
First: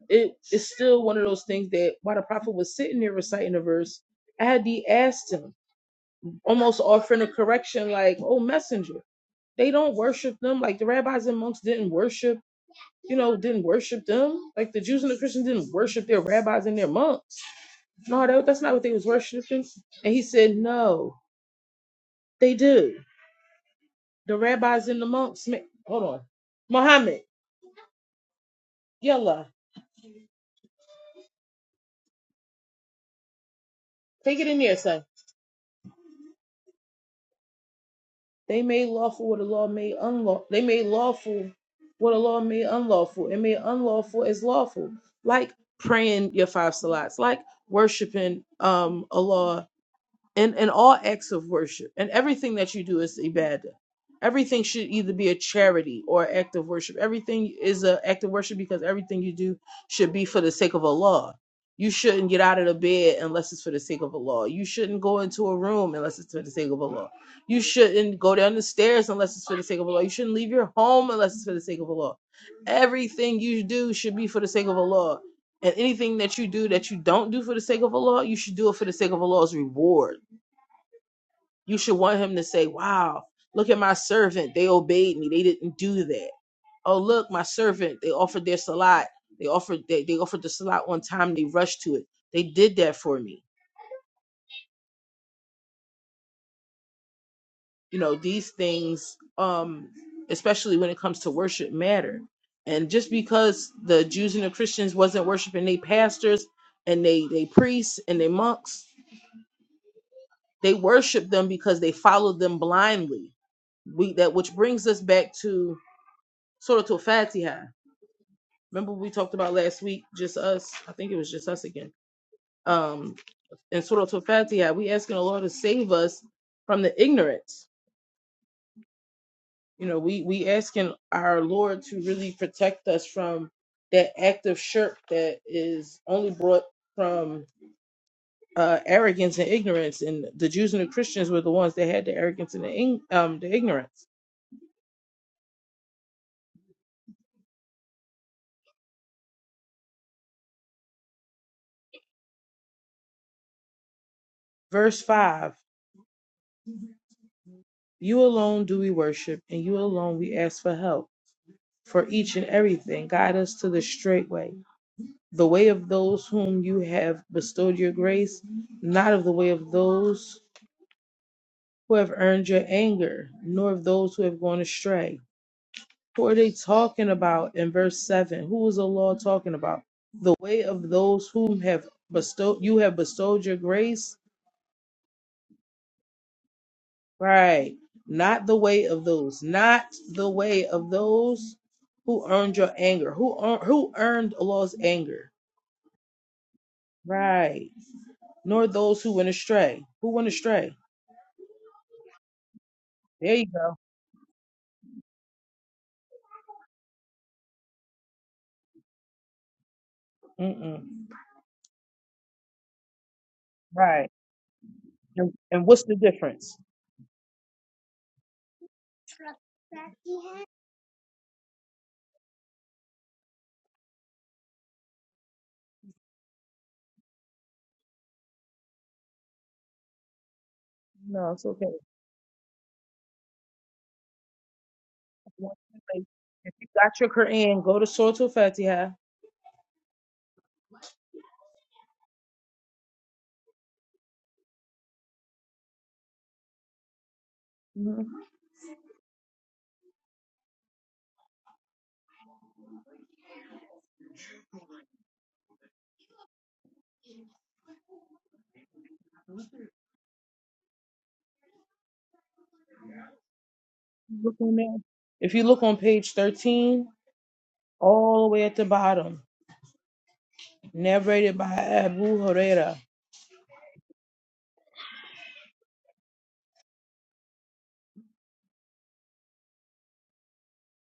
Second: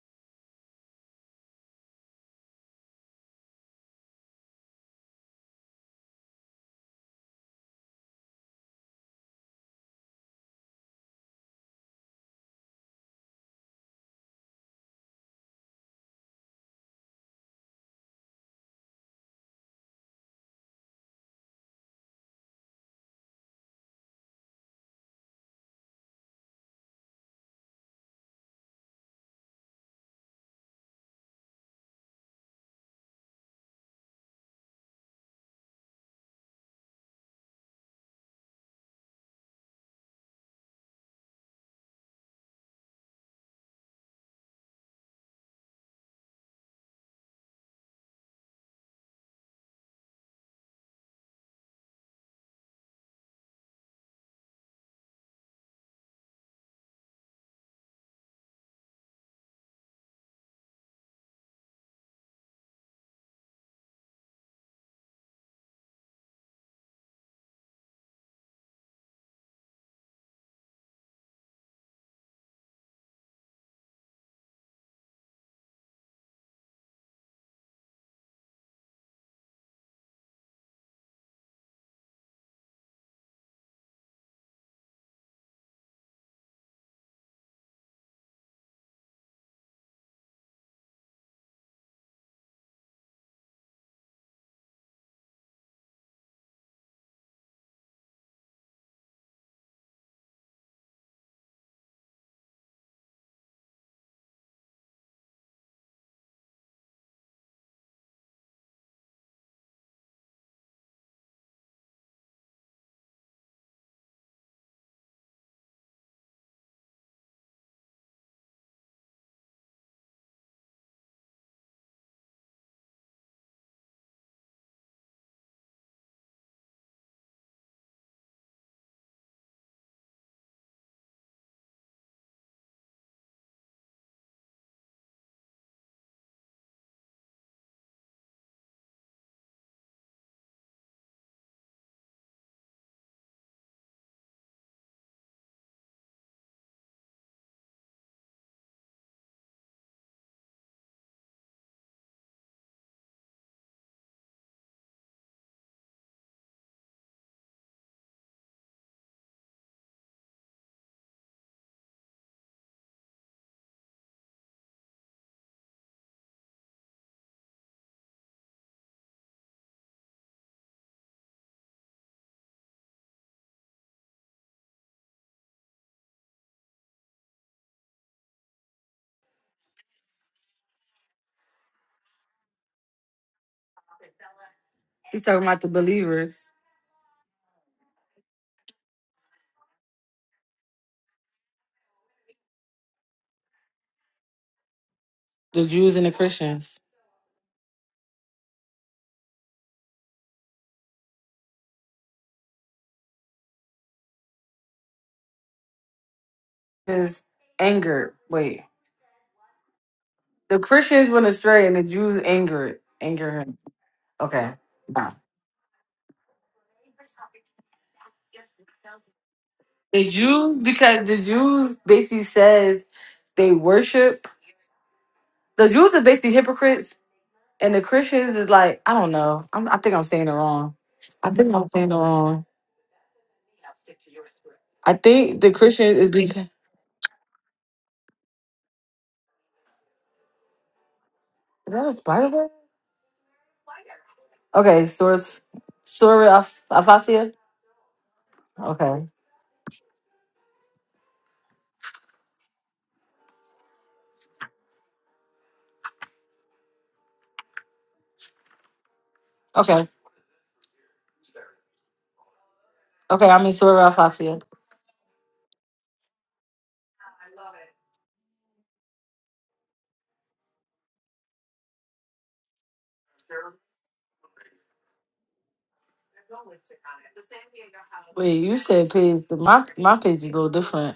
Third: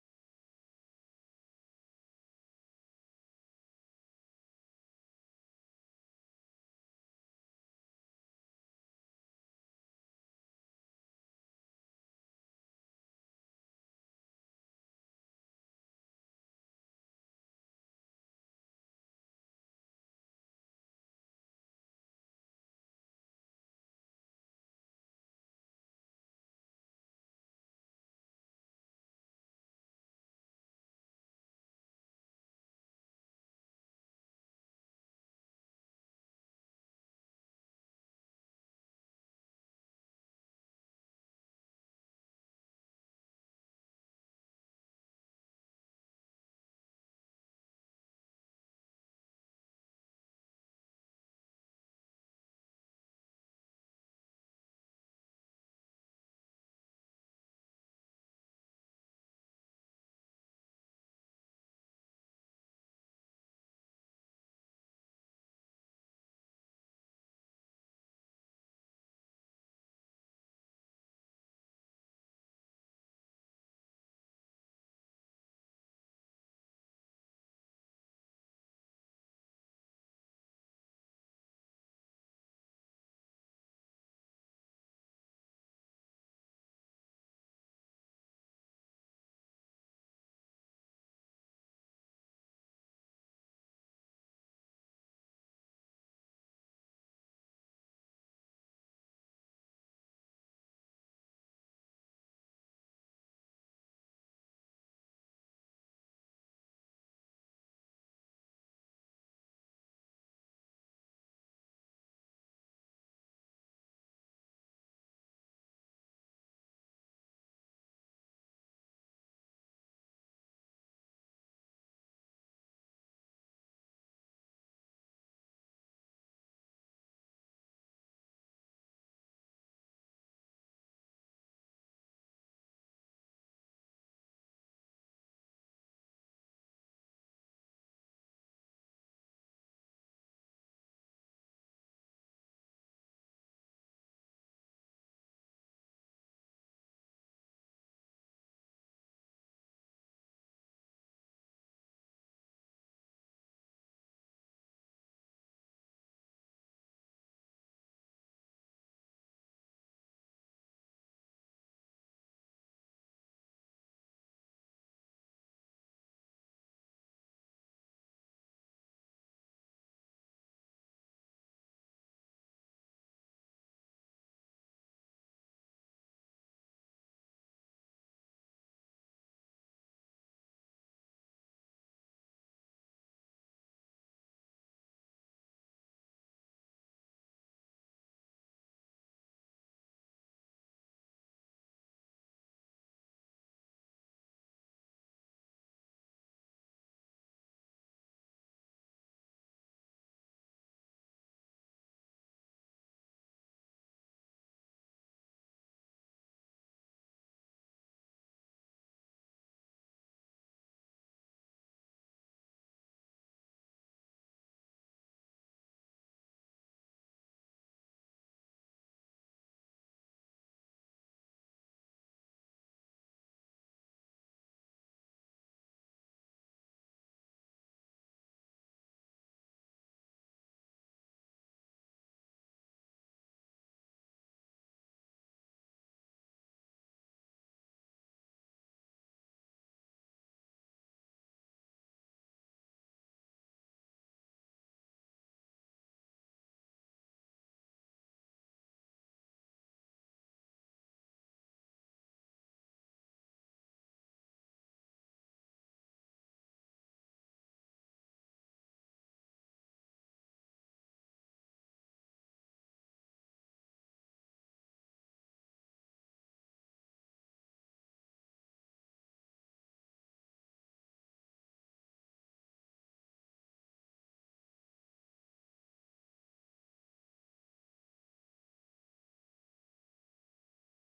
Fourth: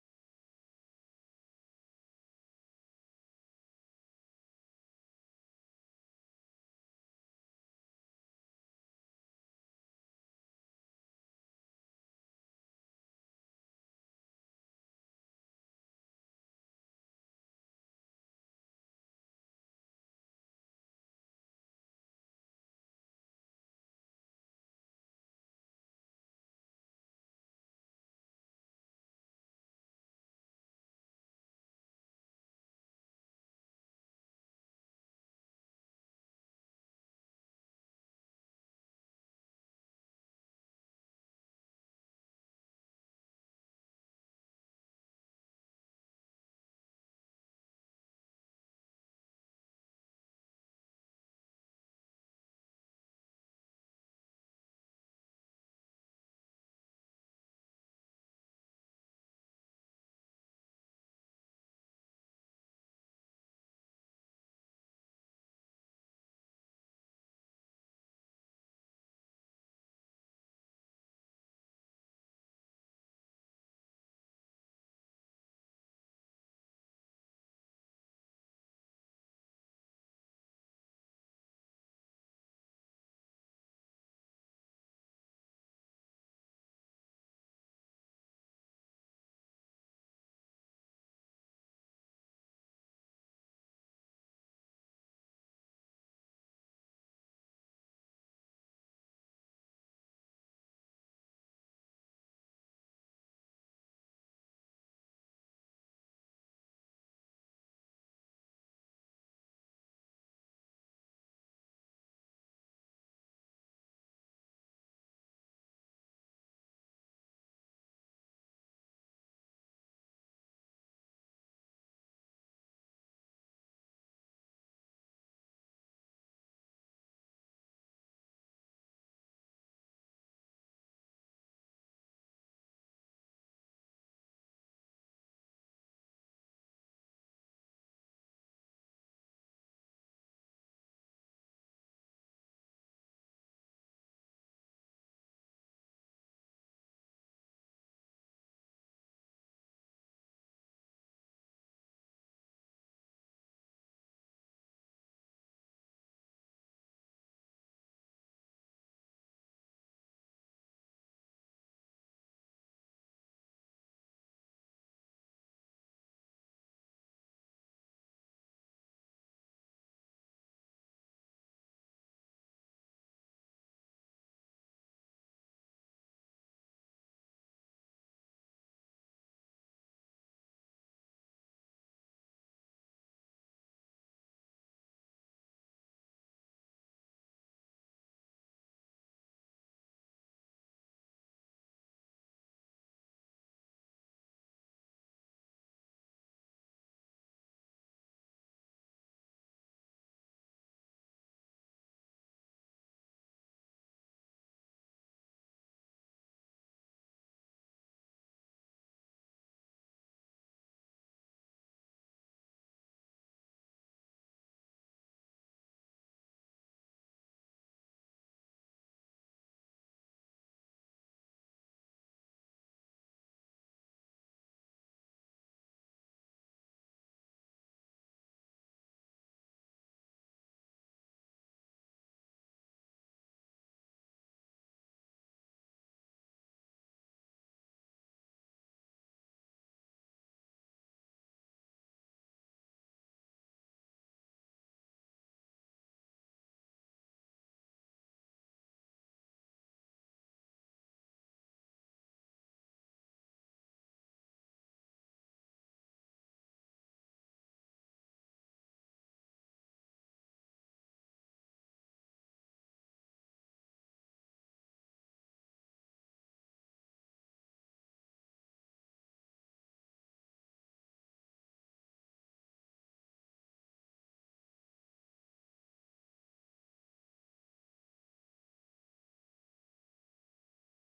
it is still one of those things that while the prophet was sitting there reciting the verse, Adi asked him, almost offering a correction, like, "Oh messenger, they don't worship them. Like the rabbis and monks didn't worship, you know, didn't worship them. Like the Jews and the Christians didn't worship their rabbis and their monks. No, that, that's not what they was worshiping." And he said, "No, they do. The rabbis and the monks. ma- Hold on, Muhammad, yalla, take it in there, son." They made lawful what the law made unlawful. They made lawful what the law made unlawful, and made unlawful as lawful, like praying your five salats, like worshiping um Allah in, in all acts of worship and everything that you do is ibadah. Everything should either be a charity or an act of worship. Everything is an act of worship because everything you do should be for the sake of Allah. You shouldn't get out of the bed unless it's for the sake of Allah. You shouldn't go into a room unless it's for the sake of Allah. You shouldn't go down the stairs unless it's for the sake of Allah. You shouldn't leave your home unless it's for the sake of Allah. Everything you do should be for the sake of Allah. And anything that you do that you don't do for the sake of Allah, you should do it for the sake of Allah's reward you should want him to say, Wow, look at my servant. They obeyed me. They didn't do that. Oh, look, my servant. They offered their salat. They offered they, they offered the salat on time. They rushed to it. They did that for me. You know, these things, um, especially when it comes to worship, matter. And just because the Jews and the Christians wasn't worshiping they pastors and they they priests and they monks, they worshiped them because they followed them blindly we that which brings us back to Surah Al Fatiha. remember we talked about last week, just us. I think it was just us again. Um, in Surah Al Fatiha, we asking the Lord to save us from the ignorance. You know, we we asking our Lord to really protect us from that act of shirk that is only brought from uh, arrogance and ignorance. And the Jews and the Christians were the ones that had the arrogance and the, ing- um, the ignorance. Verse five: You alone do we worship, and you alone we ask for help for each and everything. Guide us to the straight way. the way of those whom you have bestowed your grace, not of the way of those who have earned your anger, nor of those who have gone astray. Who are they talking about in verse 7? Who is the law talking about? The way of those whom have bestowed you have bestowed your grace? he's talking about the believers Right. Not the way of those, not the way of those who earned your anger. Who earn, who earned Allah's anger? the jews and the christians Right. Nor those who went astray. Who went astray? There you go is angered wait the Mm-mm. christians went astray and the jews angered angered him Right. okay nah. And, and what's the difference? the jews because the jews basically says they worship the jews are basically hypocrites And the Christians is like, I don't know. I'm, I think I'm saying it wrong. No, I it's think okay. I'm saying it wrong. I think the Once you Christians make- is because If you got your Quran, go to Surah Al-Fatiha. is that a spider web? Okay, Source Sora Af- Afasia. Mhm. Okay, okay, okay. i mean in Sora Look Afasia. on there. If you look on page 13, all the way at the bottom, narrated by Abu Huraira. Wait, you said page. My my page is a little different.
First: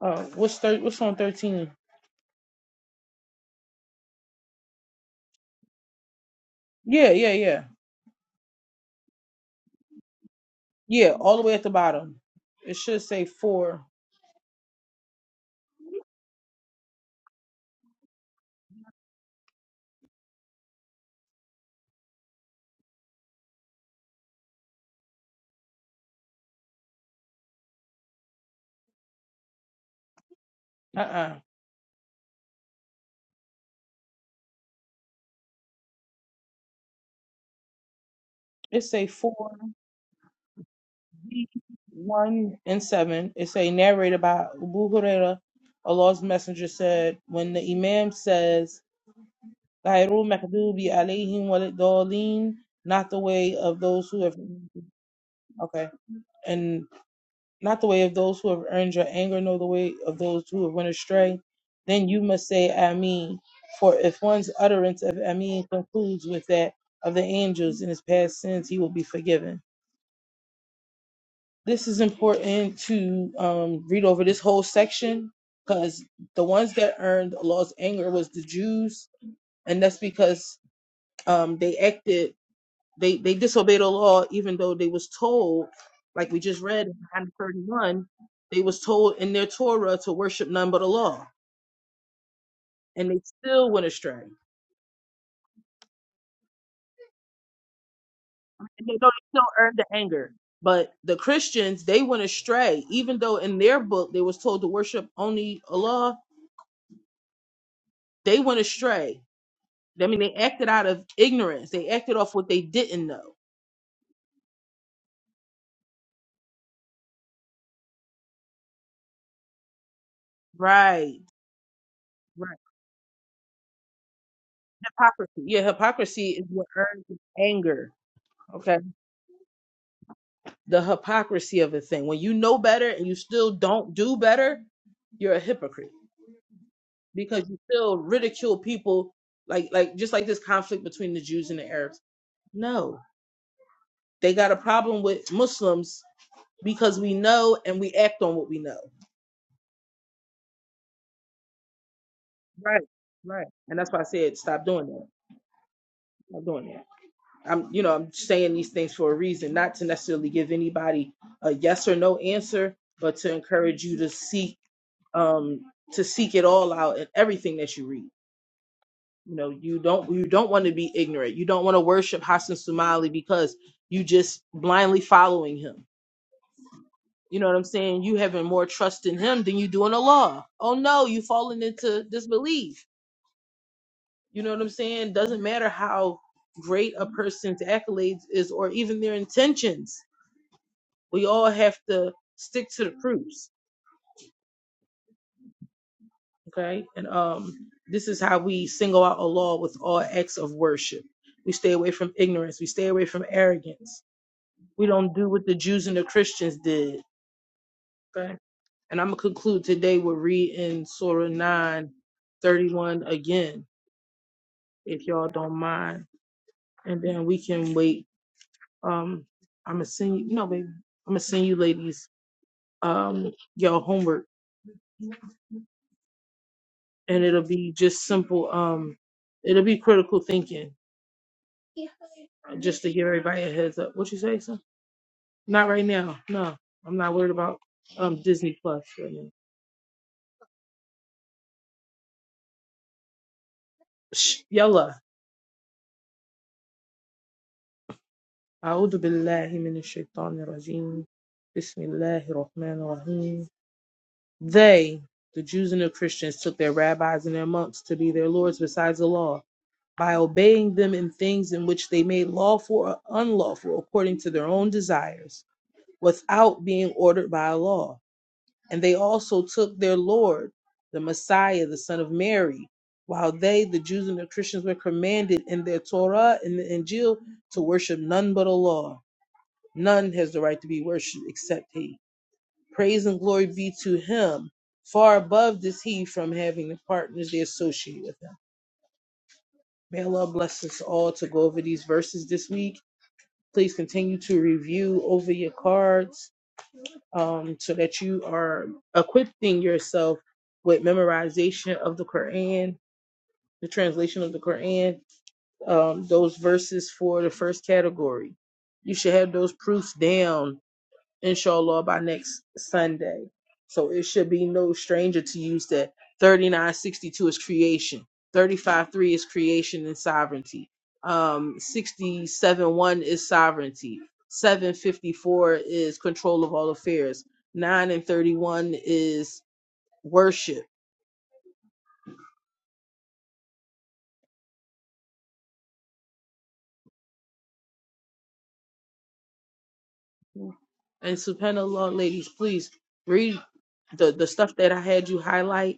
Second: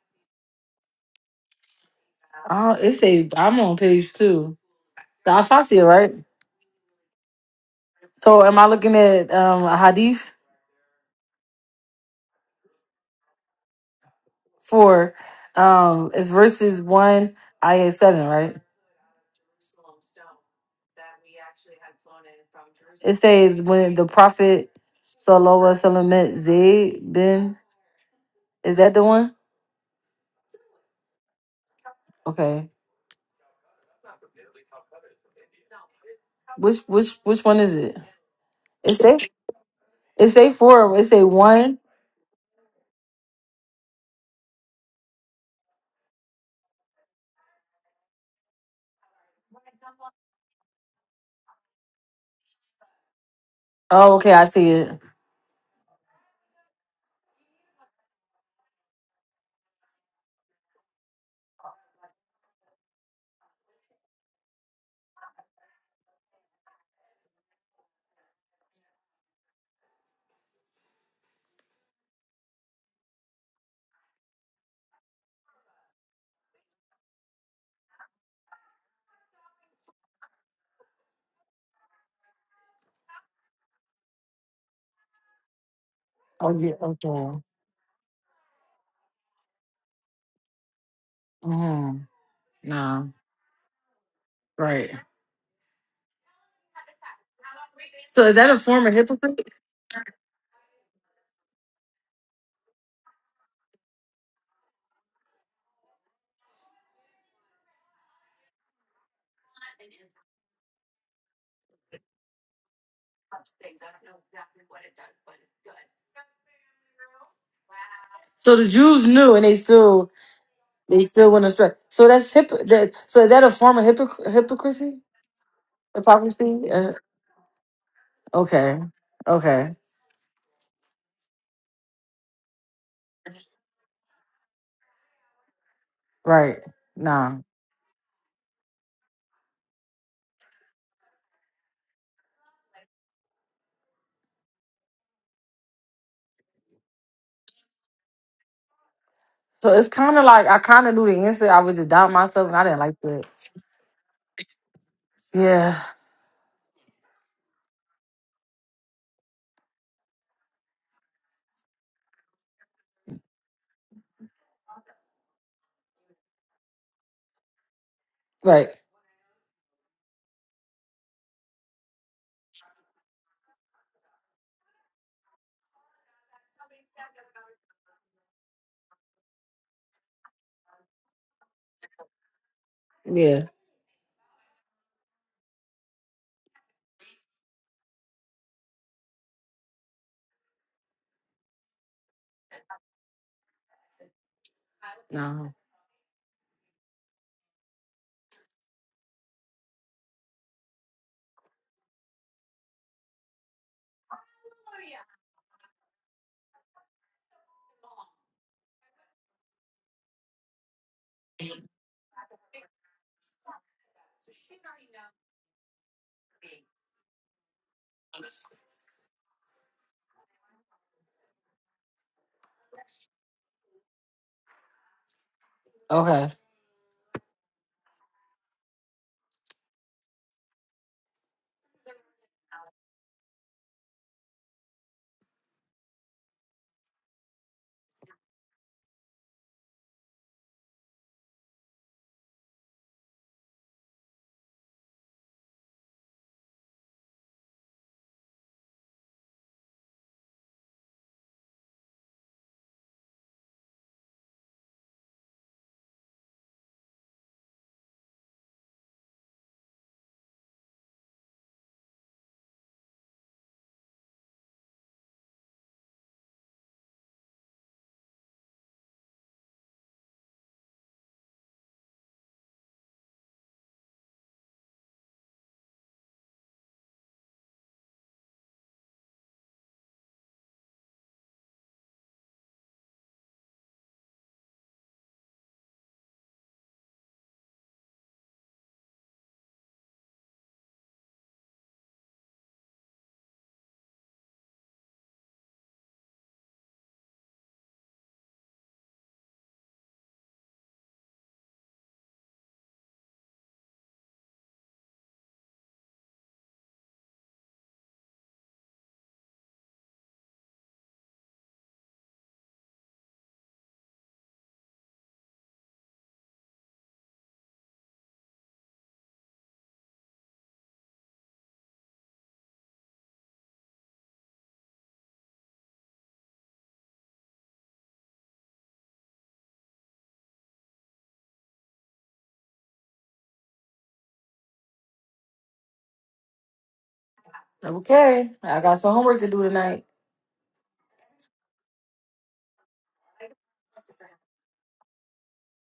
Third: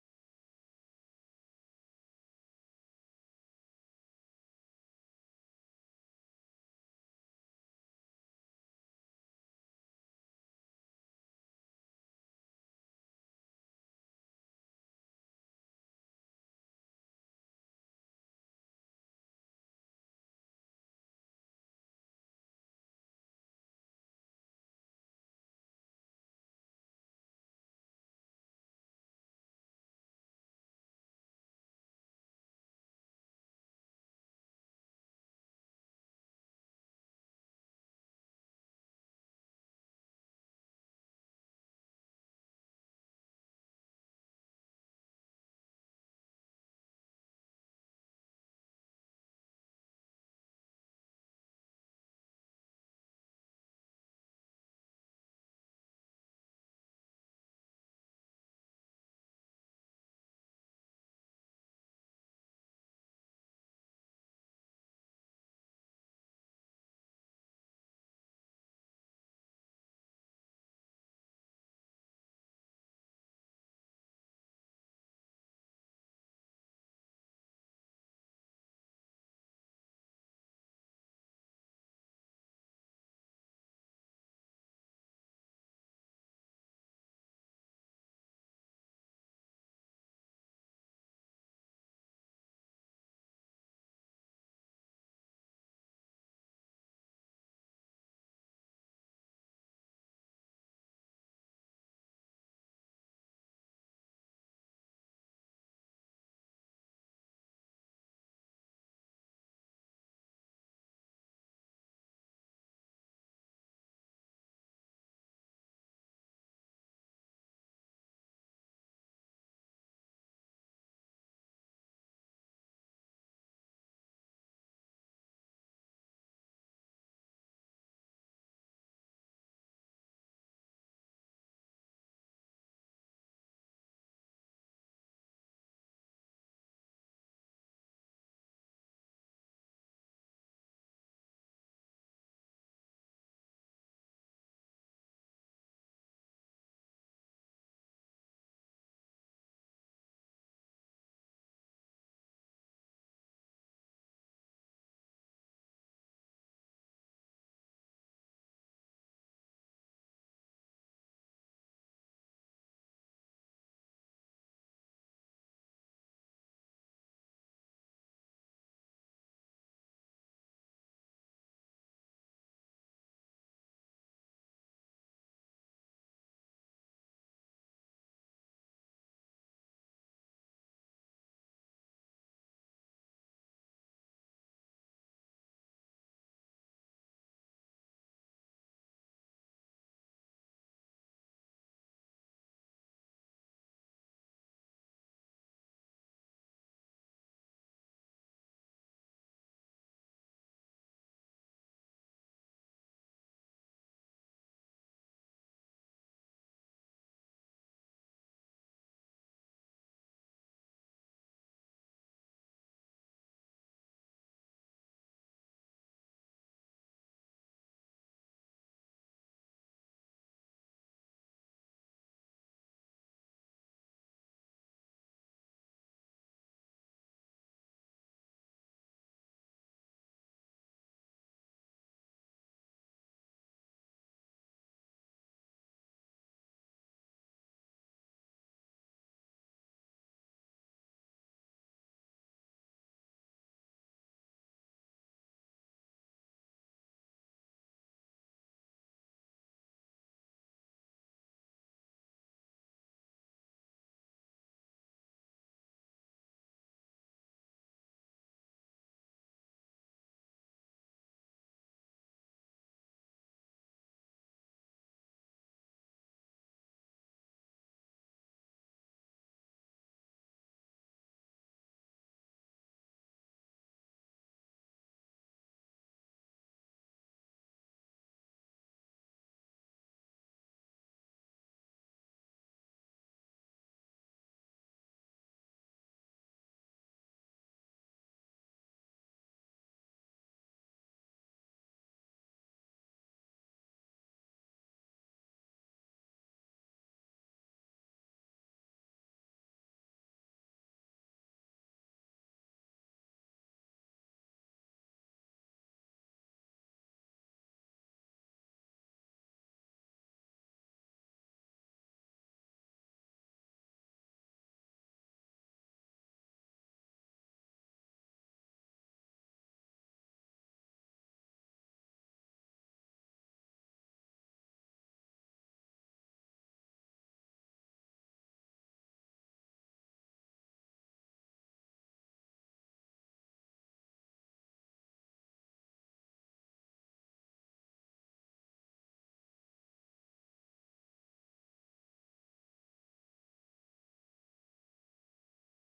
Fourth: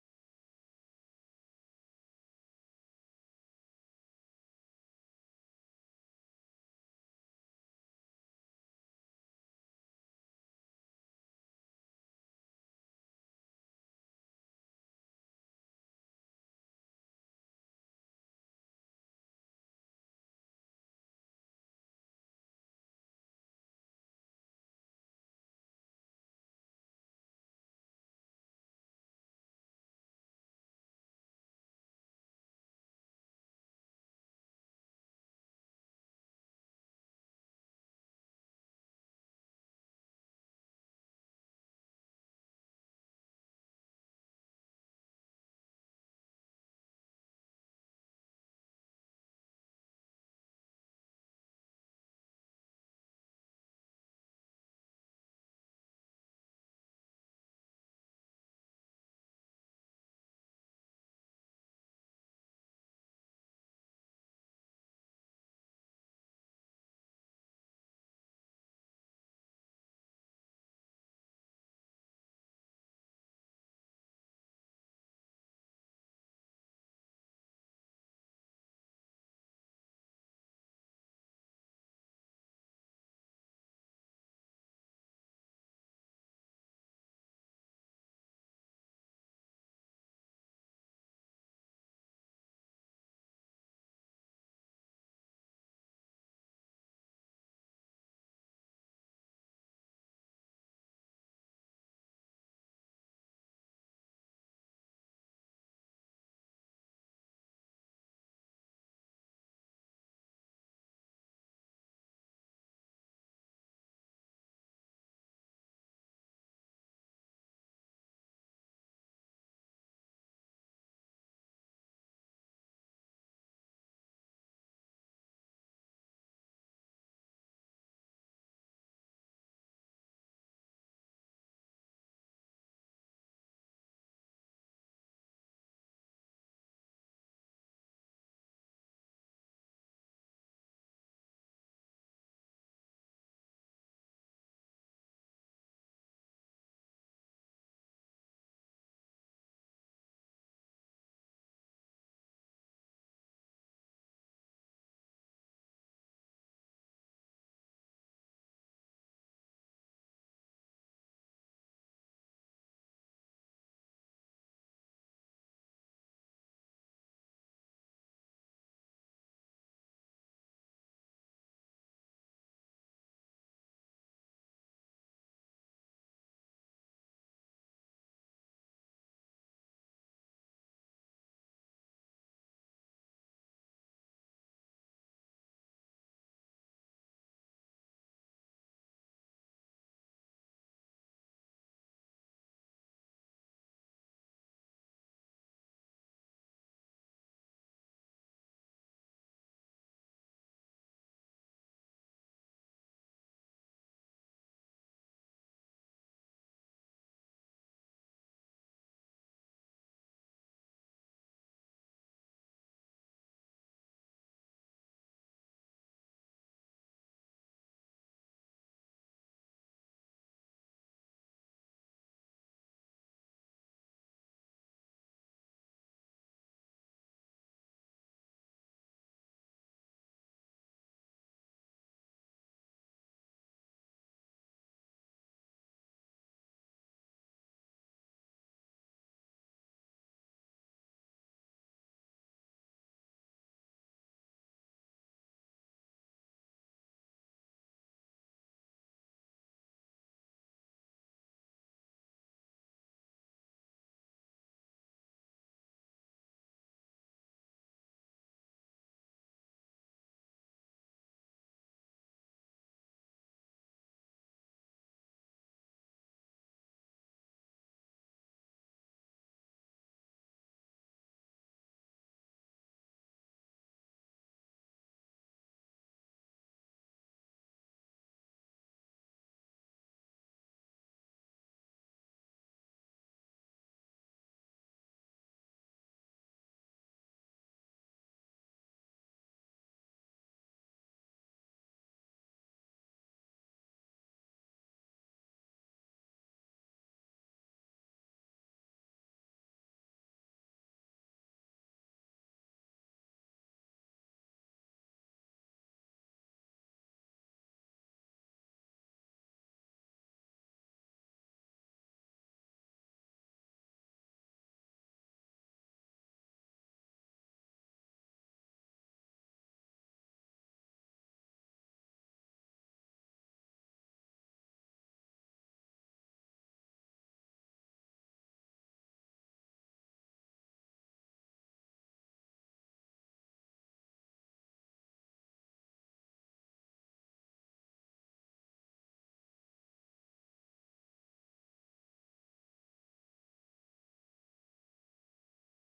Uh, what's thir- What's on 13? Oh, it says I'm on page two. The Afasia, right? Yeah, yeah, yeah. So am I looking at um a hadith? Yeah, all the way at the bottom. It should say four. for um it's verses one IA seven, right? It says when the prophet Salowa Salamet Zayd Ben is that the one? Uh-uh. Okay. Which which which one is it? It It say say four. it say four. It say one. 1 and 7, it say narrated by Abu Huraira, Allah's messenger said, when the imam says, "Ghayrul maghdubi alayhim waliddallin," not the way of those Oh, who okay, have I see it. okay, and not the way of those who have earned your anger, nor the way of those who have went astray, then you must say Ameen. For if one's utterance of Ameen concludes with that of the angels in his past sins, he will be forgiven. This is important to um, read over this whole section because the ones that earned Allah's anger was the Jews, and that's because um, they acted, they they disobeyed Allah even though they was told, like we Oh just yeah, read in okay. Hadith 31, they was told in their Torah to worship none but Allah, Mm-hmm. Nah. and they still went astray. Right. So is that a form And they of know they still hypocrite? earned the anger. But the Christians, they went astray. Even though in their book they was told to worship only Allah, they went astray I mean, they acted out of ignorance. They acted off what they didn't know. So the Jews knew and they still They Right. still want to astray. So that's hip. Right. That, so is that a form of hypocr- hypocrisy, Hypocrisy. Yeah, hypocrisy is what hypocrisy? Uh, earns you anger. Okay. okay, okay, The hypocrisy of a thing. When you know better and you still don't do better, you're a hypocrite right. Nah. because you still ridicule people like like just like this conflict between the Jews and the Arabs. No. They got a problem with Muslims because we know and we act on what we know. So it's kind of like I kind of knew the answer. I was just doubting myself, and I didn't Right. like that. Right. And that's why I said stop doing that. Yeah. Stop doing that. I'm, you know, I'm saying these things for a reason, not to necessarily give anybody a yes or no answer, but to encourage you to seek, um, to seek it all out in everything that you read. Right. You know, you don't, you don't want to be ignorant. You don't want to worship Hassan Somali because you just blindly following him. You know what I'm saying? You having more trust in him than you do in Allah. Oh no, you falling into disbelief. Yeah. You know what I'm saying? Doesn't matter how great a person's accolades is or even their intentions we all have to stick to the proofs No. okay and um this is how we single out allah with all acts of worship we stay away from ignorance we stay away from arrogance we don't do what the jews and the christians did okay and i'm gonna conclude today with reading surah 9:31 again if y'all don't mind and then we can wait um i'm gonna send you no baby i'm gonna send you ladies um your homework Okay. and it'll be just simple. Um, it'll be critical thinking, uh, just to give everybody a heads up. What you say, son? Not right now. No, I'm not worried about um Disney Plus right now. Shh, Yalla. أعوذ بالله من الشيطان الرجيم بسم الله الرحمن الرحيم They, the Jews and the Christians, took their rabbis and their monks to be their lords besides the law, by obeying them in things in which they made lawful or unlawful according to their own desires, without being ordered by a law And they also took their Lord, the Messiah, the Son of Mary, while they, the Jews and the Christians, were commanded in their Torah and the Injil to worship none but Allah. None has the right to be worshipped except He. Praise and glory be to Him. Far above is He from having the partners they associate with Him. May Allah bless us all to go over these verses this week. Please continue to review over your cards um, so that you are equipping yourself with memorization of the Quran, the translation of the Quran, um, those verses for the first category. You should have those proofs down inshallah by next Sunday. So it should be no stranger to use that. 3962 is creation. Thirty five three is creation and sovereignty. Um sixty seven one is sovereignty. 754 is control of all affairs. 9 and 31 is worship. Okay. I got some homework to do tonight. And subhanallah ladies, please read the the stuff that I had you highlight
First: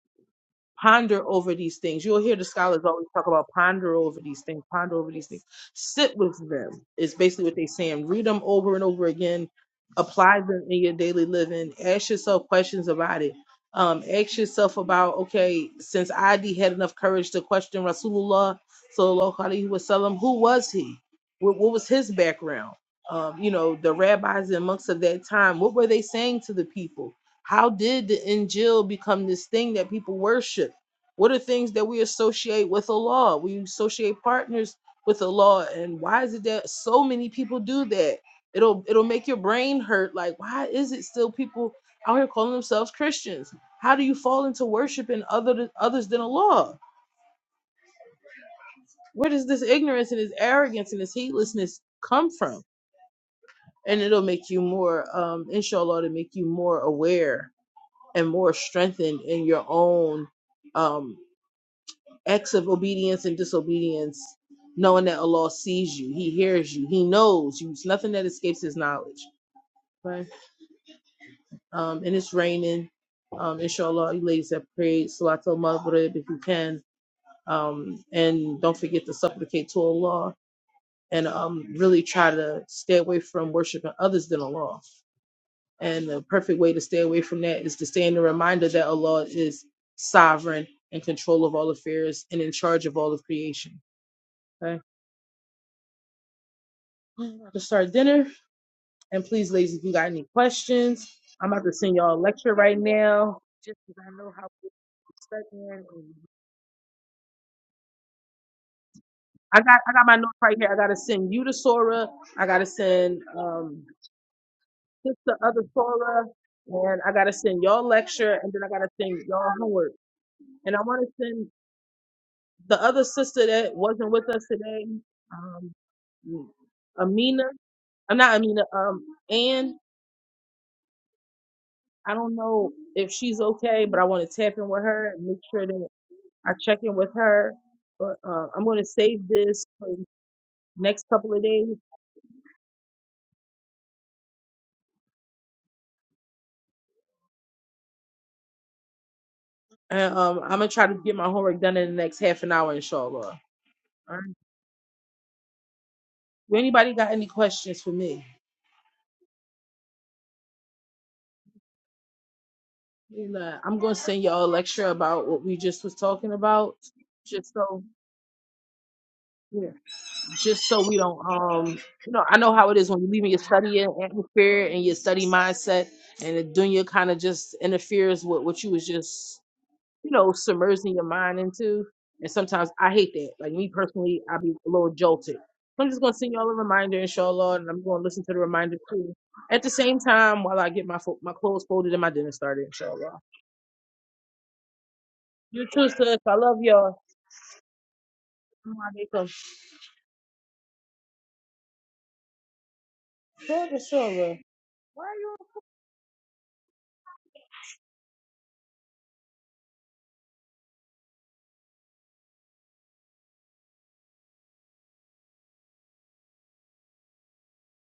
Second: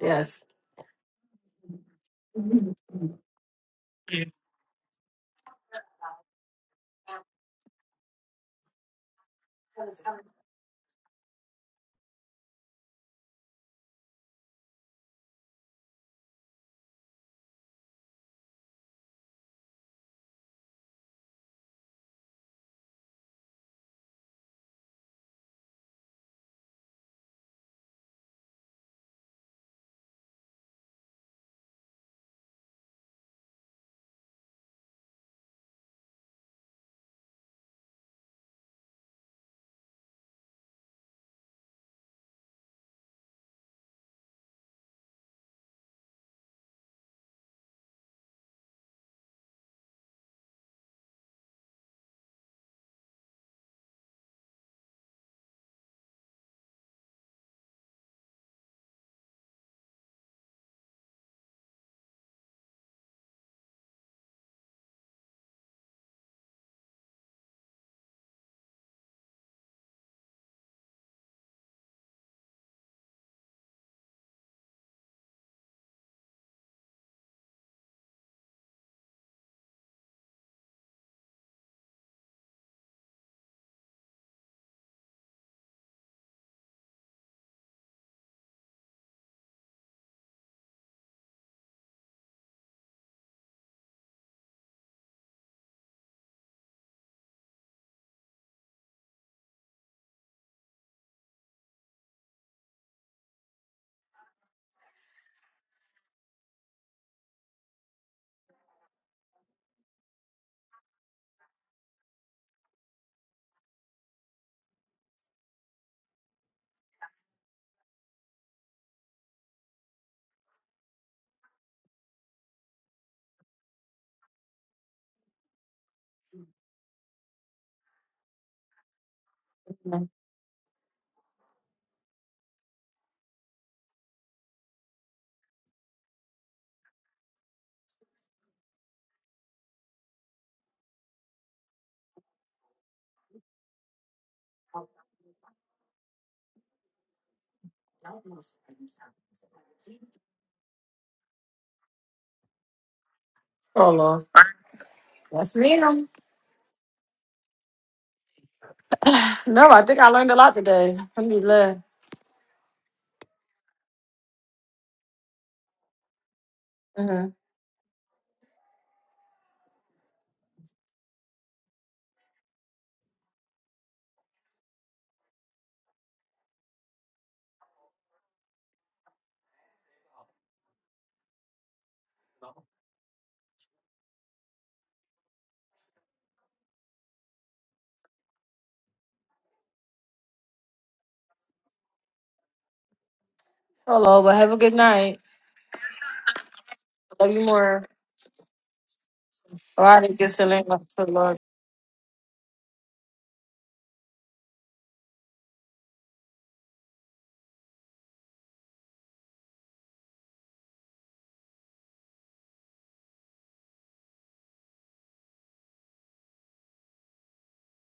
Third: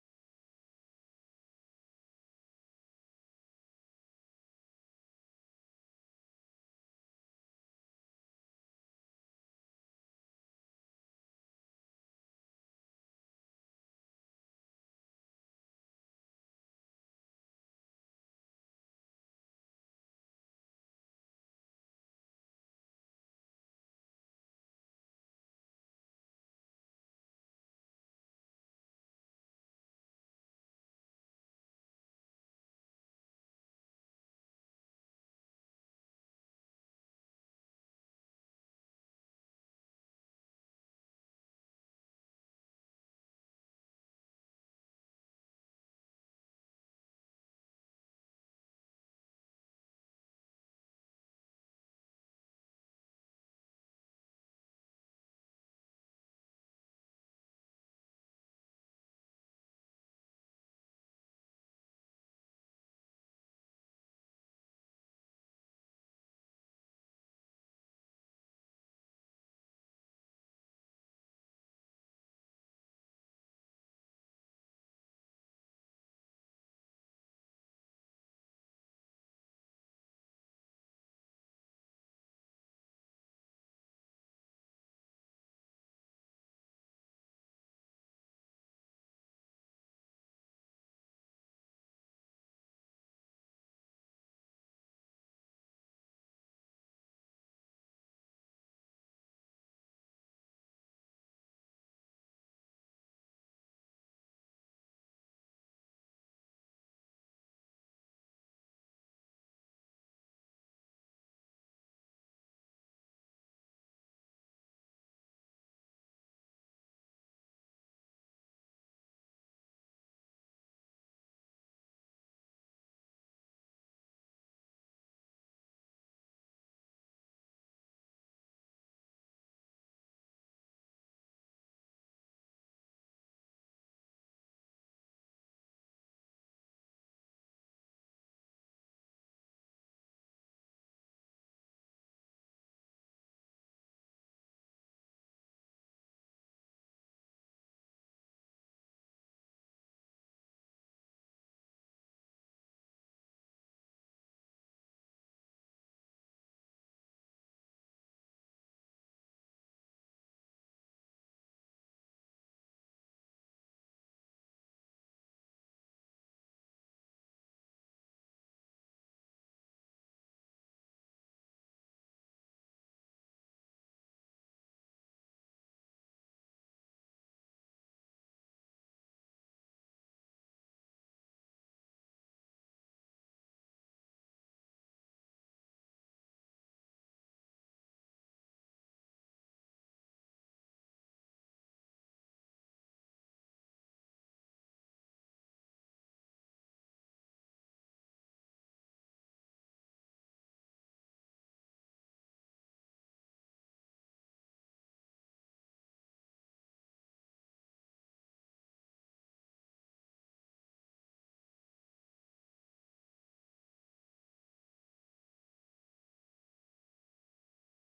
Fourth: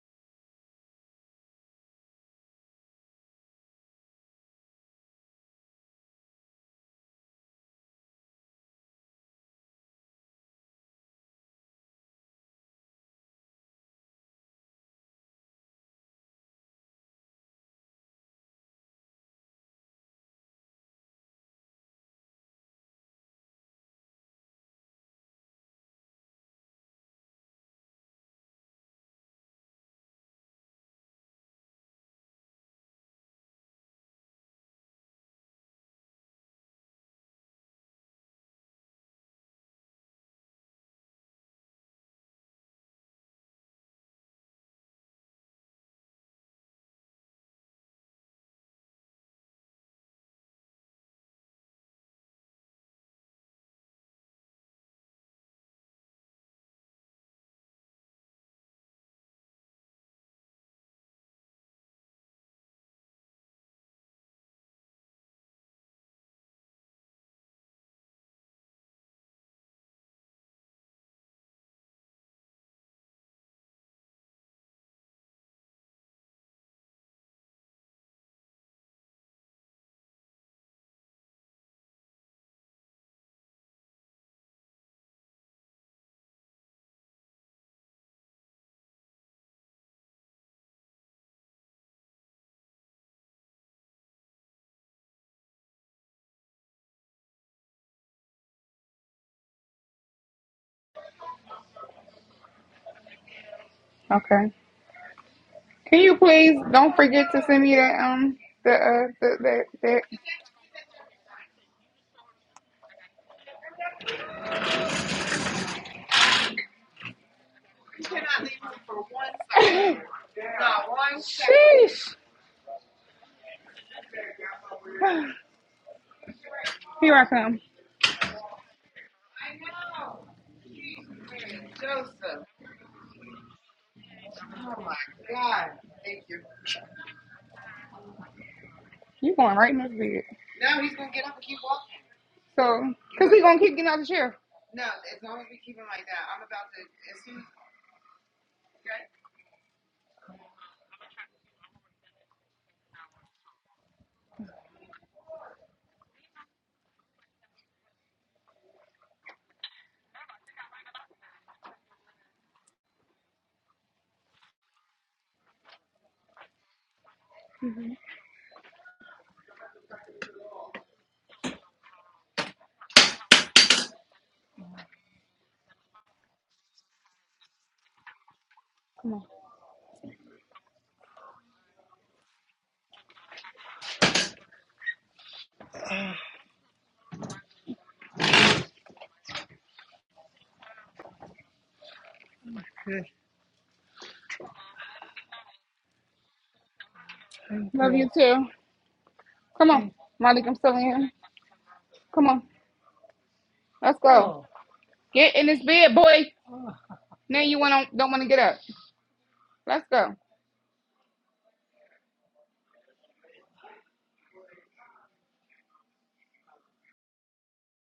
Yes. Ponder over these things. You'll hear the scholars always talk about ponder over these things, ponder over these things. Sit with them is basically what they're saying. Read them over and over again. Apply them in your daily living. Ask yourself questions about it. Um, ask yourself about, okay, since ID had enough courage to question Rasulullah, sallallahu alaihi wasallam, who was he? What, what was his background? Um, you know, the rabbis and monks of that time, what were they saying to the people? How did the Injil become this thing that people worship? What are things that we associate with the law? We associate partners with the law, and why is it that so many people do that? It'll it'll make your brain hurt. Like, why is it still people out here calling themselves Christians? How do you fall into worshiping other others than the law? Where does this ignorance and this arrogance and this heedlessness come from? And it'll make you more, um, inshallah, to make you more aware and more strengthened in your own um, acts of obedience and disobedience, knowing that Allah sees you, He hears you, He knows you. It's nothing that escapes His knowledge. Right. Um, and it's raining. Um, inshallah, you ladies have prayed Salatul Maghrib if you can. Um, and don't forget to supplicate to Allah and um, really try to stay away from worshiping others than Allah. And the perfect way to stay away from that is to stay in the reminder that Allah is sovereign in control of all affairs and in charge of all of creation. Okay. I'm about to start dinner. And please, ladies, if you got any questions, I'm about to send y'all a lecture right now. Just because I know how Okay. good you're Can you please don't forget to send me that um the uh I the got I that got my notes right here. I gotta send you to Sora. I gotta send um this the other Sora. And I gotta send y'all lecture and then I gotta send y'all homework. And I that wanna send sheesh. the other sister that wasn't with us today, um, Here I Amina, come. I'm not Amina, um, Ann, I don't know if she's okay, but I want to tap in with her and make sure that I check in with her. But uh, I'm going to save You going this right in for the the bed. next couple of days. So, cause we gonna keep getting out of the chair. And um, I'm going to try to get my homework done in the next half an hour, inshallah. Oh All Lord. right. That's me. No, Do anybody got any questions for me? No, I think I learned a lot today. I'm just glad. You know, I'm going to send y'all a lecture about what we just was talking about, Mm-hmm. just so, yeah. just so we don't um you know i know how it is when you're leaving your study atmosphere and your study mindset and the dunya kind of just interferes with what you was Come on. just you know submerging your mind into and sometimes i hate that like me personally i be a little jolted so i'm just going to send y'all a reminder inshallah and i'm going to listen to the reminder too at the same time while i get my fo- my clothes folded and my dinner started inshallah Oh Lord. Well, have a good night. you too sis i love y'all Love you more. Love you too. Assalamu alaikum. Come All on, right. Just Malik. to I'm learn. still in here. Lord. Come on. Sure, Let's sure. go. Get in this bed, boy. Now you want don't want to get up. Let's go.